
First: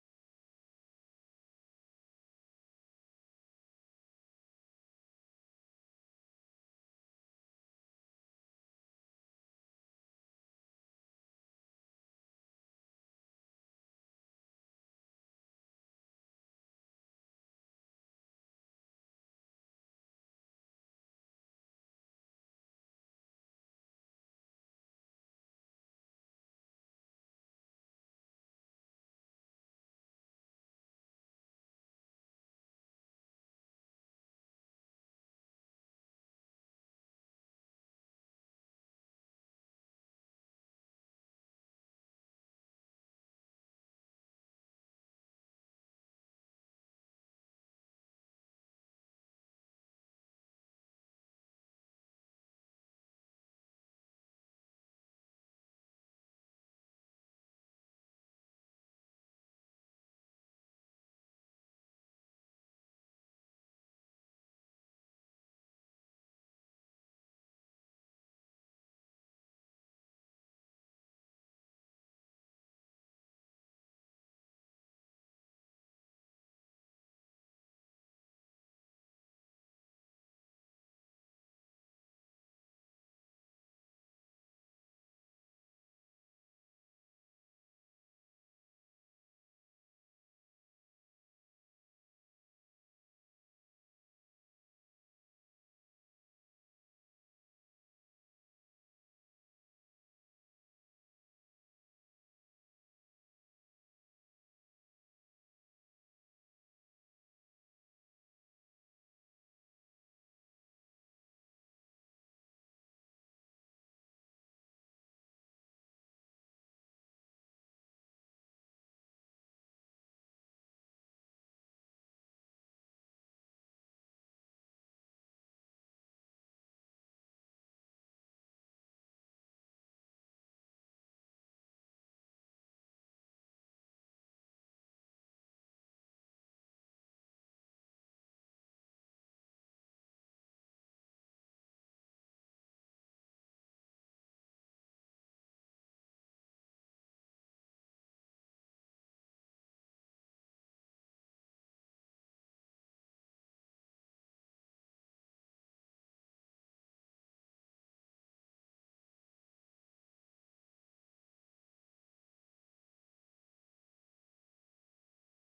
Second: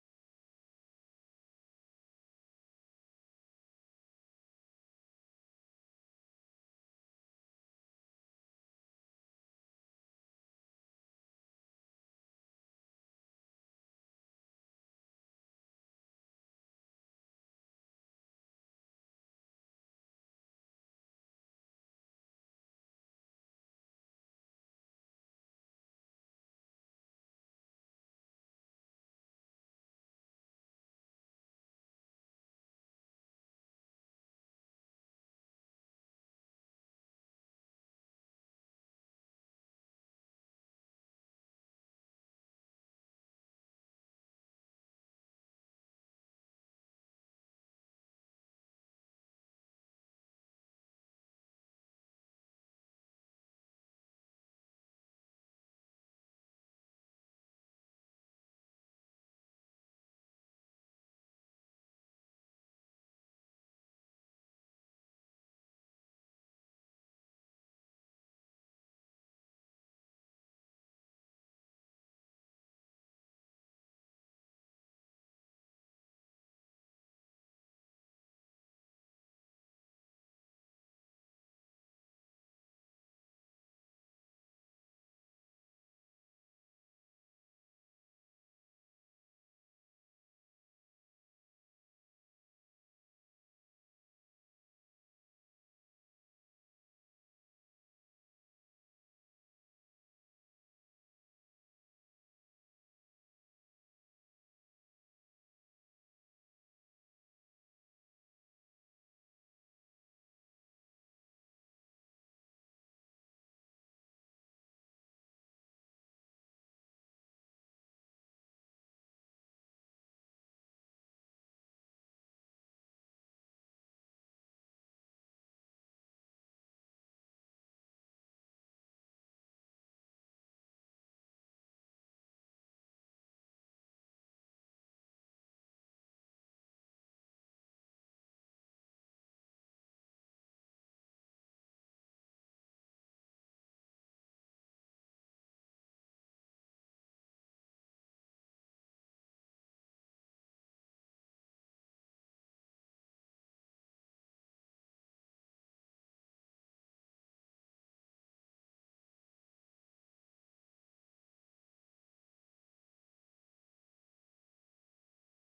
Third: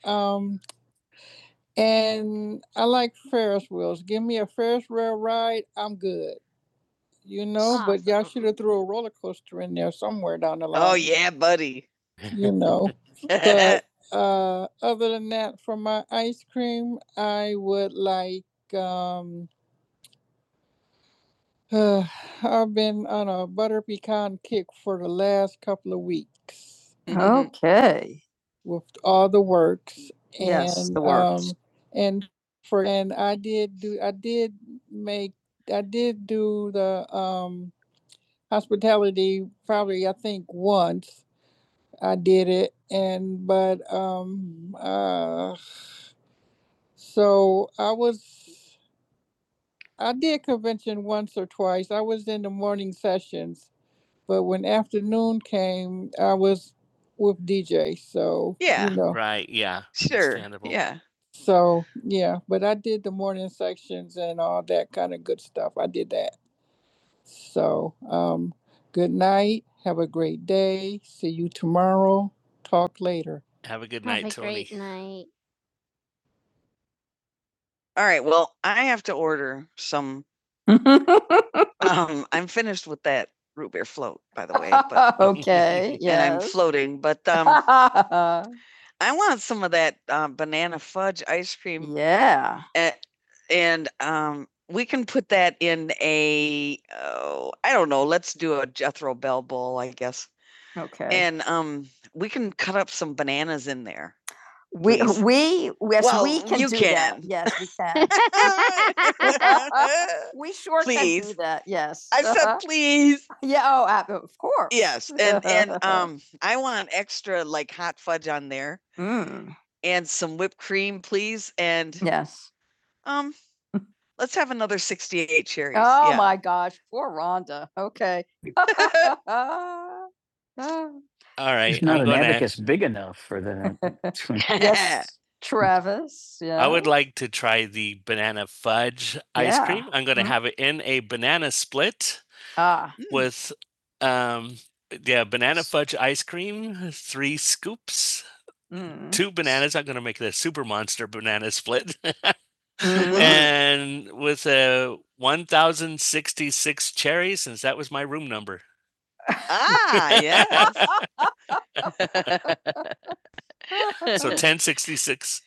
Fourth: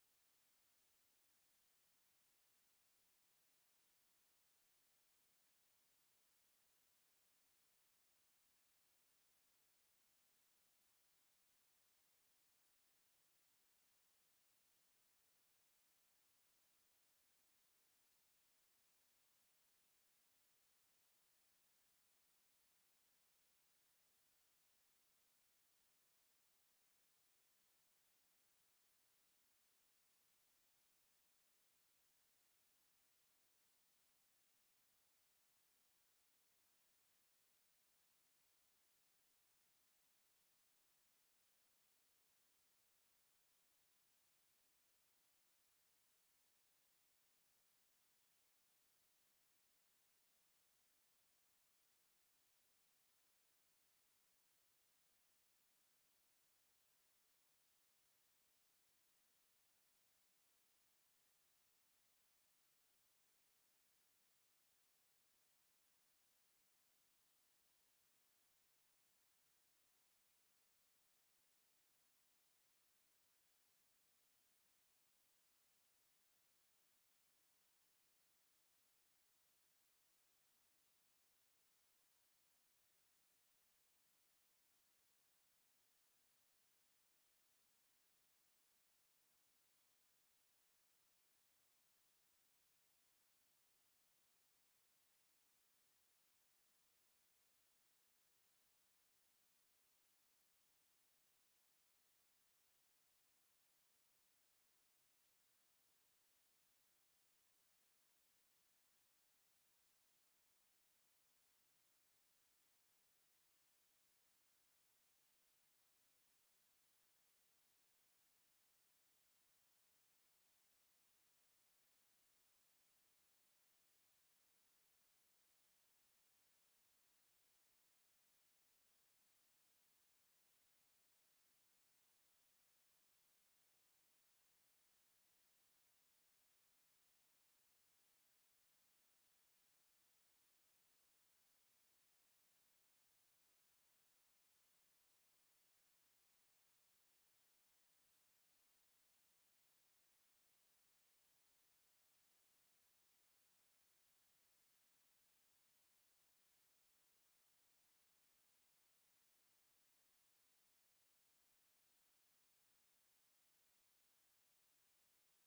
[SPEAKER 2] um, and I like Ferris wheels. Give me a Ferris wheel ride, I'm good. You know, but y'all should have thrown a roller coaster somewhere down the line. Oh line, yeah, buddy. You know. (laughs) But uh, other than that, from cream, I would like um. (sighs) I've been on a butter pecan kick for the last couple of weeks. Okay. (laughs) with all the works. And, Yes, the works. um, And for, and I did do, I did make, I did do the, um, hospitality probably, I think once I did it and, but, um, uh, so I was, I did convention once or twice. I was in the morning sessions, came, I was with DJ, so Yeah. you know, Right. Yeah. Sure. Yeah. so yeah. But I did the morning sections. That kind of a great day. See you tomorrow later. Have a good Have night, have a Tony. great night. All right. Well, I have to order some. (laughs) Um, I'm finished with that root beer float, by the way. But, (laughs) okay. Yeah. And I'm Yes. floating, but um, (laughs) I want some of that, uh, banana fudge ice cream, Yeah. a and, um, we can put that in a oh, I don't know, let's do a Jethro Bell bowl, I guess, Okay. and, um, we can cut up some bananas in there. We, Please. we, yes, Well, we can you do can. that. Yes, we can. (laughs) (laughs) We sure please. can do that. Yes. I said, Uh-huh. said please. Yeah. Oh, ab- of course. Yes. And (laughs) and um I want extra like hot fudge on there Mm, and some whipped cream, please. And Yes. um Let's have another 68 cherries. Oh yeah. my gosh, poor Rhonda. Okay. (laughs) (laughs) All right. He's not I'm an gonna- big enough for the. (laughs) (laughs) yes, Travis. Yeah. I would like to try the banana fudge ice Yeah. cream. I'm going to Mhm. have it in a banana split Ah, Mm. with, um, yeah, banana fudge ice cream, three scoops, mm. two bananas. I'm going to make the super monster banana split. (laughs) Mm-hmm. and with a 1,066 cherries, since that was my room number. ah, yeah. (laughs) So ten sixty-six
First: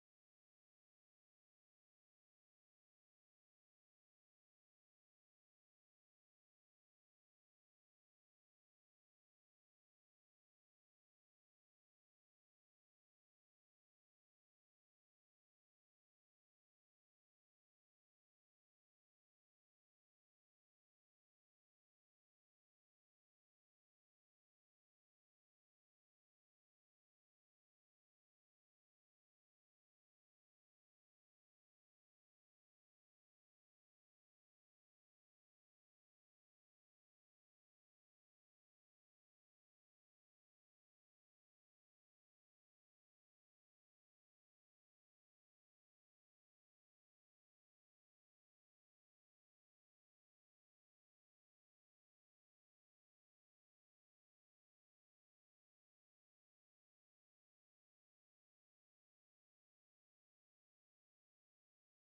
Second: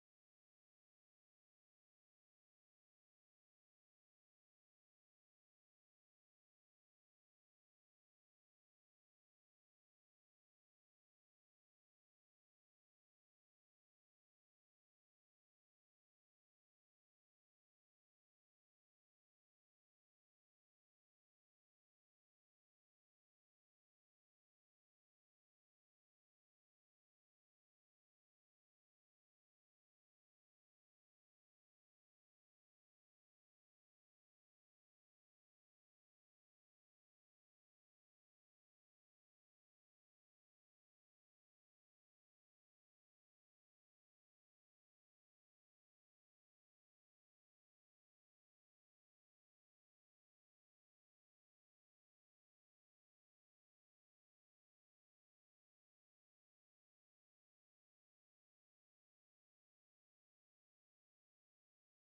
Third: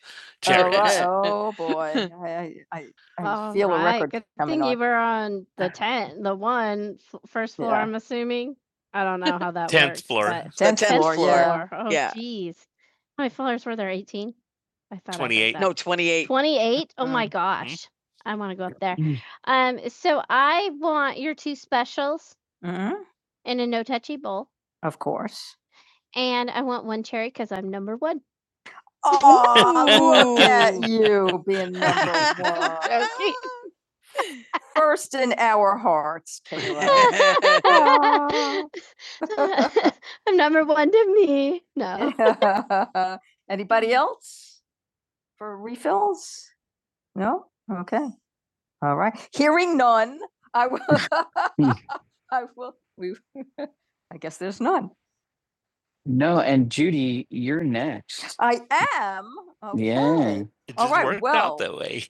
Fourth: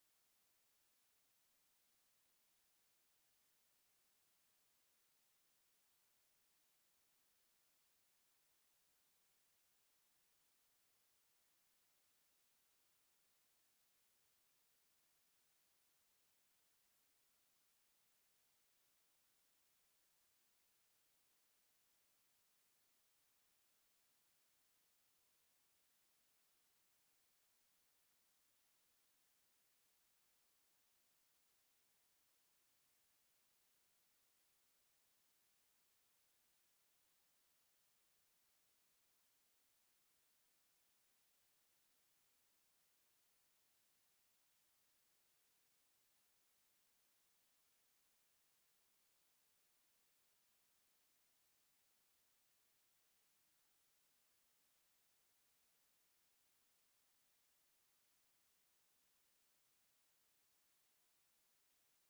[SPEAKER 2] All right. (laughs) Oh, boy. I, I, I All feel right. a right, record good coming thing on. you were on the (laughs) ten, the one first floor, Yeah. I'm assuming. I don't know how that (laughs) Tenth works, floor. but- Tenth floor. tenth floor, yeah. Oh, Yeah. jeez. How many floors were there? Eighteen? I thought. 28. that. No, 28. Twenty-eight? Oh mm-hmm. my Mm. gosh. I want to go up there. Um, so I want your two specials Mhm, in a no touchy bowl. Of course. And I want one cherry because I'm number one. Oh, (laughs) look at you being number one. (laughs) First in our hearts, Kayla. (laughs) Aw. (laughs) I'm number one to me. No. (laughs) Anybody else for refills? No? Okay. All right. Hearing none, I will. (laughs) I will. We, (laughs) I guess there's none. No, and Judy, you're next. I am. Okay. Yeah. It just All right, worked well, out that way.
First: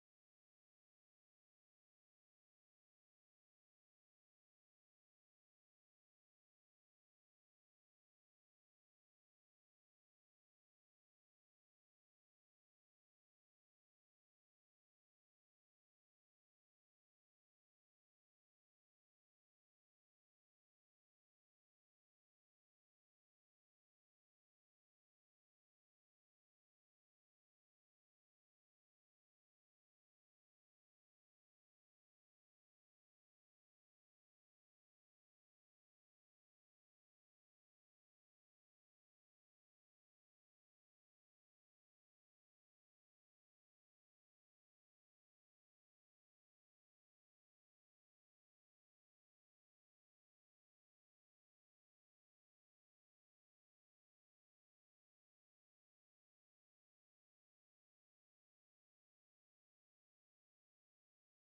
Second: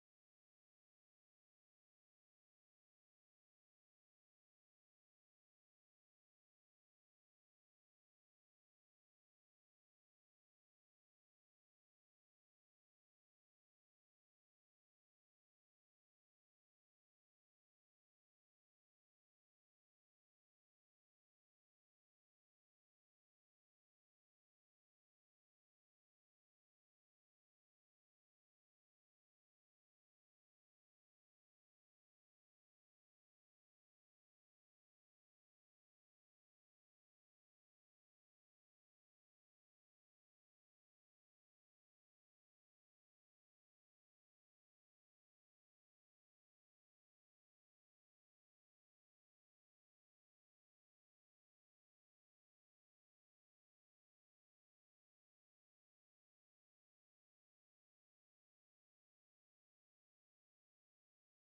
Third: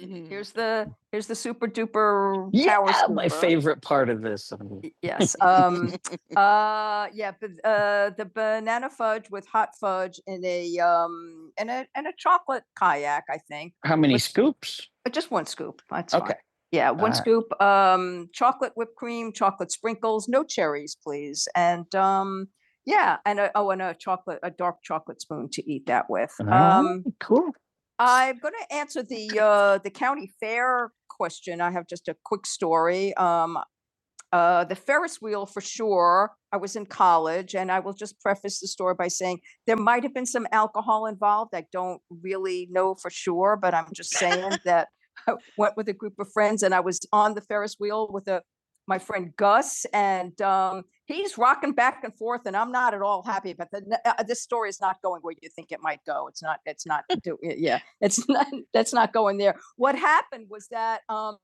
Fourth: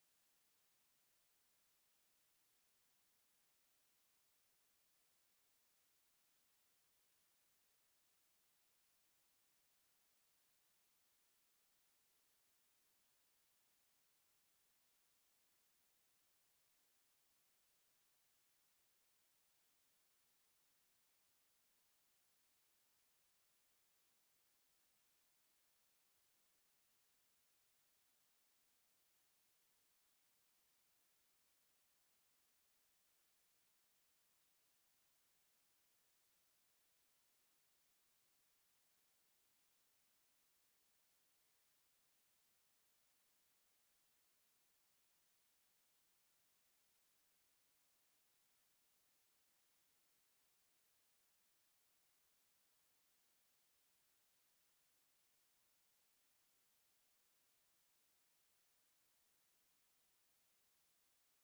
[SPEAKER 2] Mm-hmm. Here's the, here's the super duper. power Yeah, power my scooper. favorite part of this. um, Yes, um, (laughs) uh, yeah, but, uh, the banana fudge with hot fudge in a, um, in a, in a chocolate kayak, I think, How many Which- scoops? just one scoop, that's fine. Okay. Fine. Yeah, one Alright. scoop, Right. um, chocolate whipped cream, chocolate sprinkles, no cherries, please. And, um, yeah, and a, oh, and a chocolate, a dark chocolate spoon to eat that with. Ah, Um, oh, Cool. I'm going to answer the, uh, the county fair question. I have just a quick story. Um, uh, the Ferris wheel for sure. I was in college and I will just preface the story by saying there might have been some alcohol involved. I don't really know for sure, but I'm just saying (laughs) that I went with a group of friends and I was on the Ferris wheel with a my friend Gus and um, he's rocking back and forth and I'm not at all happy But that. uh, uh, This story is not going where you think it might go. It's not, it's not, (laughs) do- yeah, yeah, it's (laughs) not, that's not going there. What happened was that um,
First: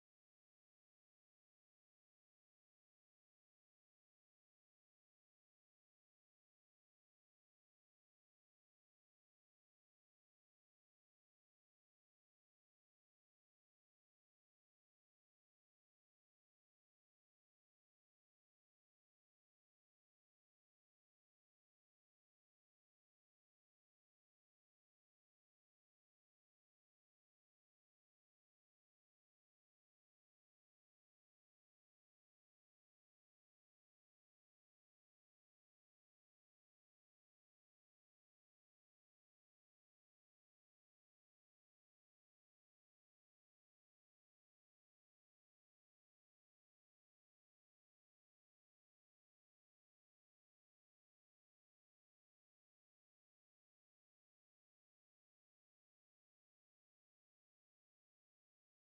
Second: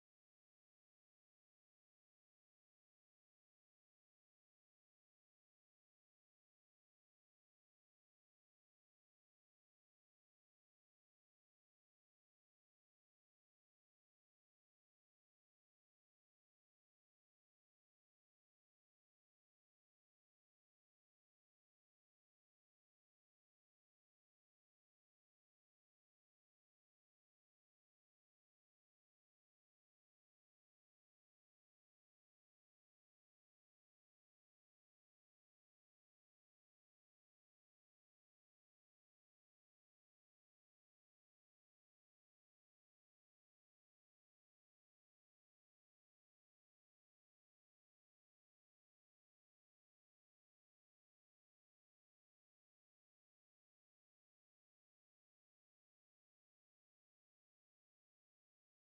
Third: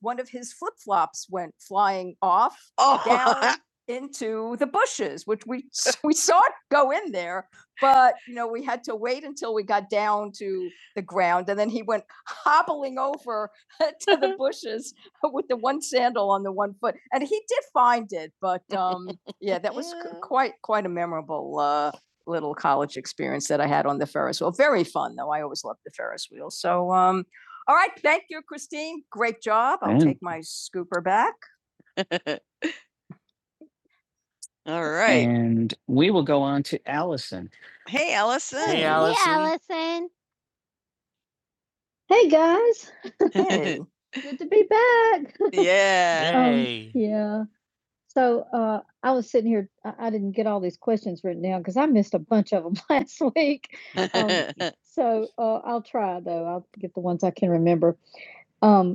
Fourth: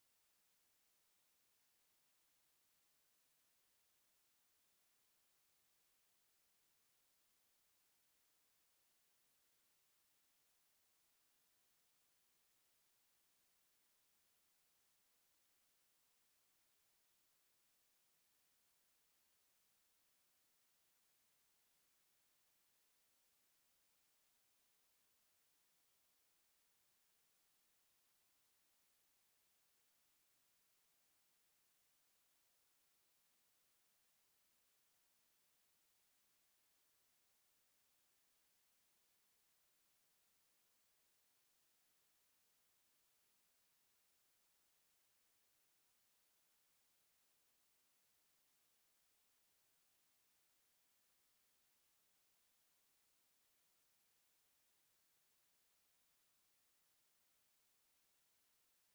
[SPEAKER 2] one of his flip flops went flying off Oh, down into the bushes, which we (laughs) we saw it go in there, but you know we had to wait until we got down to the ground, and then he went hobbling over (laughs) to the bushes with the one sandal on the one foot, and he did find it. But um, yeah, that was c- quite quite a memorable uh, little college experience that I had on the Ferris wheel. Very fun though. I always loved the Ferris wheel. So um, all right, thank you, Christine. Great job. I'll take my scooper back. (laughs) All right. And we will go on to Allison. Hey, Allison. Hey, Allison. Hey, Allison. Hey guys, Hey. (laughs) good to be back. (laughs) yeah. Um, Hey. yeah. So uh, I was sitting here. I, I didn't get all these questions written down because I missed a bunch of them (laughs) last week. Um, (laughs) So uh, I'll try though. I'll get the ones I can remember. Um,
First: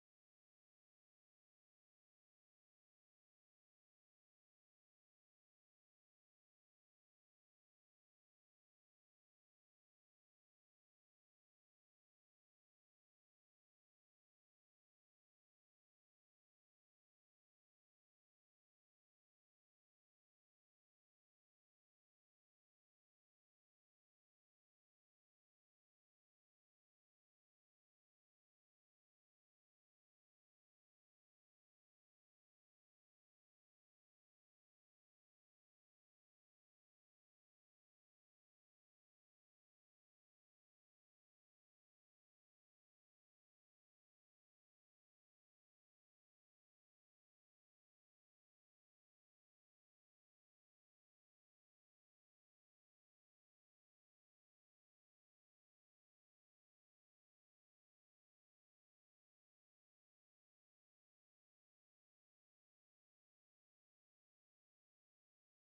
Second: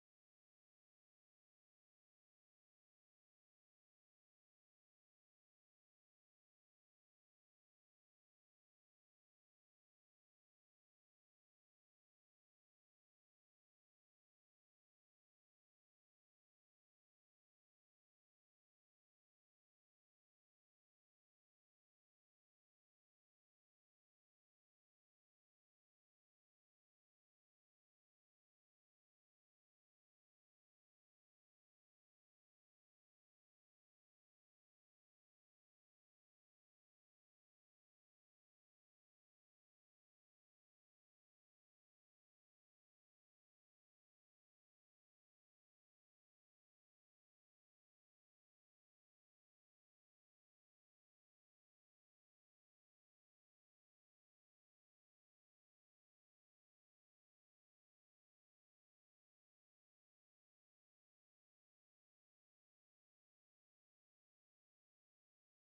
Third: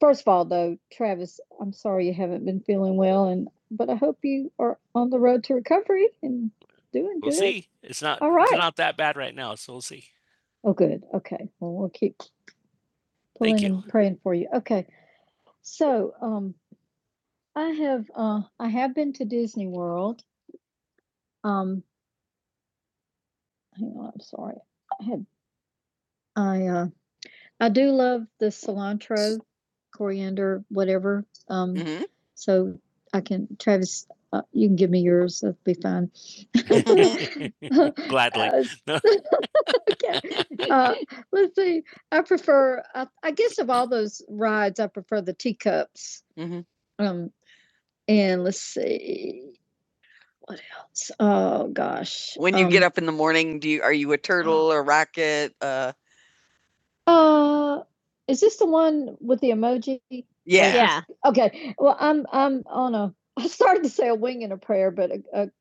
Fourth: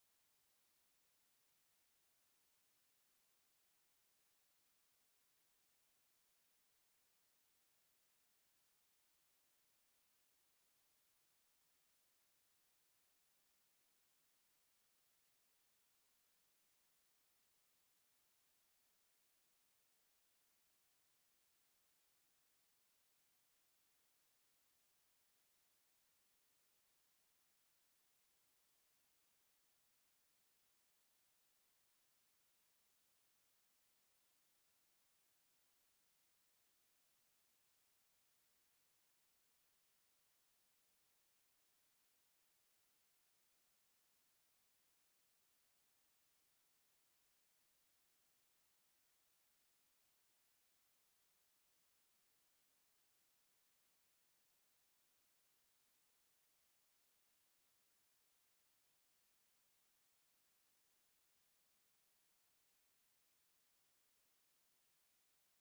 [SPEAKER 2] First of all, though, Travis, I'm sorry you haven't been feeling well, and but I hope you are on the road to recovery and doing We'll good. We'll see. It's not All right. it's not that bad right now, so we'll see. Oh, good. Okay. Well, we'll keep Thank pulling you. and pray. Okay. Um, I have world. Um, hang on. I'm I uh, love the cilantro, coriander, whatever. Um, hmm so I can Travis, uh, you can give me yours. That'd be fine. (laughs) (laughs) Gladly. Uh, (laughs) yeah. (laughs) Uh, let's see. I prefer. I, I guess of all those, rye, I prefer the teacups. hmm Um, and let's see. When you um, get Um, up in the morning, do you are you a turtle, a rocket? Uh, yeah. yes. Yeah. Okay. Well, I- okay.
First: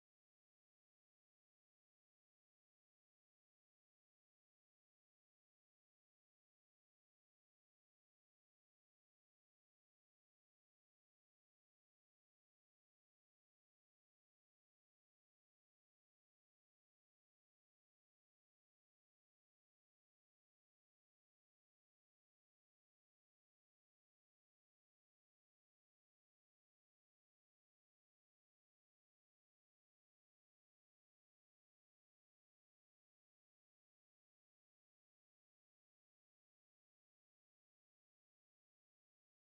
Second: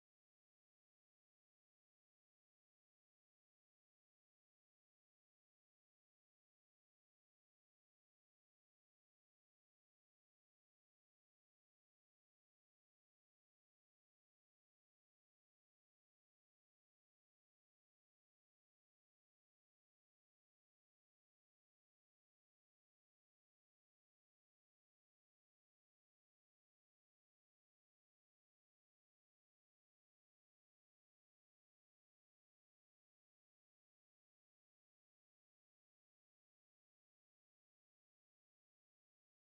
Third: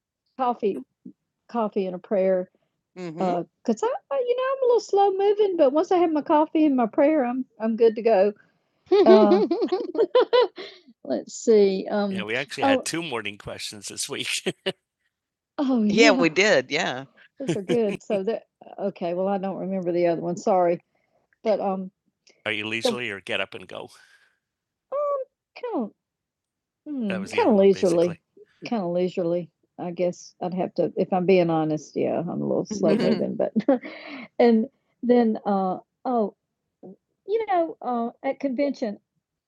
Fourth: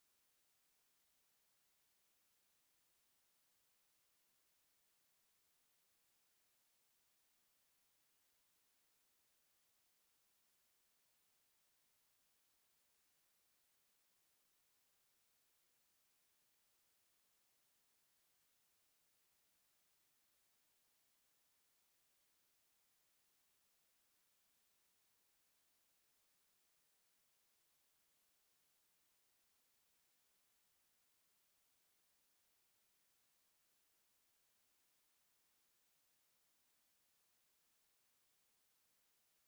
[SPEAKER 2] hmm Uh, cause I, I, you know, I'm a little slow moving, but once I have my coffee and my beer, I'm, I'm good to. go. Uh, (laughs) let's see. Um, Yeah, Um. we actually Oh, had oh, two morning questions this week. (laughs) Oh, Yeah, yeah. we did, yeah. Those are good. So (laughs) that okay, well, I don't remember the other one, sorry, but, um Are you the leisurely or get up and go? Um, kinda, That mm, was the kind other kinda one, leisurely, basically. kinda leisurely. I guess I'd have to if I'm being honest, yeah, I'm a little (laughs) slow Mhm. moving, but (laughs) and then, uh, oh, you know, uh, at convention,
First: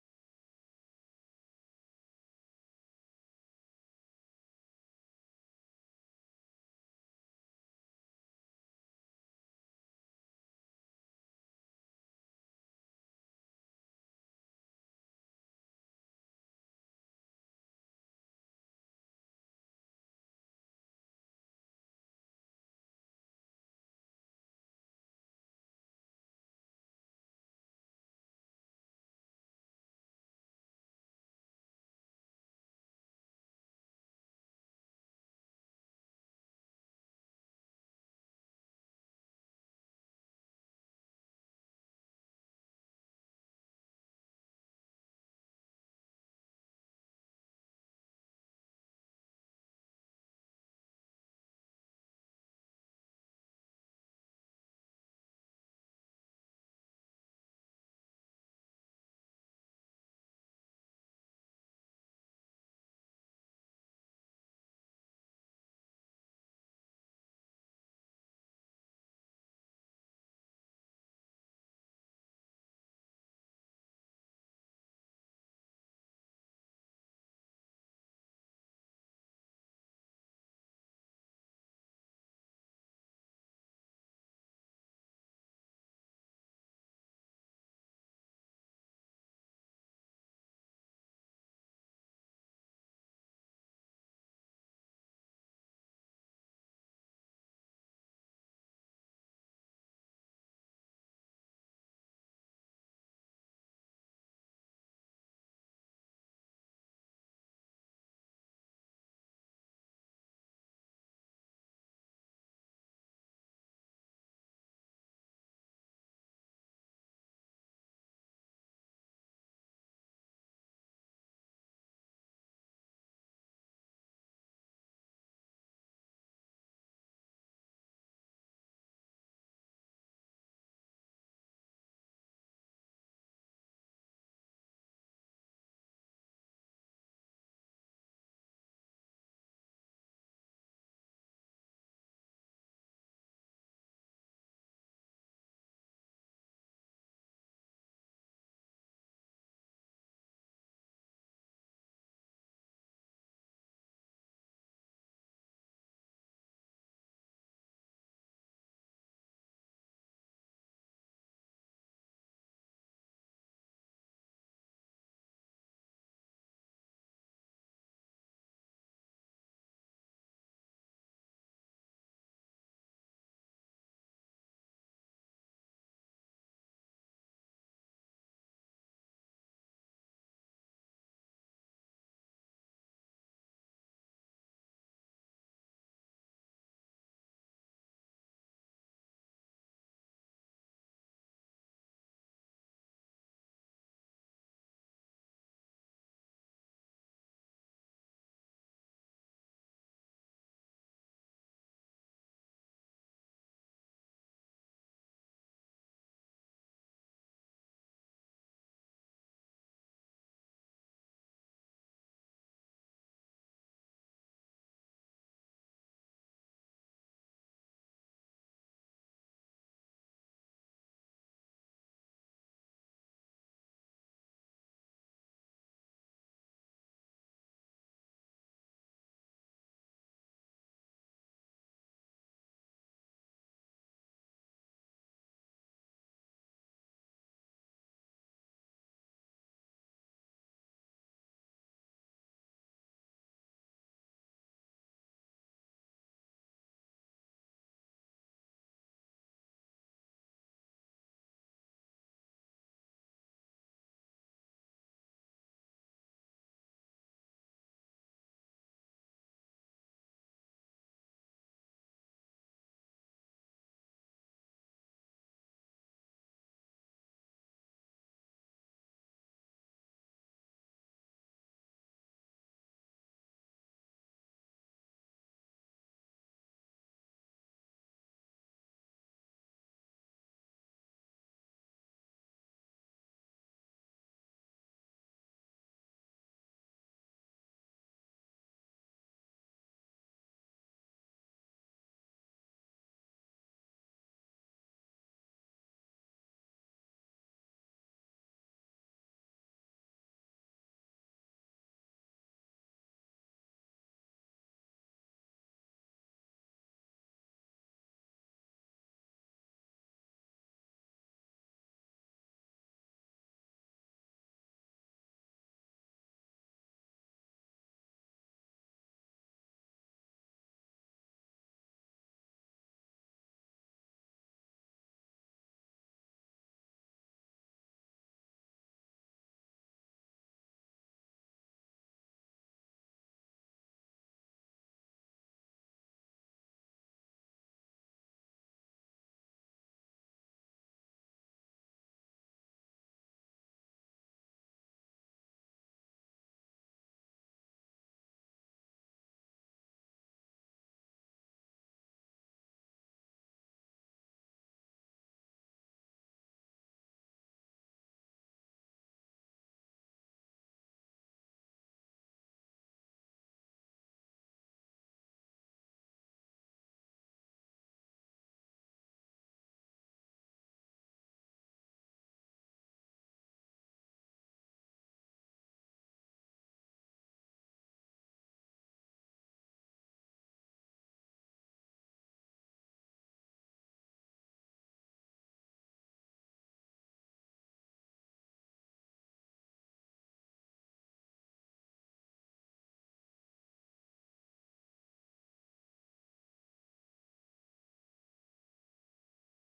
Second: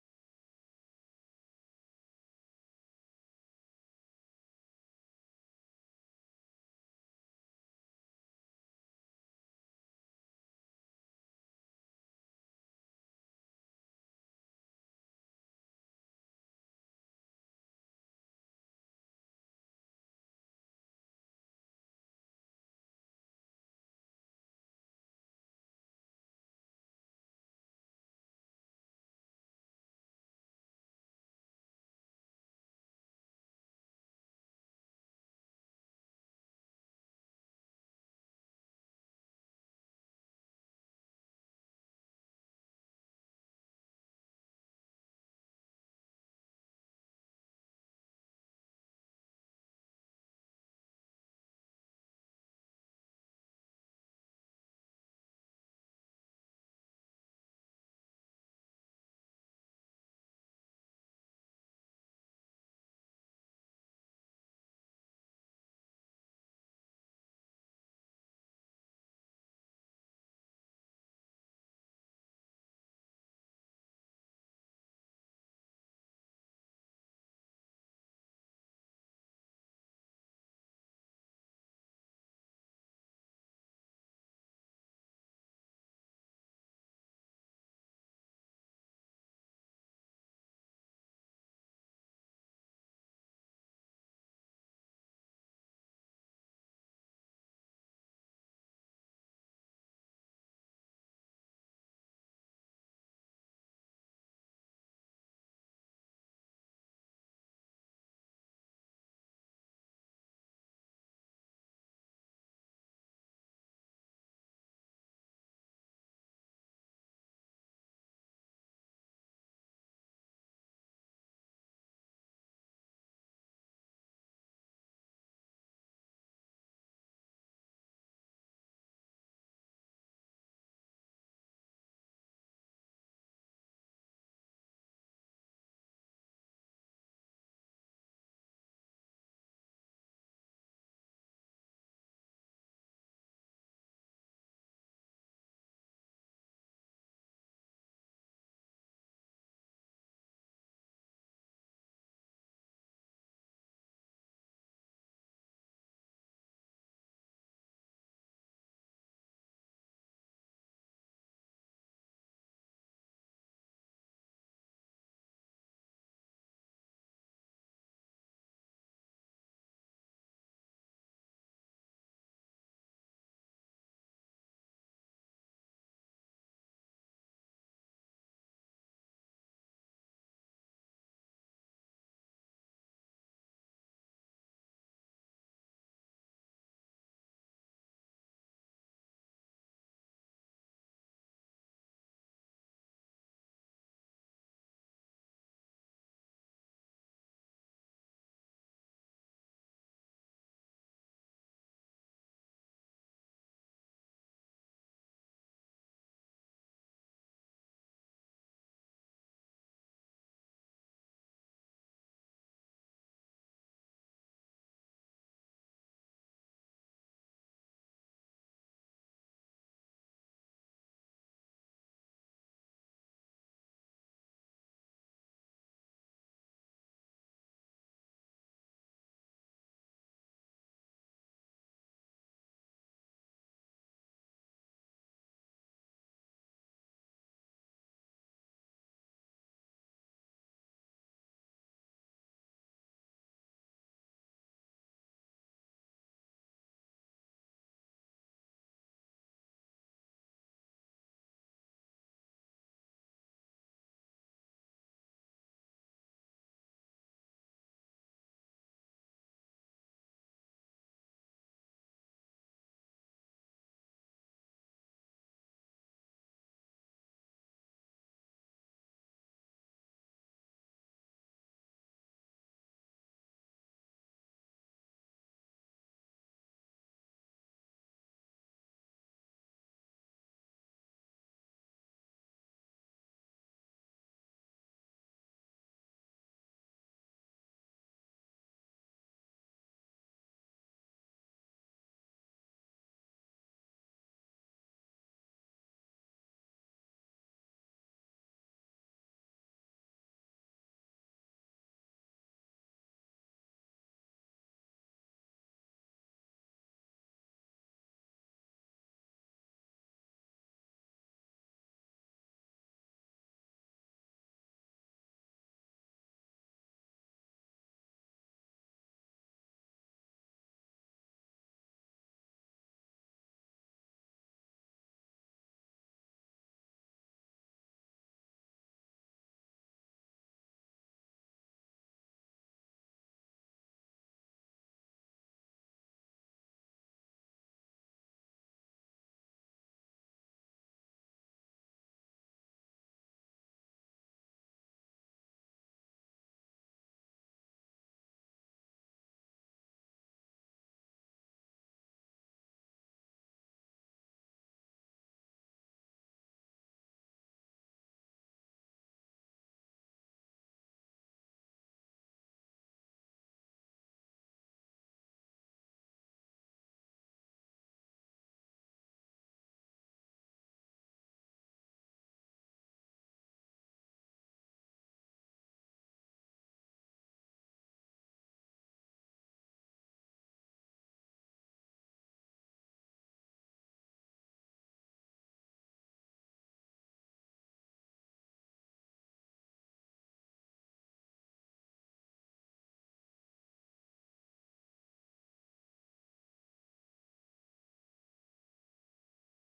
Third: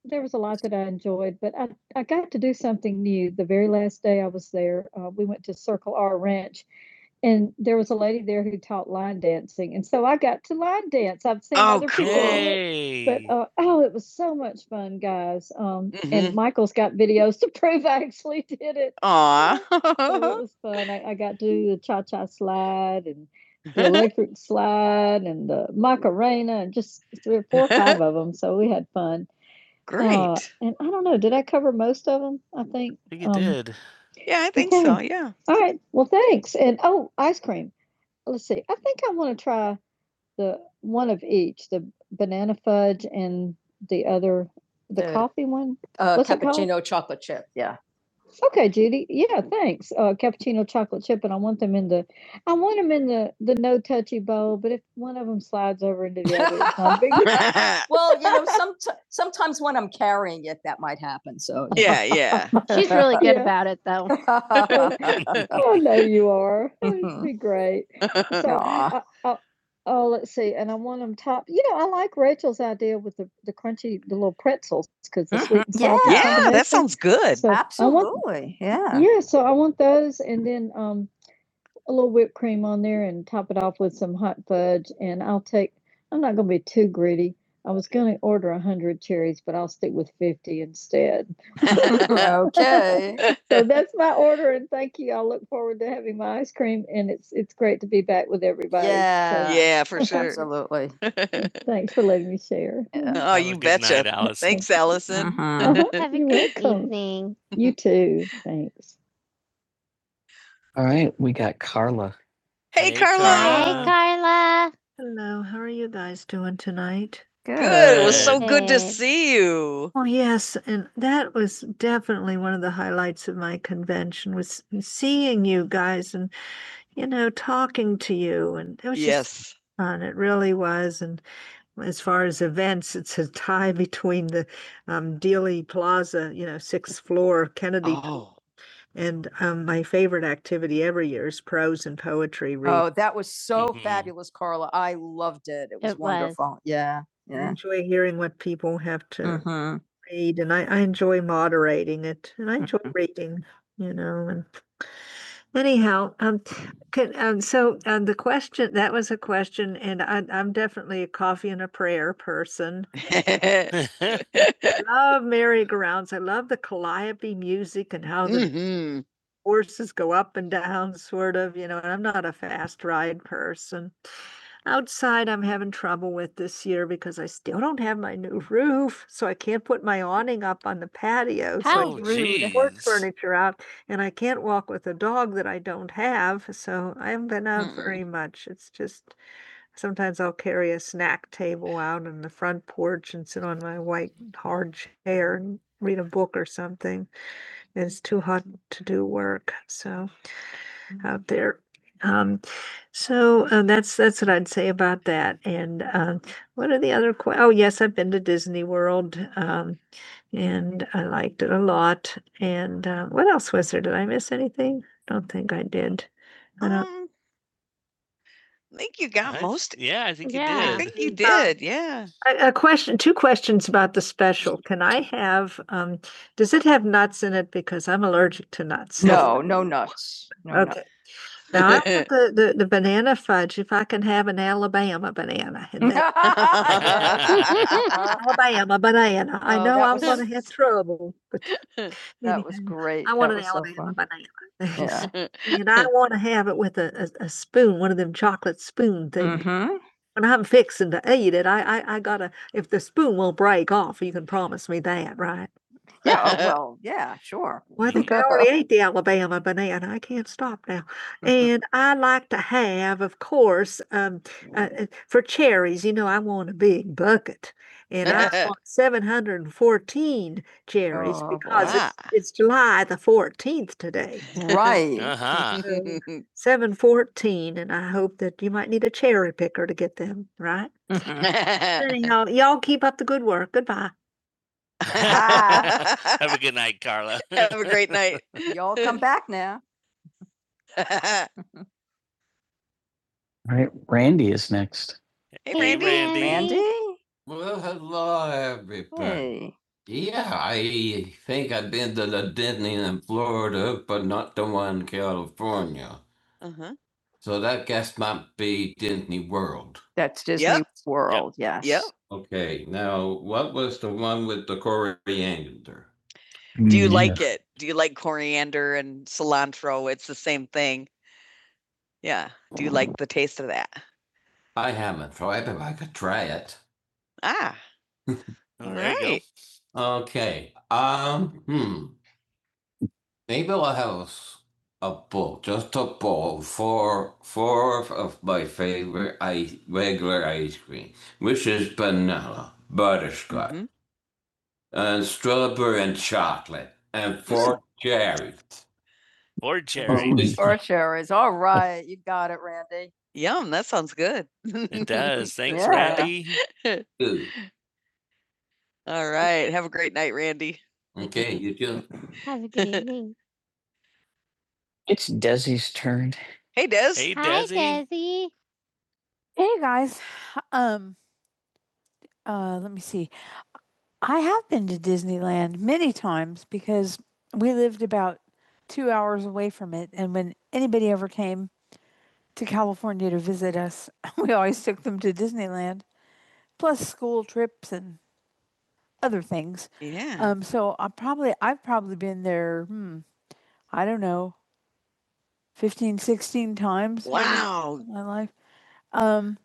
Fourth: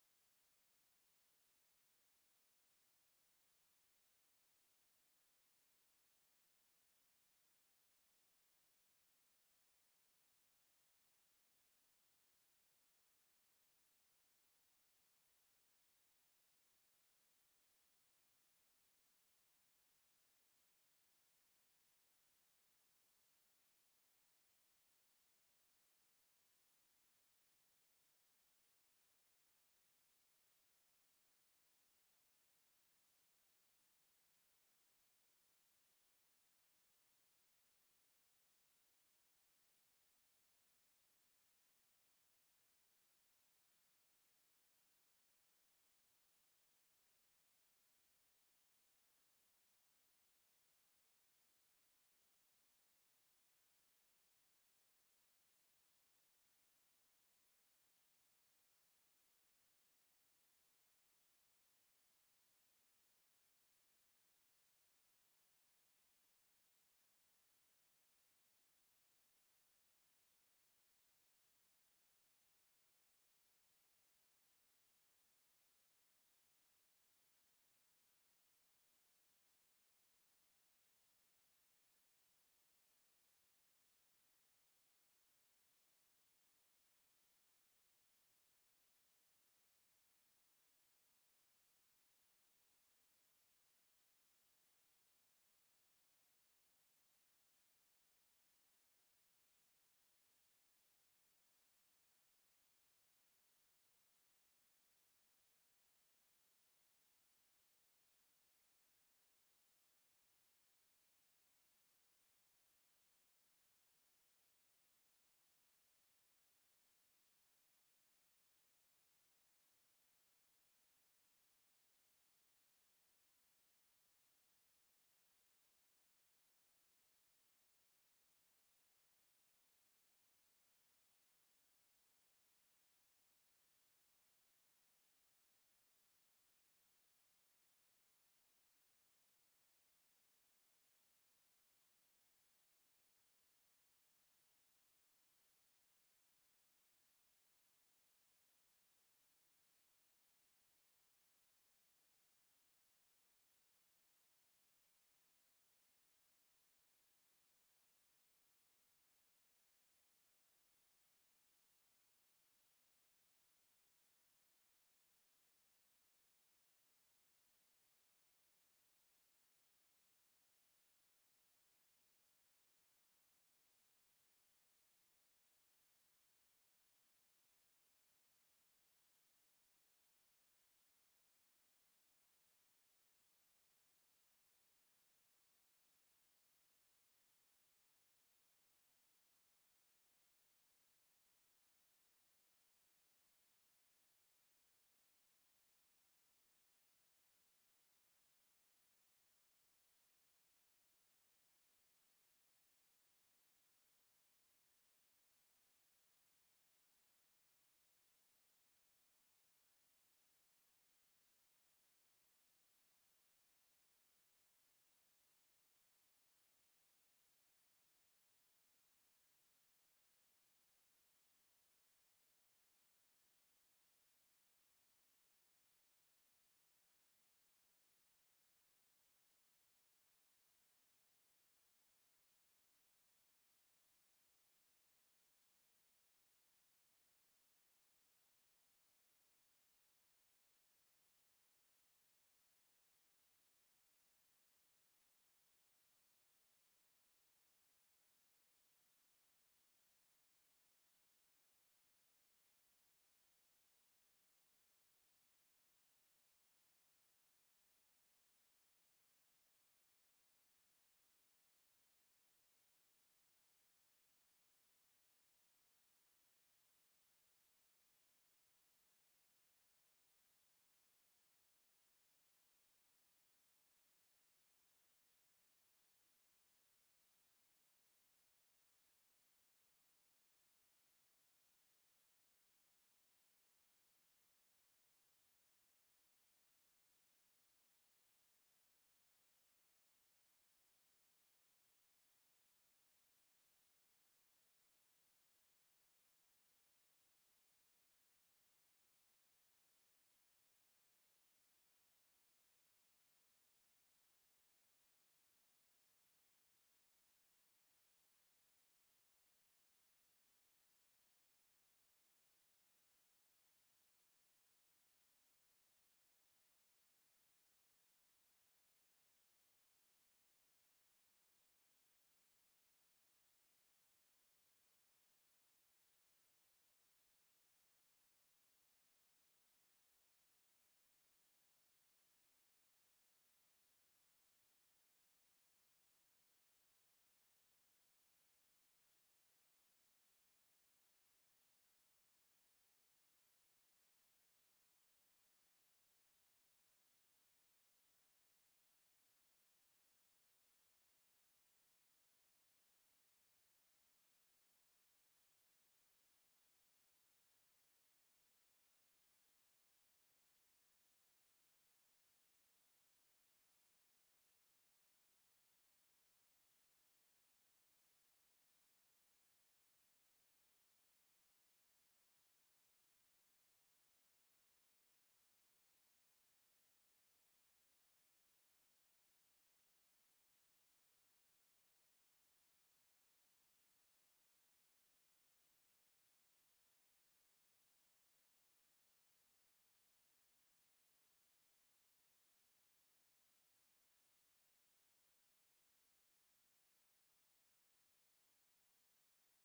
[SPEAKER 2] there was a lot that I enjoyed, but I, I got to do something new. The very last day I was there, uh, we went to Circle R Ranch, and there was a lady there who taught line dancing, and so I got to line dance. I've seen Oh, other people but cool. uh, oh, it was so much fun, guys. Um, and Mm-hmm. And Michael's got videos to (laughs) prove I actually did it. Aw. (laughs) So it was fun. I, I got to do the cha cha slide and the electric (laughs) slide and the Macarena and just three or four or five of them. So we had fun. Great. Uh, and I don't know, did I cover most of them? I think. I think you um, did. yeah, I think okay. so. Yeah. All right. Well, thanks. And oh, ice cream. Let's see. I think I want to try the one of each, the banana fudge and the other, the The- coffee one. Uh, What's it called? cappuccino chocolate chip. Yeah. Okay, Judy. Yeah, thanks. Uh, cappuccino chocolate chip, and I want them in the, I want them in the the no touchy bowl. But if one of them slides over into the other, it's not big. (laughs) Well, you know, some, sometimes when I'm carrying it, that might happen. So. yeah. yeah, (laughs) She's really good Yeah. about it, though. (laughs) (laughs) Oh, I know you are. It'd be great. (laughs) So I, I, Oh, let's see, and I want them top you know, I like Rachel's idea with the the crunchy the little pretzels 'cause the Mhm. sweet and salty Yeah, yeah, that sounds good. So I want Absolutely, yeah. Yeah, so I want those and then, um, a little whipped cream on there and top it off with some hot fudge. And I'll take, I'm not going to be too greedy. I was going to order 100 cherries, but I'll stick with 50 instead. (laughs) (laughs) okay. (laughs) So that's my order, and thank you. I look forward to having my ice cream, and it's it's great to be back with everybody. So Yeah. so. yeah, for sure. (laughs) Absolutely. (laughs) thanks for letting me share. Yeah. oh, you good night, betcha. Allison. Thanks, Allison. uh Uh-huh. (laughs) Have a good evening. You too. Thanks. All right, we got Carla. Hey, Hey, Carlo. Carlo. Hi, Carla. Hello, how are you guys doing tonight? Good. It was Good. so good to Good. see you. Oh yes, and that was definitely one of the highlights of my convention was seeing you guys and you know talking to you and it was just Yes. fun. It really was. And as far as events, it's a tie between the um, Dealey Plaza, you know, sixth floor Kennedy Oh. And um, my favorite activity every year is prose and poetry reading. Oh, that was so Mhm. fabulous, Carla. I loved it. It was It wonderful. was. wonderful. Yeah. I Yeah. enjoy hearing what people have to Mhm. read, and I, I enjoy moderating it, and I enjoy Mhm. reading, you know, and Anyhow, um, could, um, so, um, the question, that was a question, and I, I'm definitely a coffee and a prayer person. (laughs) Love merry-go-rounds. I love the calliope music and how the Mhm. horses go up and down, sort of, you know, and I'm not a fast ride person. Outside, I'm having trouble with this year because I still don't have my new roof, so I can't put my awning up on the patio, so oh, I How can Oh, move the porch furniture out and I can't walk with a dog that I don't have, so I haven't been out Mm. very much. It's just sometimes I'll carry a snack table out on the front porch and sit on my white hard chair and read a book or something. It's too hot to do work, so out there. Um, so uh, that's that's what I'd say about that. And um, what are the other? Que- oh, yes, I've been to Disney World, um, and I liked it a lot. And uh, what else was there? Did I miss anything? I Don't think I did. I don't- Um, I think you got I- most. Yeah, I think Yeah. I you yeah. did. I think you (laughs) Uh, did. Uh, Yeah. A, a question, two questions about the special. Can I have? Um, does it have nuts in it? Because I'm allergic to nuts. No, no nuts. No Okay. No, I want (laughs) the, the, the banana fudge, if I can have an Alabama banana. in that. (laughs) (laughs) Alabama banana. Oh, I Oh, know I'm gonna have (laughs) trouble, but that anyway, was great. I want that an was so Alabama banana. Yeah. (laughs) And I want to have it with a, a, a spoon, one of them chocolate spoon fun. things. Mhm. When I'm fixing to eat it, I, I, I gotta, if the spoon won't break off, you can promise me that, right? Yeah, oh, (laughs) well, yeah, sure. Well, I think I (laughs) already ate the Alabama banana. I can't stop now. And I like to have, of course, um, uh, uh, for cherries, you know, I want a big bucket. And I (laughs) want 714 cherries Oh, because wow. it's, wow. it's July the 14th today. (laughs) Right. Uh-huh. So, (laughs) 714. And I hope that you might need a cherry picker to get them, right? (laughs) Anyhow, y'all keep up the good work. Goodbye. (laughs) Have a good night, Carla. (laughs) Have a great night. (laughs) Y'all come back now. (laughs) All right, Randy is next. Hey, Randy. Randy. Randy? Well, everybody. Hey. I think I've been to the Disney in Florida, but not the one in California. Uh-huh. So that guess might be Disney World. That's Disney yep. World, yep. yes. Yep. Okay, now what was the one with the coriander? Do you Mm, like yeah. it? Do you like coriander and cilantro? It's the same thing. Yeah. Do you like the taste of that? However, Ah, Oh, Right. oh, with Scott. mhm. Uh, and for Jerry. Or Jerry. Oh, For sure All right. You got it, Randy. yum. That sounds good. (laughs) It does. Thanks, Yeah. Randy. (laughs) All right. Have a great night, Randy. Have a good evening. (laughs) It's Desi's turn. Hey, Des. Hey, Desi. Hi, Desi. Desi. Uh, I many times because about And when anybody ever came to California to visit us, (laughs) we always took them to Disneyland, plus school trips and other things. Yeah. Um, so I probably, I've probably been there, hmm, I don't know, 15, 16 times. wow. in my life. Um,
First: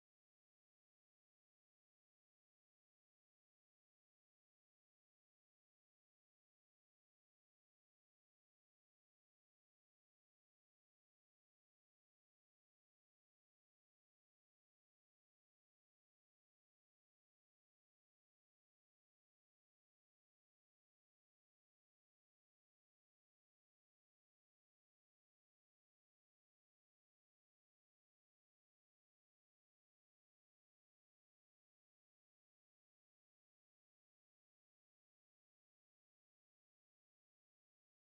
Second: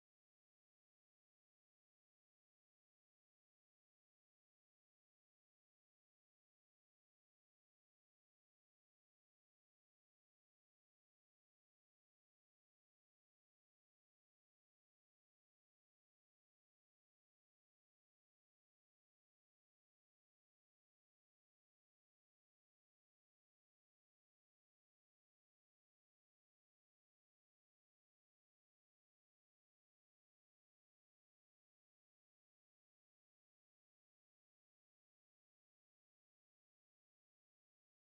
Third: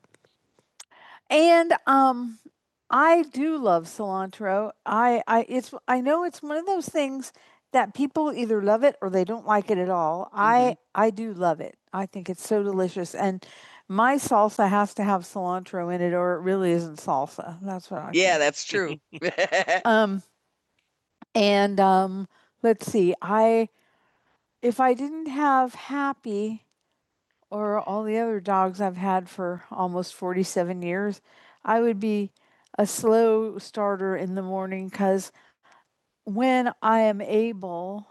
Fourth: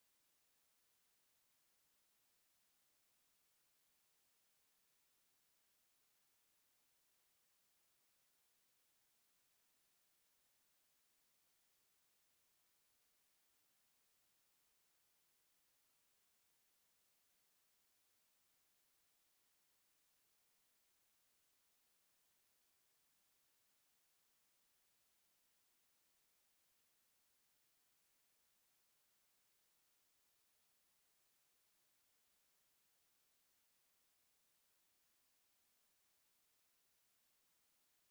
[SPEAKER 2] and um, I do love cilantro. I I it's I know it's one of those things that people either love it or they don't like it at all. hmm I I do love it. I think it's so delicious and my salsa has to have cilantro in it or it really isn't salsa. That's what I Yeah, think. that's true. (laughs) Um and um let's see. I if I didn't have Happy or all the other dogs I've had for almost 47 years, I would be a slow starter in the morning cuz When I am able,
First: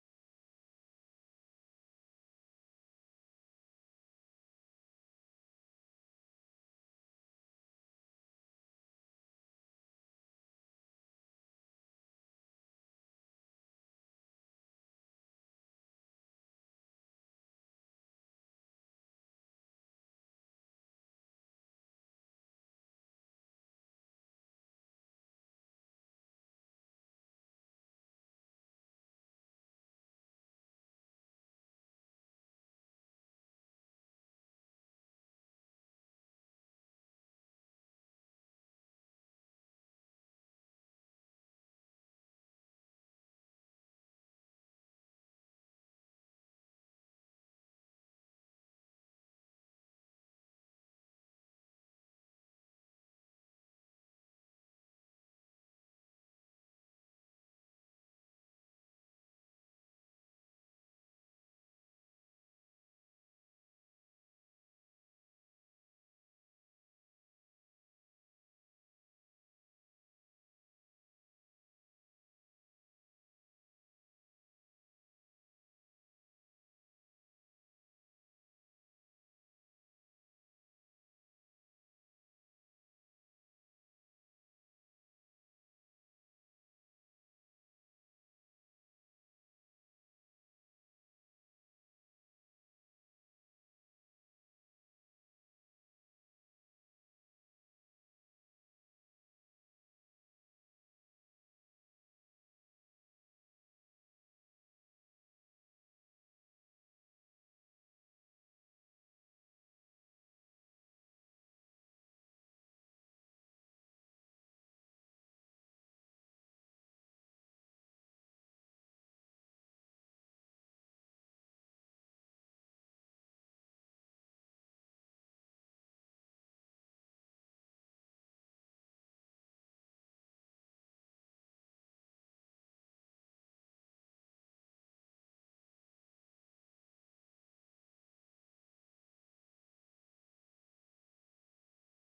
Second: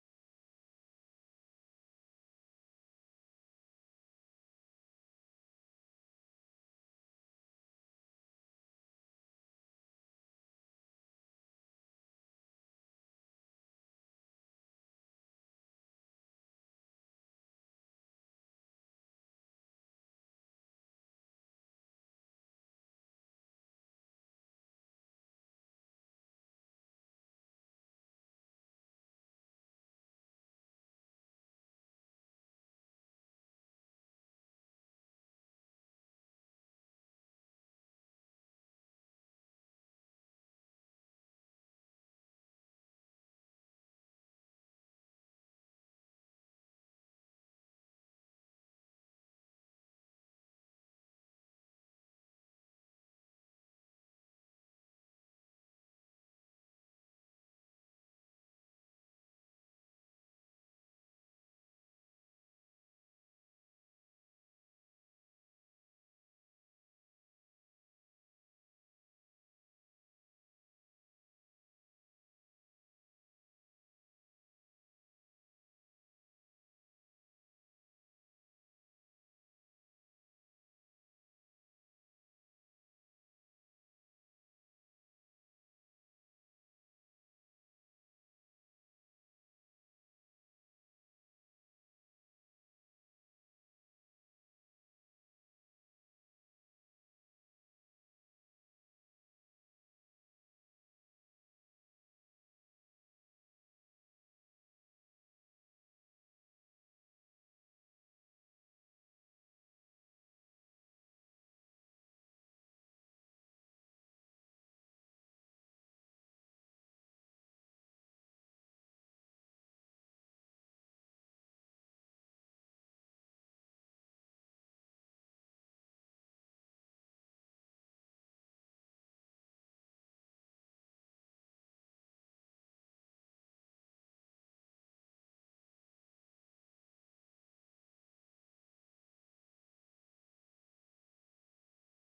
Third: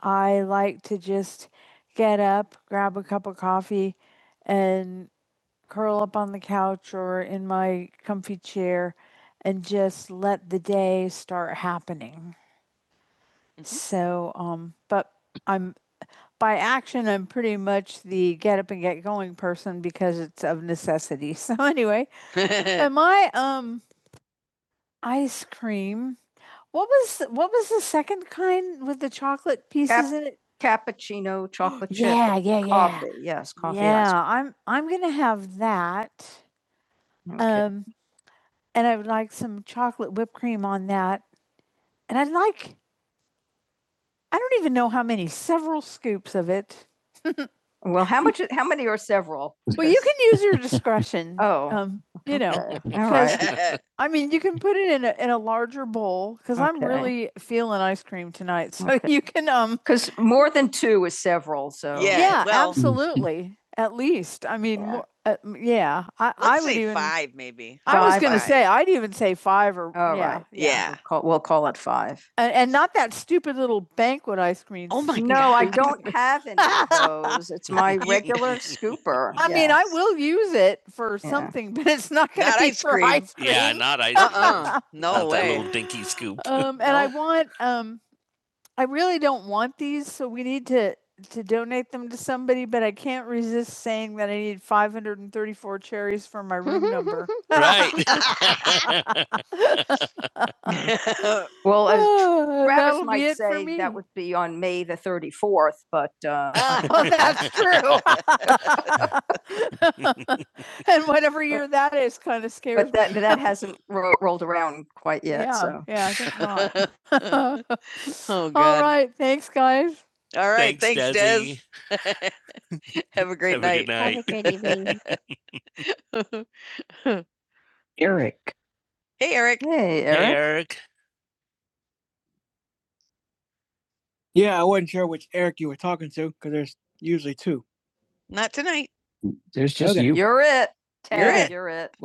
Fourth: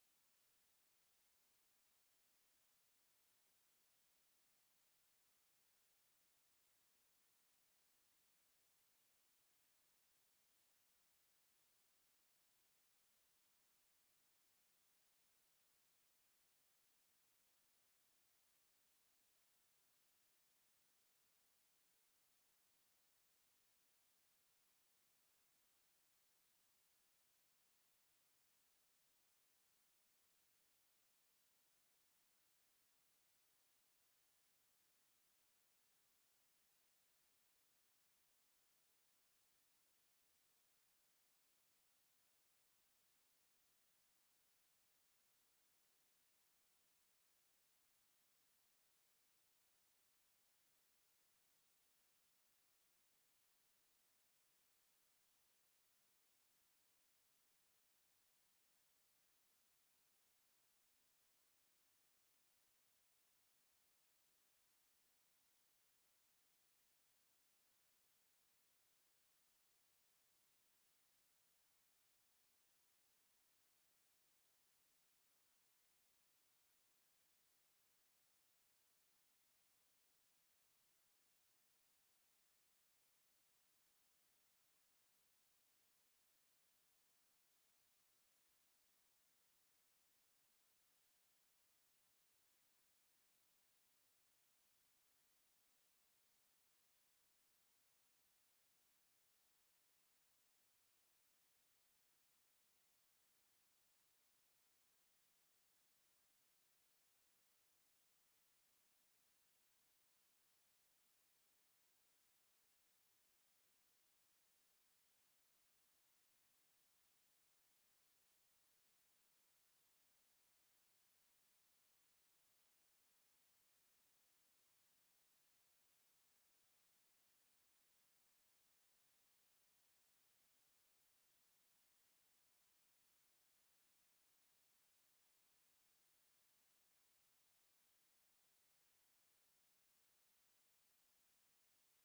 [SPEAKER 2] I like to just get up, grab a cup of coffee, and curl up on the couch or in my comfy chair and just let the day start happening. Mhm. So, um, but I'm by action, I'm pretty much the get up and get going person because it's of necessity. (laughs) So anyway, (laughs) am I um what piece Cap- is it? (gasps) cappuccino, chocolate chip, Yeah, yeah, yeah. coffee. Yes, coffee ice Yeah. cream. Um Okay. Well, how much, how many are several? (laughs) Well, you can use your discretion. (laughs) Oh, Um, you know, all right. (laughs) because I'm Okay. really (laughs) So okay. you, because more than two is several, so. yeah, Yeah, well- absolutely. (laughs) I let would say even. five, maybe. I five, was going to say I'd even say five or All yeah, right. Yeah. yeah. We'll call, we'll call it five. And, and not that stupid little banquet ice cream. Oh my No, God. I don't have any of those. (laughs) It's my regular (laughs) scooper. I yes. mean, I yes. will use it for Yeah. something, but it's not going to be ice for cream. ice cream. Yeah, not ice. Uh-uh. (laughs) Not No that way. That little dinky scoop. um, and (laughs) I want um, I really don't want these, so we need to, to donate them to somebody, but I can't resist saying that I need five hundred and thirty-four cherries for my room number. (laughs) Right. (laughs) (laughs) Well, as oh, Travis might say, that would be on May the 34th, but, uh, (laughs) Oh, that's true. (laughs) (laughs) but that, that hasn't ro- rolled around quite yet, Yeah, so. Yeah, I think not. (laughs) oh, All God. All right. All Thanks, right. Thanks, Thanks Desi. Des. (laughs) (laughs) Have a great Have night. Have a good night. Have a great evening. (laughs) Eric. hey, Eric. Hey, Eric. Hey, Eric. Not tonight. There's just Okay. you. You're it. You're Ted, it. You're it.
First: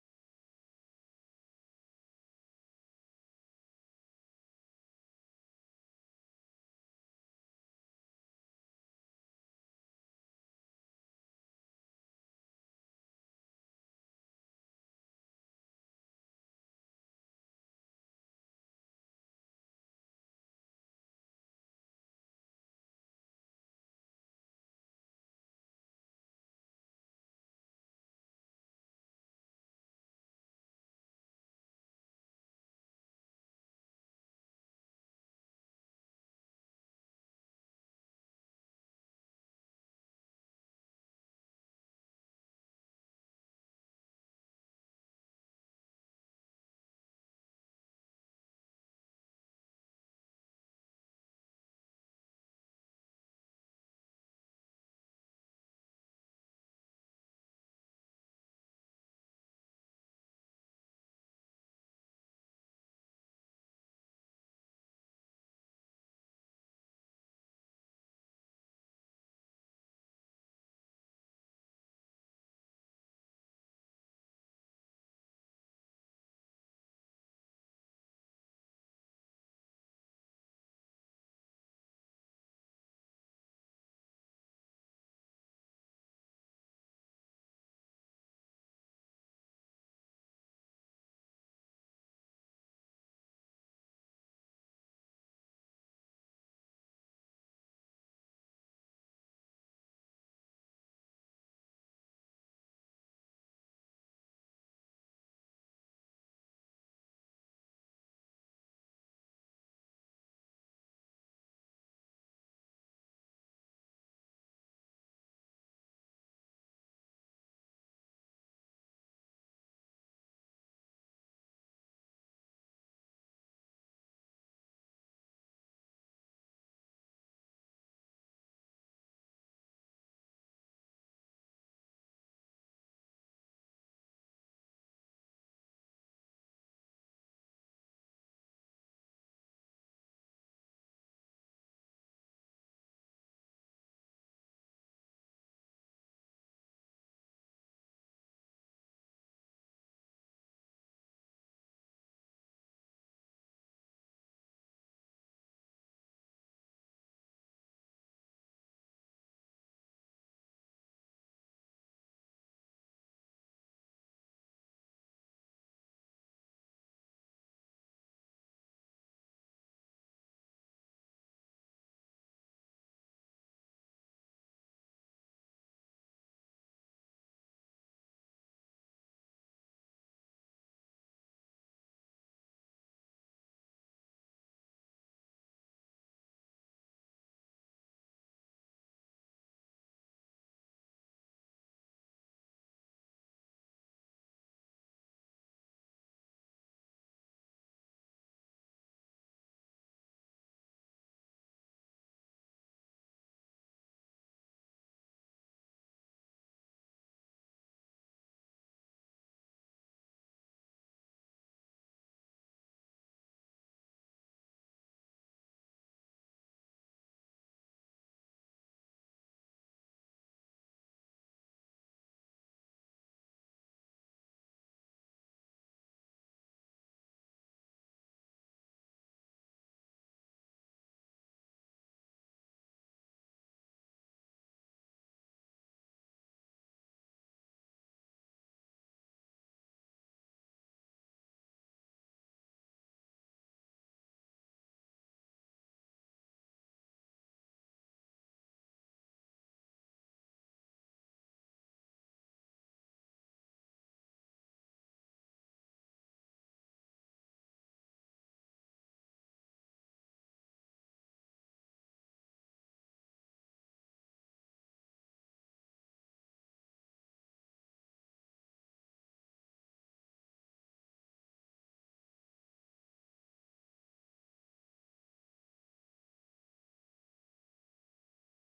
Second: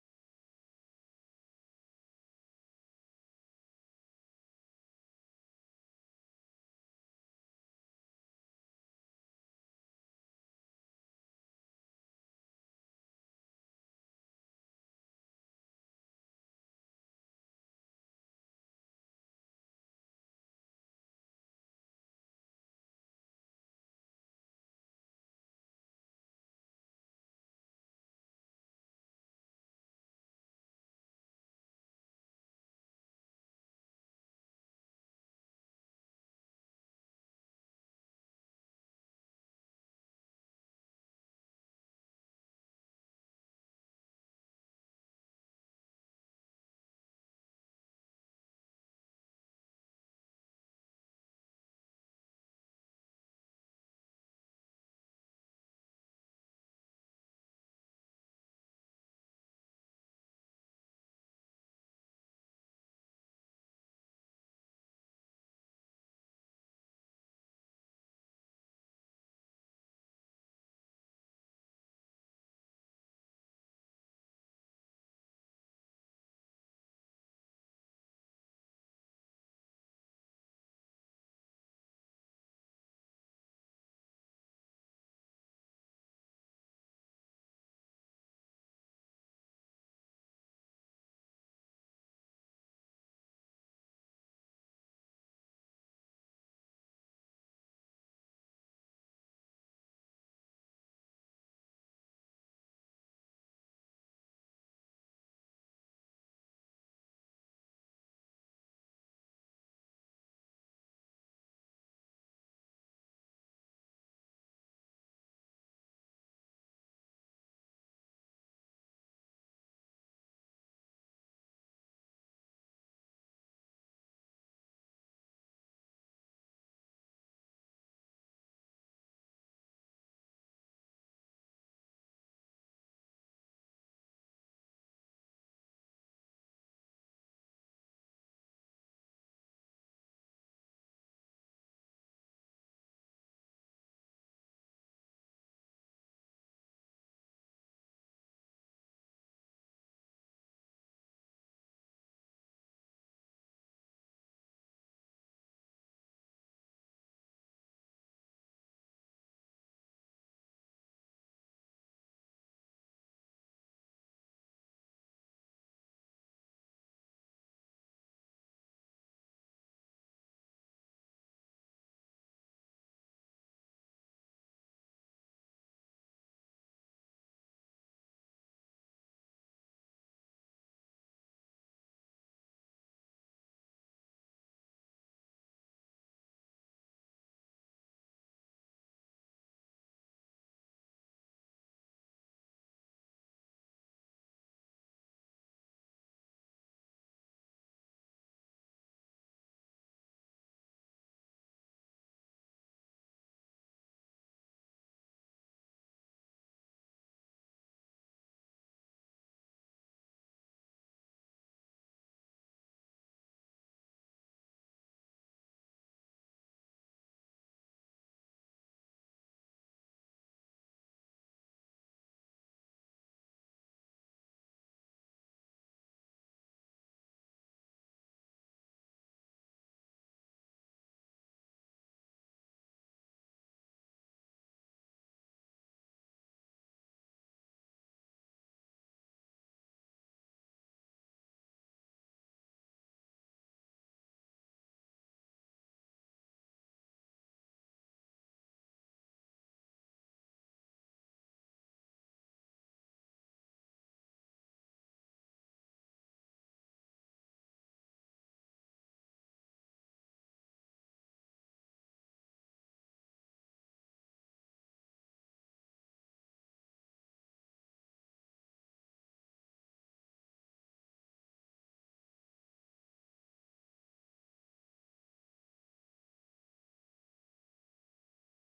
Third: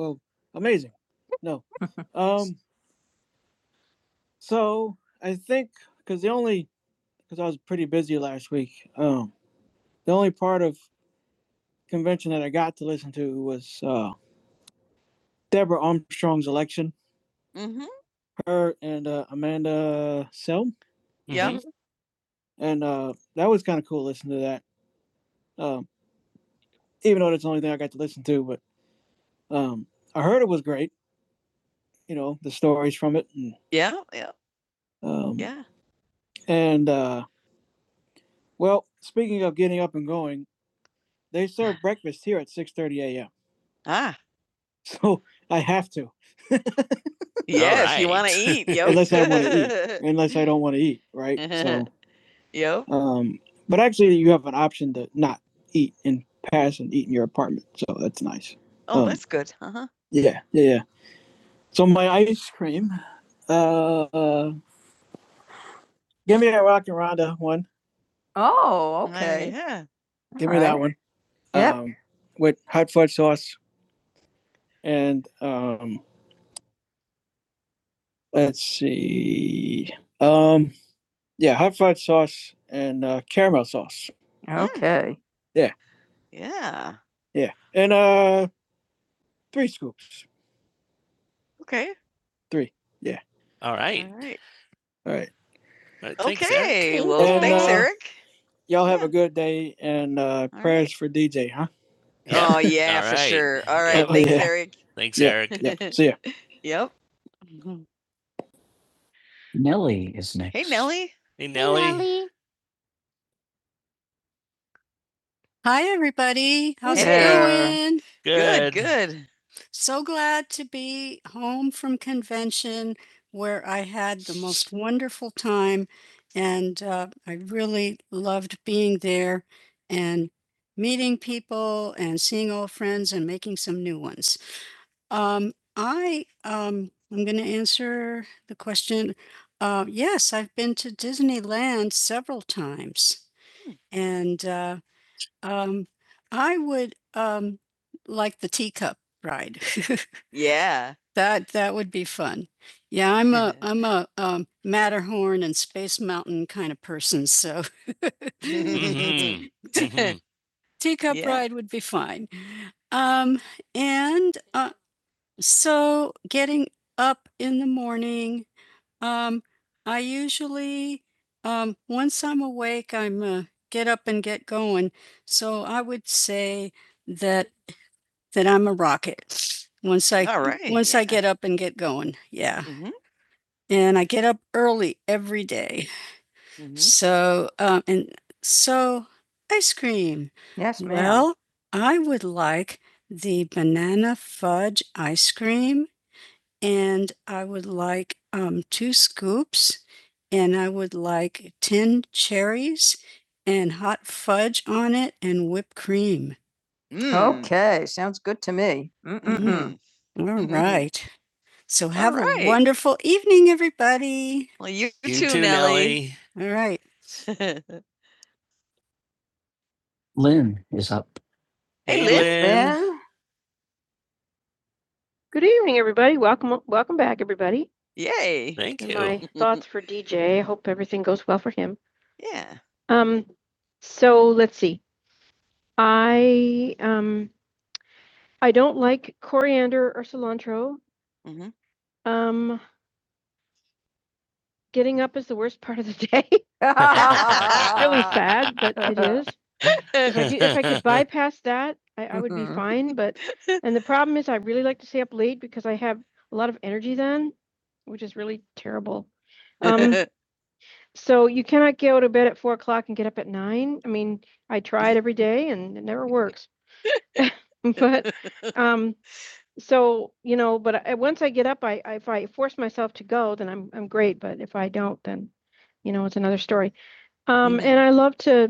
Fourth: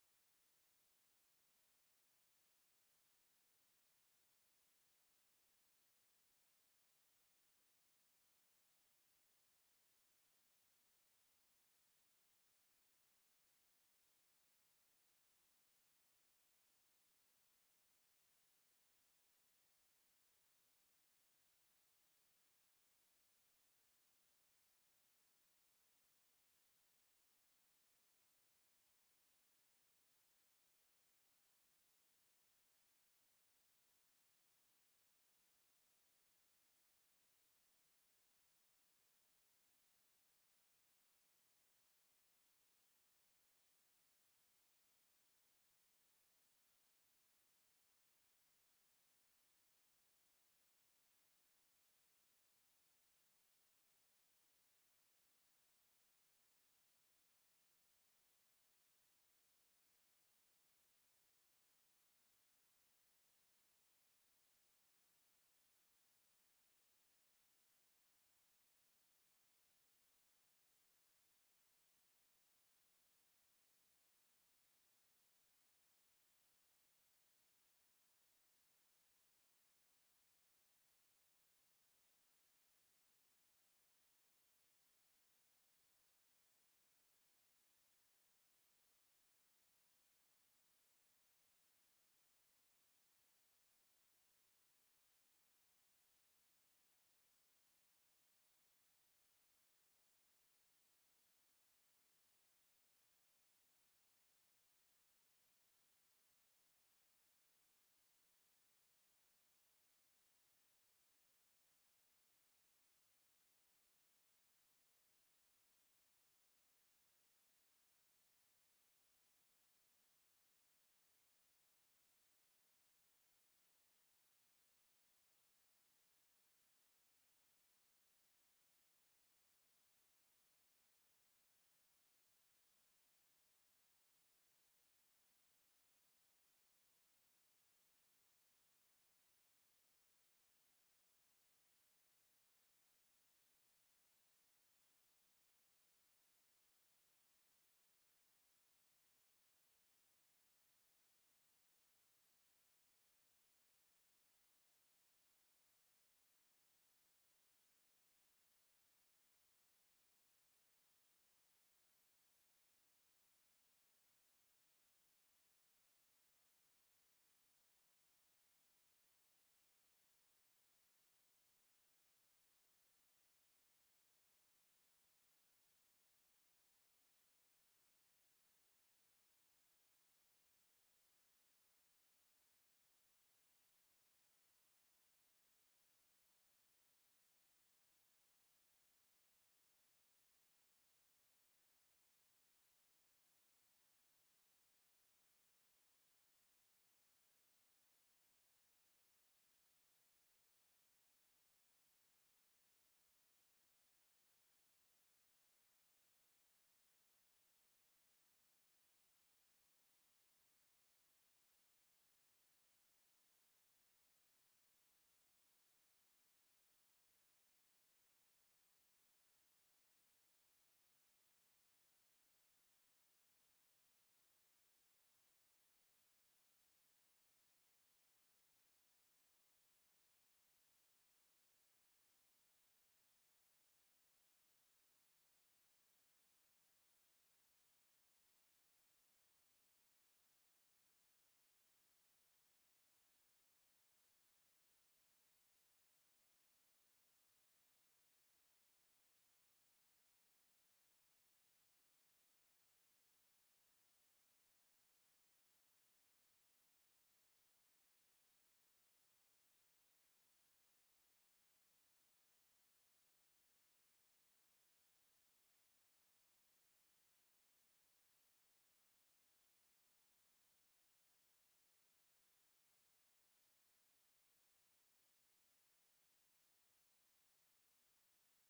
[SPEAKER 2] Mm-hmm. Yeah. Mm-hmm. Yeah. Yeah. Um, Yeah. So Ah. Yes. (laughs) Right. You want to right. eat. Yo. (laughs) Unless I wanna (laughs) unless I don't Right. so (laughs) Yo. um, but actually in Pat's apartment. Oh, Um, that's good. Uh huh. Yeah, oh, my uh, uh Oh, okay. Uh, yeah. give All me right. that one. Yep. Um, with hot fudge sauce and um Let's see. Um, yeah, hot fudge sauce and uh, caramel sauce. Mm. Okay. Yeah. Yeah, Yeah. and uh, three scoops. Okay. Three. Yeah. All right. All right. All right, Uh, thanks, Okay. Thank well, you. thanks, Uh, Eric. y'all have yeah. a good uh, right. prayers right. for DJ, huh? Yeah. Oh yeah, (laughs) for right. sure. All right. Yeah. right. Thanks, Yeah. Eric. Thanks, Yeah. Eric. Yeah. (laughs) See ya. Yep. Nelly is next. Hey, Nellie. Hey, Nelly. Nelly. Hi, everybody. How's Hey. it Hey. going? Good, Good. good. So glad to be home from convention where I had the most wonderful time. And Yeah. (laughs) I'm a I'm morning. (laughs) Mhm. Mhm. Pickup (laughs) Yeah. ride would be fine. This morning, uh, I uh going. So I would say bucket once I All right, once I yeah. get up and get going. Yeah. Mhm. And I get up early every day. Mhm. So, um, and so ice cream. Yes, ma'am. Well, I would like the banana fudge ice cream, and I would like um, two scoops, and I would like 10 cherries and hot fudge on it and whipped cream. Mhm. Mm. Okay, sounds good to me. Mm, Mm-mm-mm. Mhm. all (laughs) right. So All have a right. wonderful Well, you You too, too, Nellie. (laughs) Nellie. (laughs) hey, Lynn is up. Hey, Hey, Lynn. Lynn, Lynn. Good evening, everybody. Welcome, welcome back, everybody. Yay. Thank And you. my (laughs) thoughts for DJ. I hope everything goes well for him. Yeah. Um, so let's see. Mhm. Um, getting up is the worst part of the day. (laughs) (laughs) It's Really sad, but it is. If I, could- if I could (laughs) bypass that, I, I would be Mhm. fine. But (laughs) and I really like to stay up late because I have a lot of energy then, which is really terrible. (laughs) Um, so you cannot get out of bed at four, but So, you know, but I, once I get up, I, I if I force myself to go, then I'm I'm great. But if I then, you know, it's another story. Um, Mhm. and I love to.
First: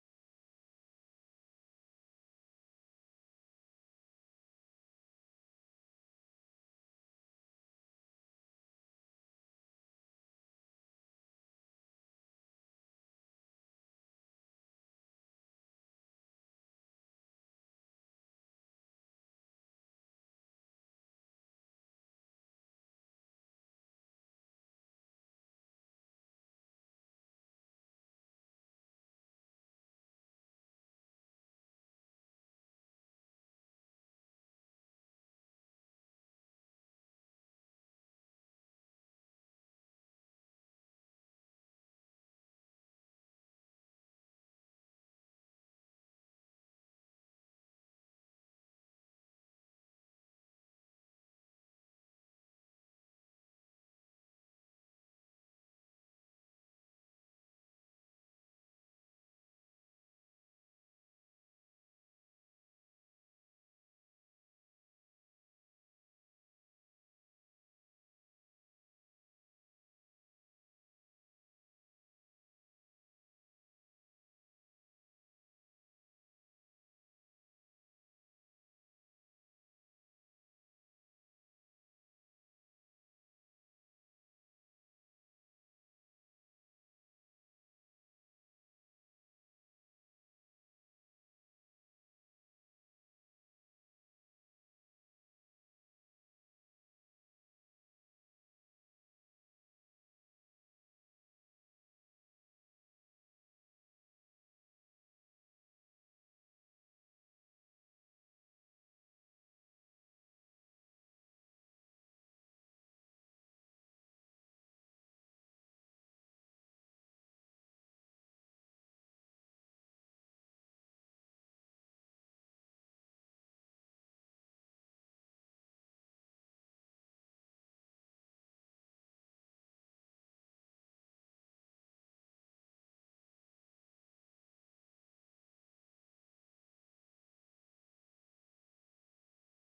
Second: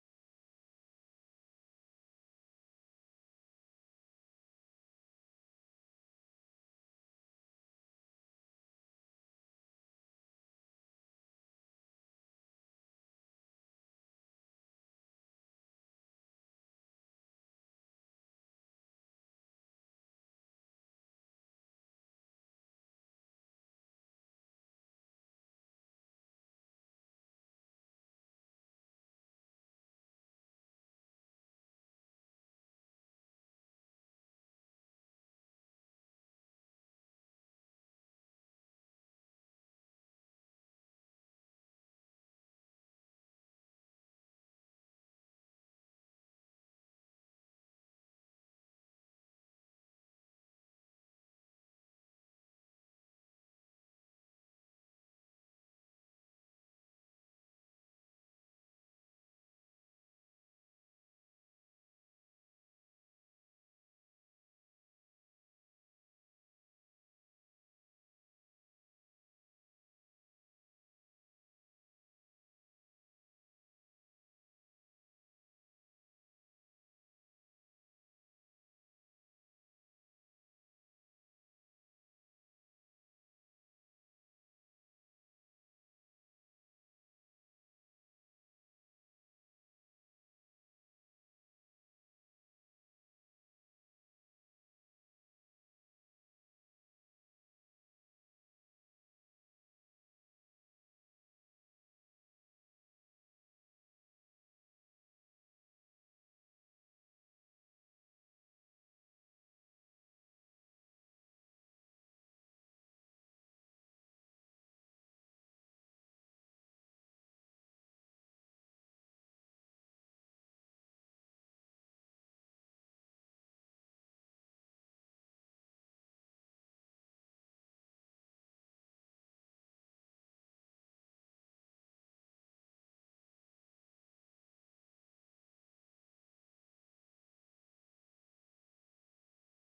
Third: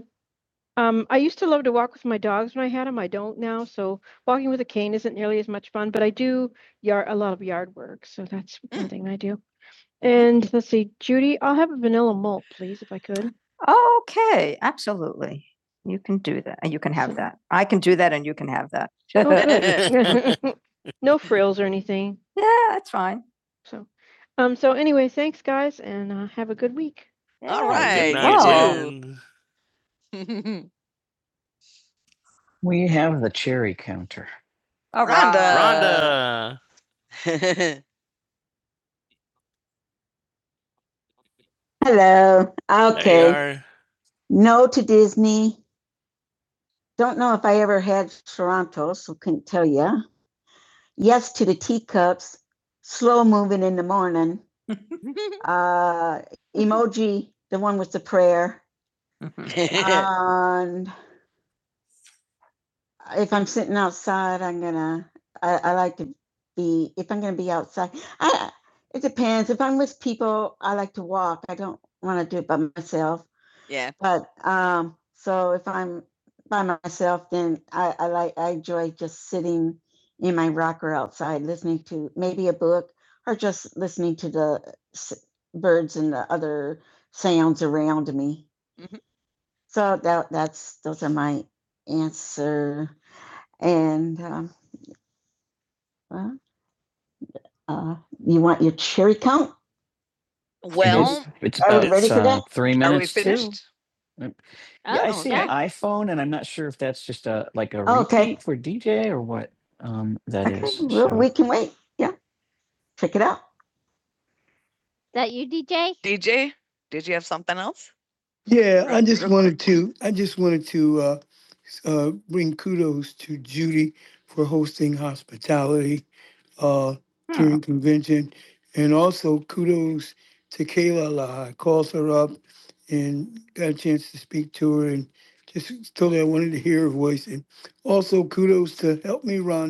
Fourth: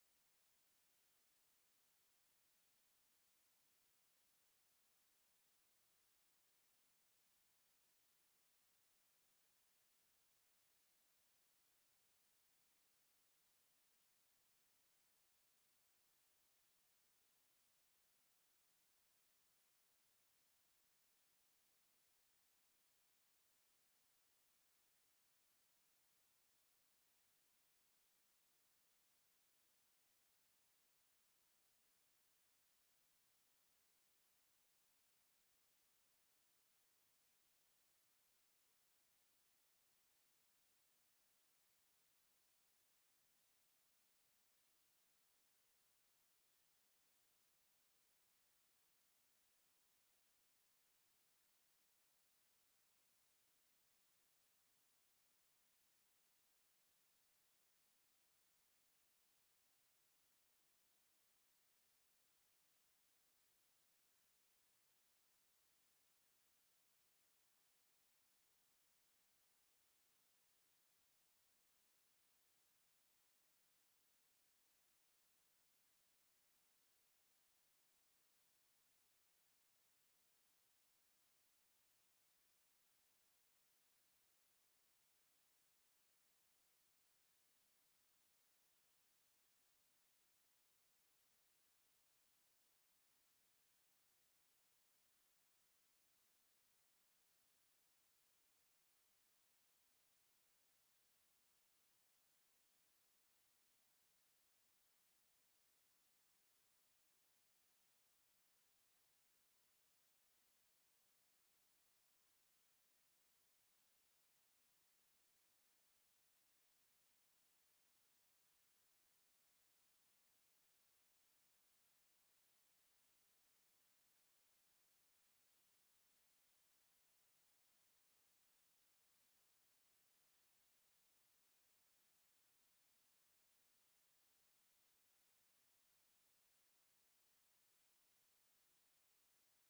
[SPEAKER 2] Um, I used to love to walk with my dogs when I had them. I don't now. So with a cane isn't near yard work. So that's one thing I do. And let's see, Judy, I'll have a vanilla malt, please, if I could. Okay, absolutely. You can do that. and You can have that. I can do that and you can have that. (laughs) Oh, (laughs) no frills or anything. Yeah, that's fine. So, um, so anyway, thanks, guys, and uh, have a good week. All right. All (laughs) We have the cherry counter. All Rhonda. Rhonda. (laughs) Hello. Okay. No to Disney. Don't know if I ever had Toronto, so couldn't tell you. Yes to the teacups. Slow moving in the morning. (laughs) Uh, emoji, the one with the prayer. (laughs) Mhm. And if I'm sitting outside, I'm gonna, I, I like to be, if I'm gonna be outside, I, it depends. If I'm with people, I like to walk. I don't want to do it by myself. Yeah. But um, so if I'm by myself, then I, I like, I enjoy just sitting in my rocker outside, listening to maybe a book or just listening to the s- birds and the other sounds around me. Mhm. So that that's those are my answer. And uh, well, uh, you want your cherry count? Well, It's Are we about ready for uh, that? three minutes. are we minutes too. finished? Yeah, I Oh, see yeah. an iPhone, and I'm not sure if that's just a like a Oh, okay. for DJ or what um, that Okay, is. well, so- we can wait. Yeah, check it out. Is that you, DJ? DJ, did you have something else? Yeah, I Right, just wanted to, I just wanted to uh, uh, bring kudos for Hope House uh, hmm. during convention and a chance to speak to her and just totally I wanted to hear her voice. Ron,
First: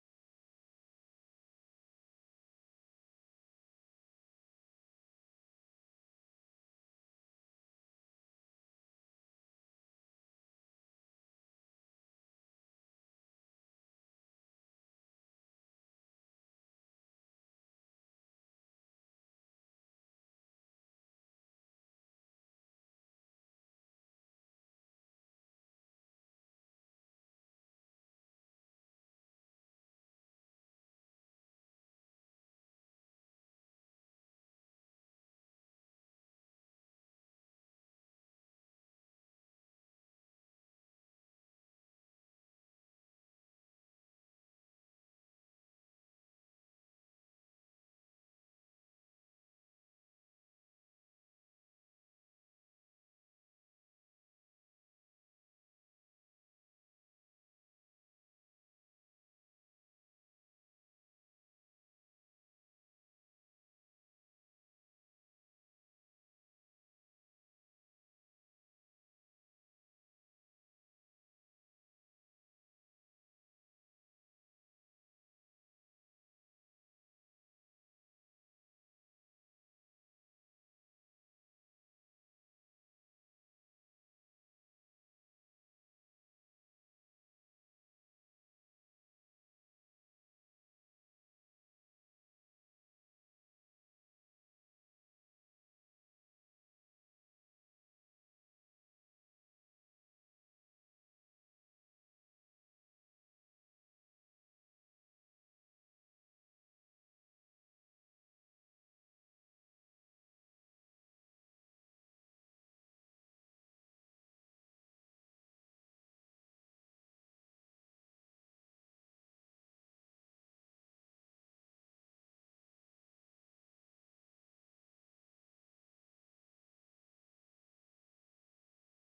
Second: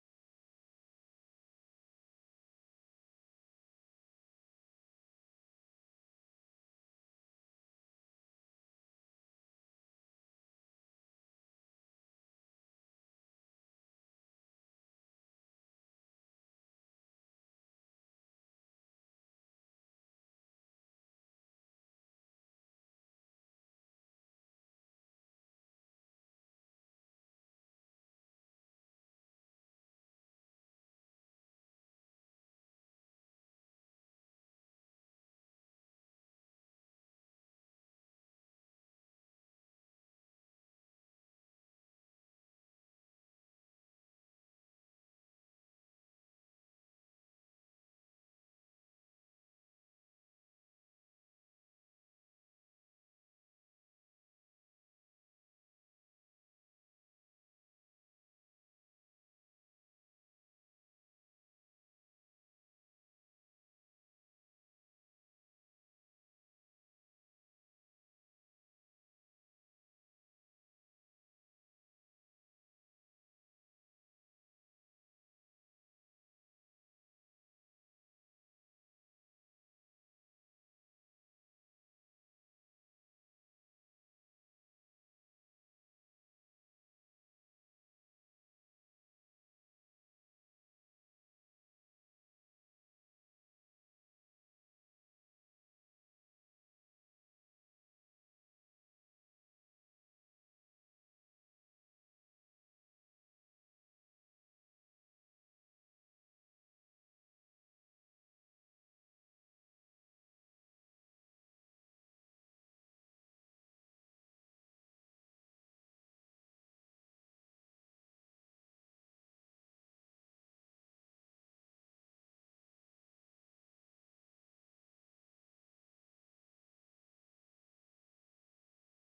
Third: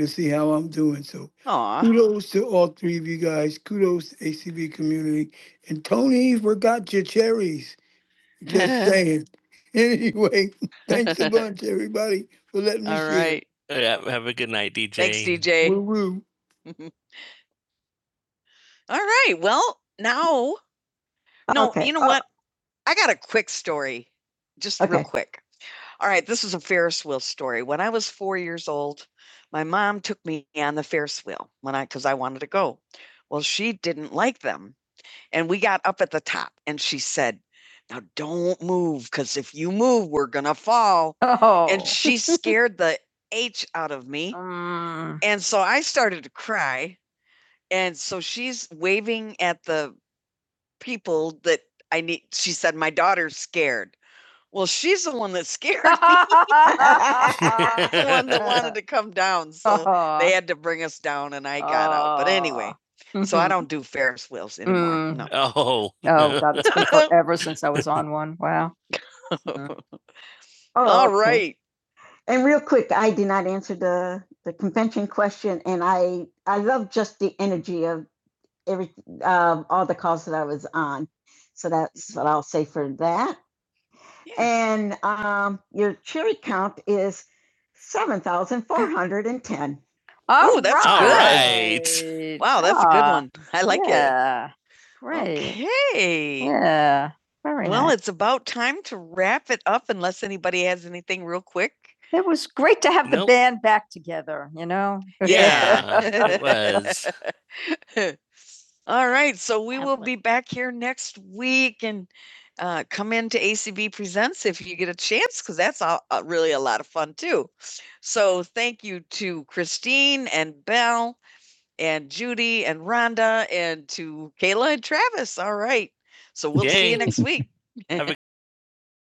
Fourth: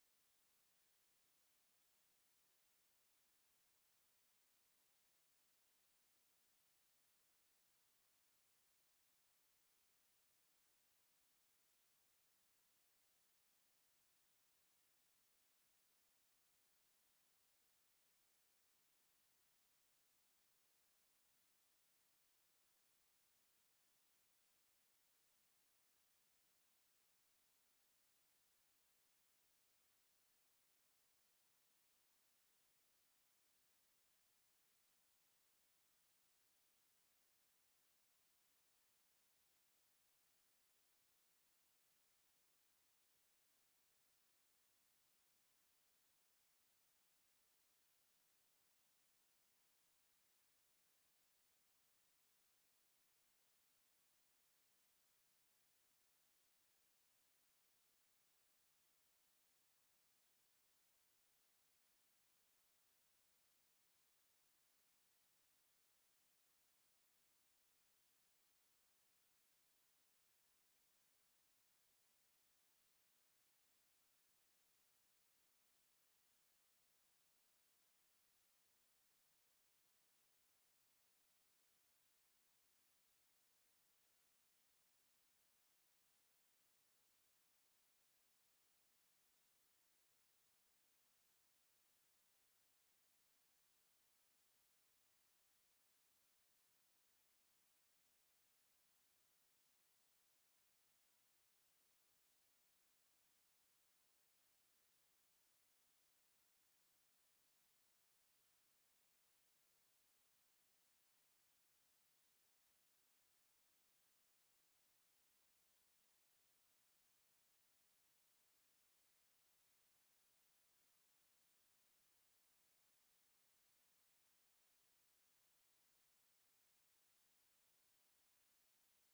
[SPEAKER 2] to see how I'm doing. So Aw. kudos to all three of you guys. Kudos to ACB community. And Tony you forgot your cherries. Just (laughs) saying. Anyway, (laughs) thanks a bunch, (laughs) everybody, for letting me All share. right. Yeah, have a good night, DJ. Thanks, DJ. Woo-woo. (laughs) All right. Well, now, no, Okay, you know uh, what? I got a quick story, just Okay. real Okay. quick. All right, this is a Ferris wheel story. When I was four years old, my mom took me on the Ferris wheel when I because I wanted to go. Well, she didn't like them. And we got up at the top and she said, Now don't move, because if you move, we're gonna fall. And Oh. she (laughs) scared the H out of me. Mm. And so I started to cry. And so she's waving at the people that I need. She said, My daughter's scared. Well, she's the one that scared me. (laughs) (laughs) the one that wanted to come down. So uh-huh. they had to bring us down and I got uh-huh. out. But anyway, mm-hmm. so I don't do Ferris wheels anymore. Mm. No. Oh. (laughs) Oh, God, it's been (laughs) forever since I was on one. Wow. Yeah. (laughs) Oh, All okay. right. And real quick, I did not answer the the convention question, and I I love just the energy of every uh, all the calls that I was on. So that's what I'll say for that. And um, your cherry count is 7,410. Oh, that's All good. right. Wow, that's ah, a good Yeah. one. I like it. yeah. it. Right. Okay. Yeah. Very Well, nice. it's about time to wrap it up unless anybody has anything real quick. It was great to have nope. the Nope. band back together, you know? Yeah. (laughs) it was. (laughs) All right. So we will be back here next week and uh, come into ACB Presents if you get a chance, because that's a, a- really a lot of fun too. So thank you to Christine and Belle and Judy and Rhonda and to Kayla and Travis. All right. So we'll see you Yay. next (laughs) week. (laughs) Have a